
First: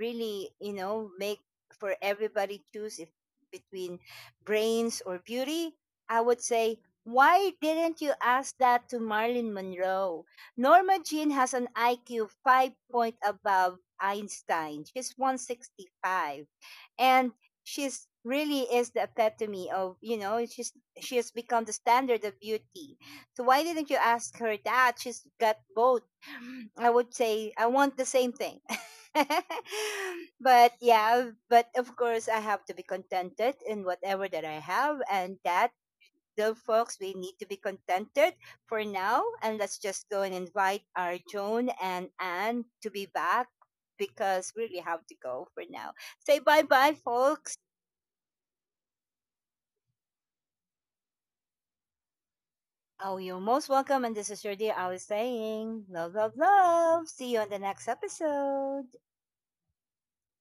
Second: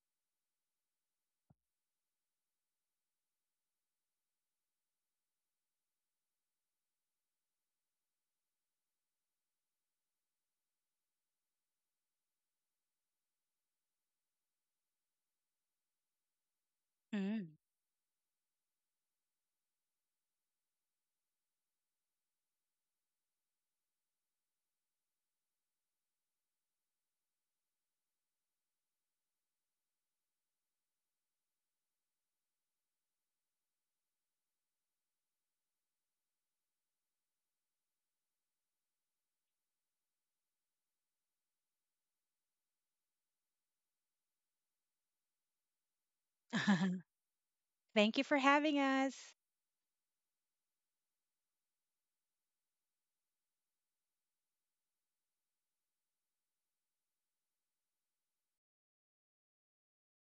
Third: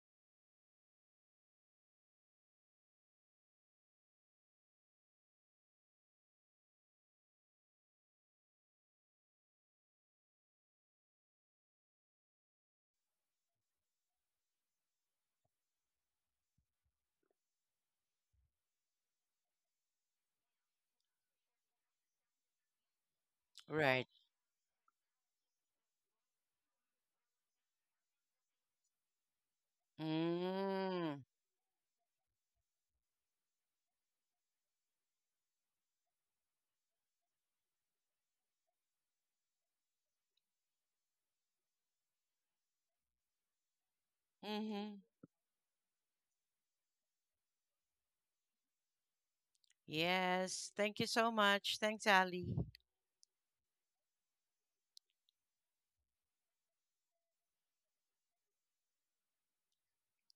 really, make for everybody choose, if between brains or beauty, I would say, why didn't you ask that to Marilyn Monroe? Norma Jean has an IQ 5 point above Einstein. She's 165. And Mhm. she's really is the epitome of, she has become the standard of beauty. So why didn't you Right. ask her that? She's got both. I would say I want the same thing. (laughs) But Mm-hmm. yeah, but of course, I have to be contented in whatever that I have, and that, the folks, we need to be contented for now. And let's just go and invite our Joan and Anne to be back because we really Mm-hmm. have to go for now. Say bye bye, folks. (laughs) Thank you for having us. Yes. Thank you so much. Thanks, Ali. Oh, you're most welcome. And this is your dear Ali saying, love, love, love. See you on the next episode.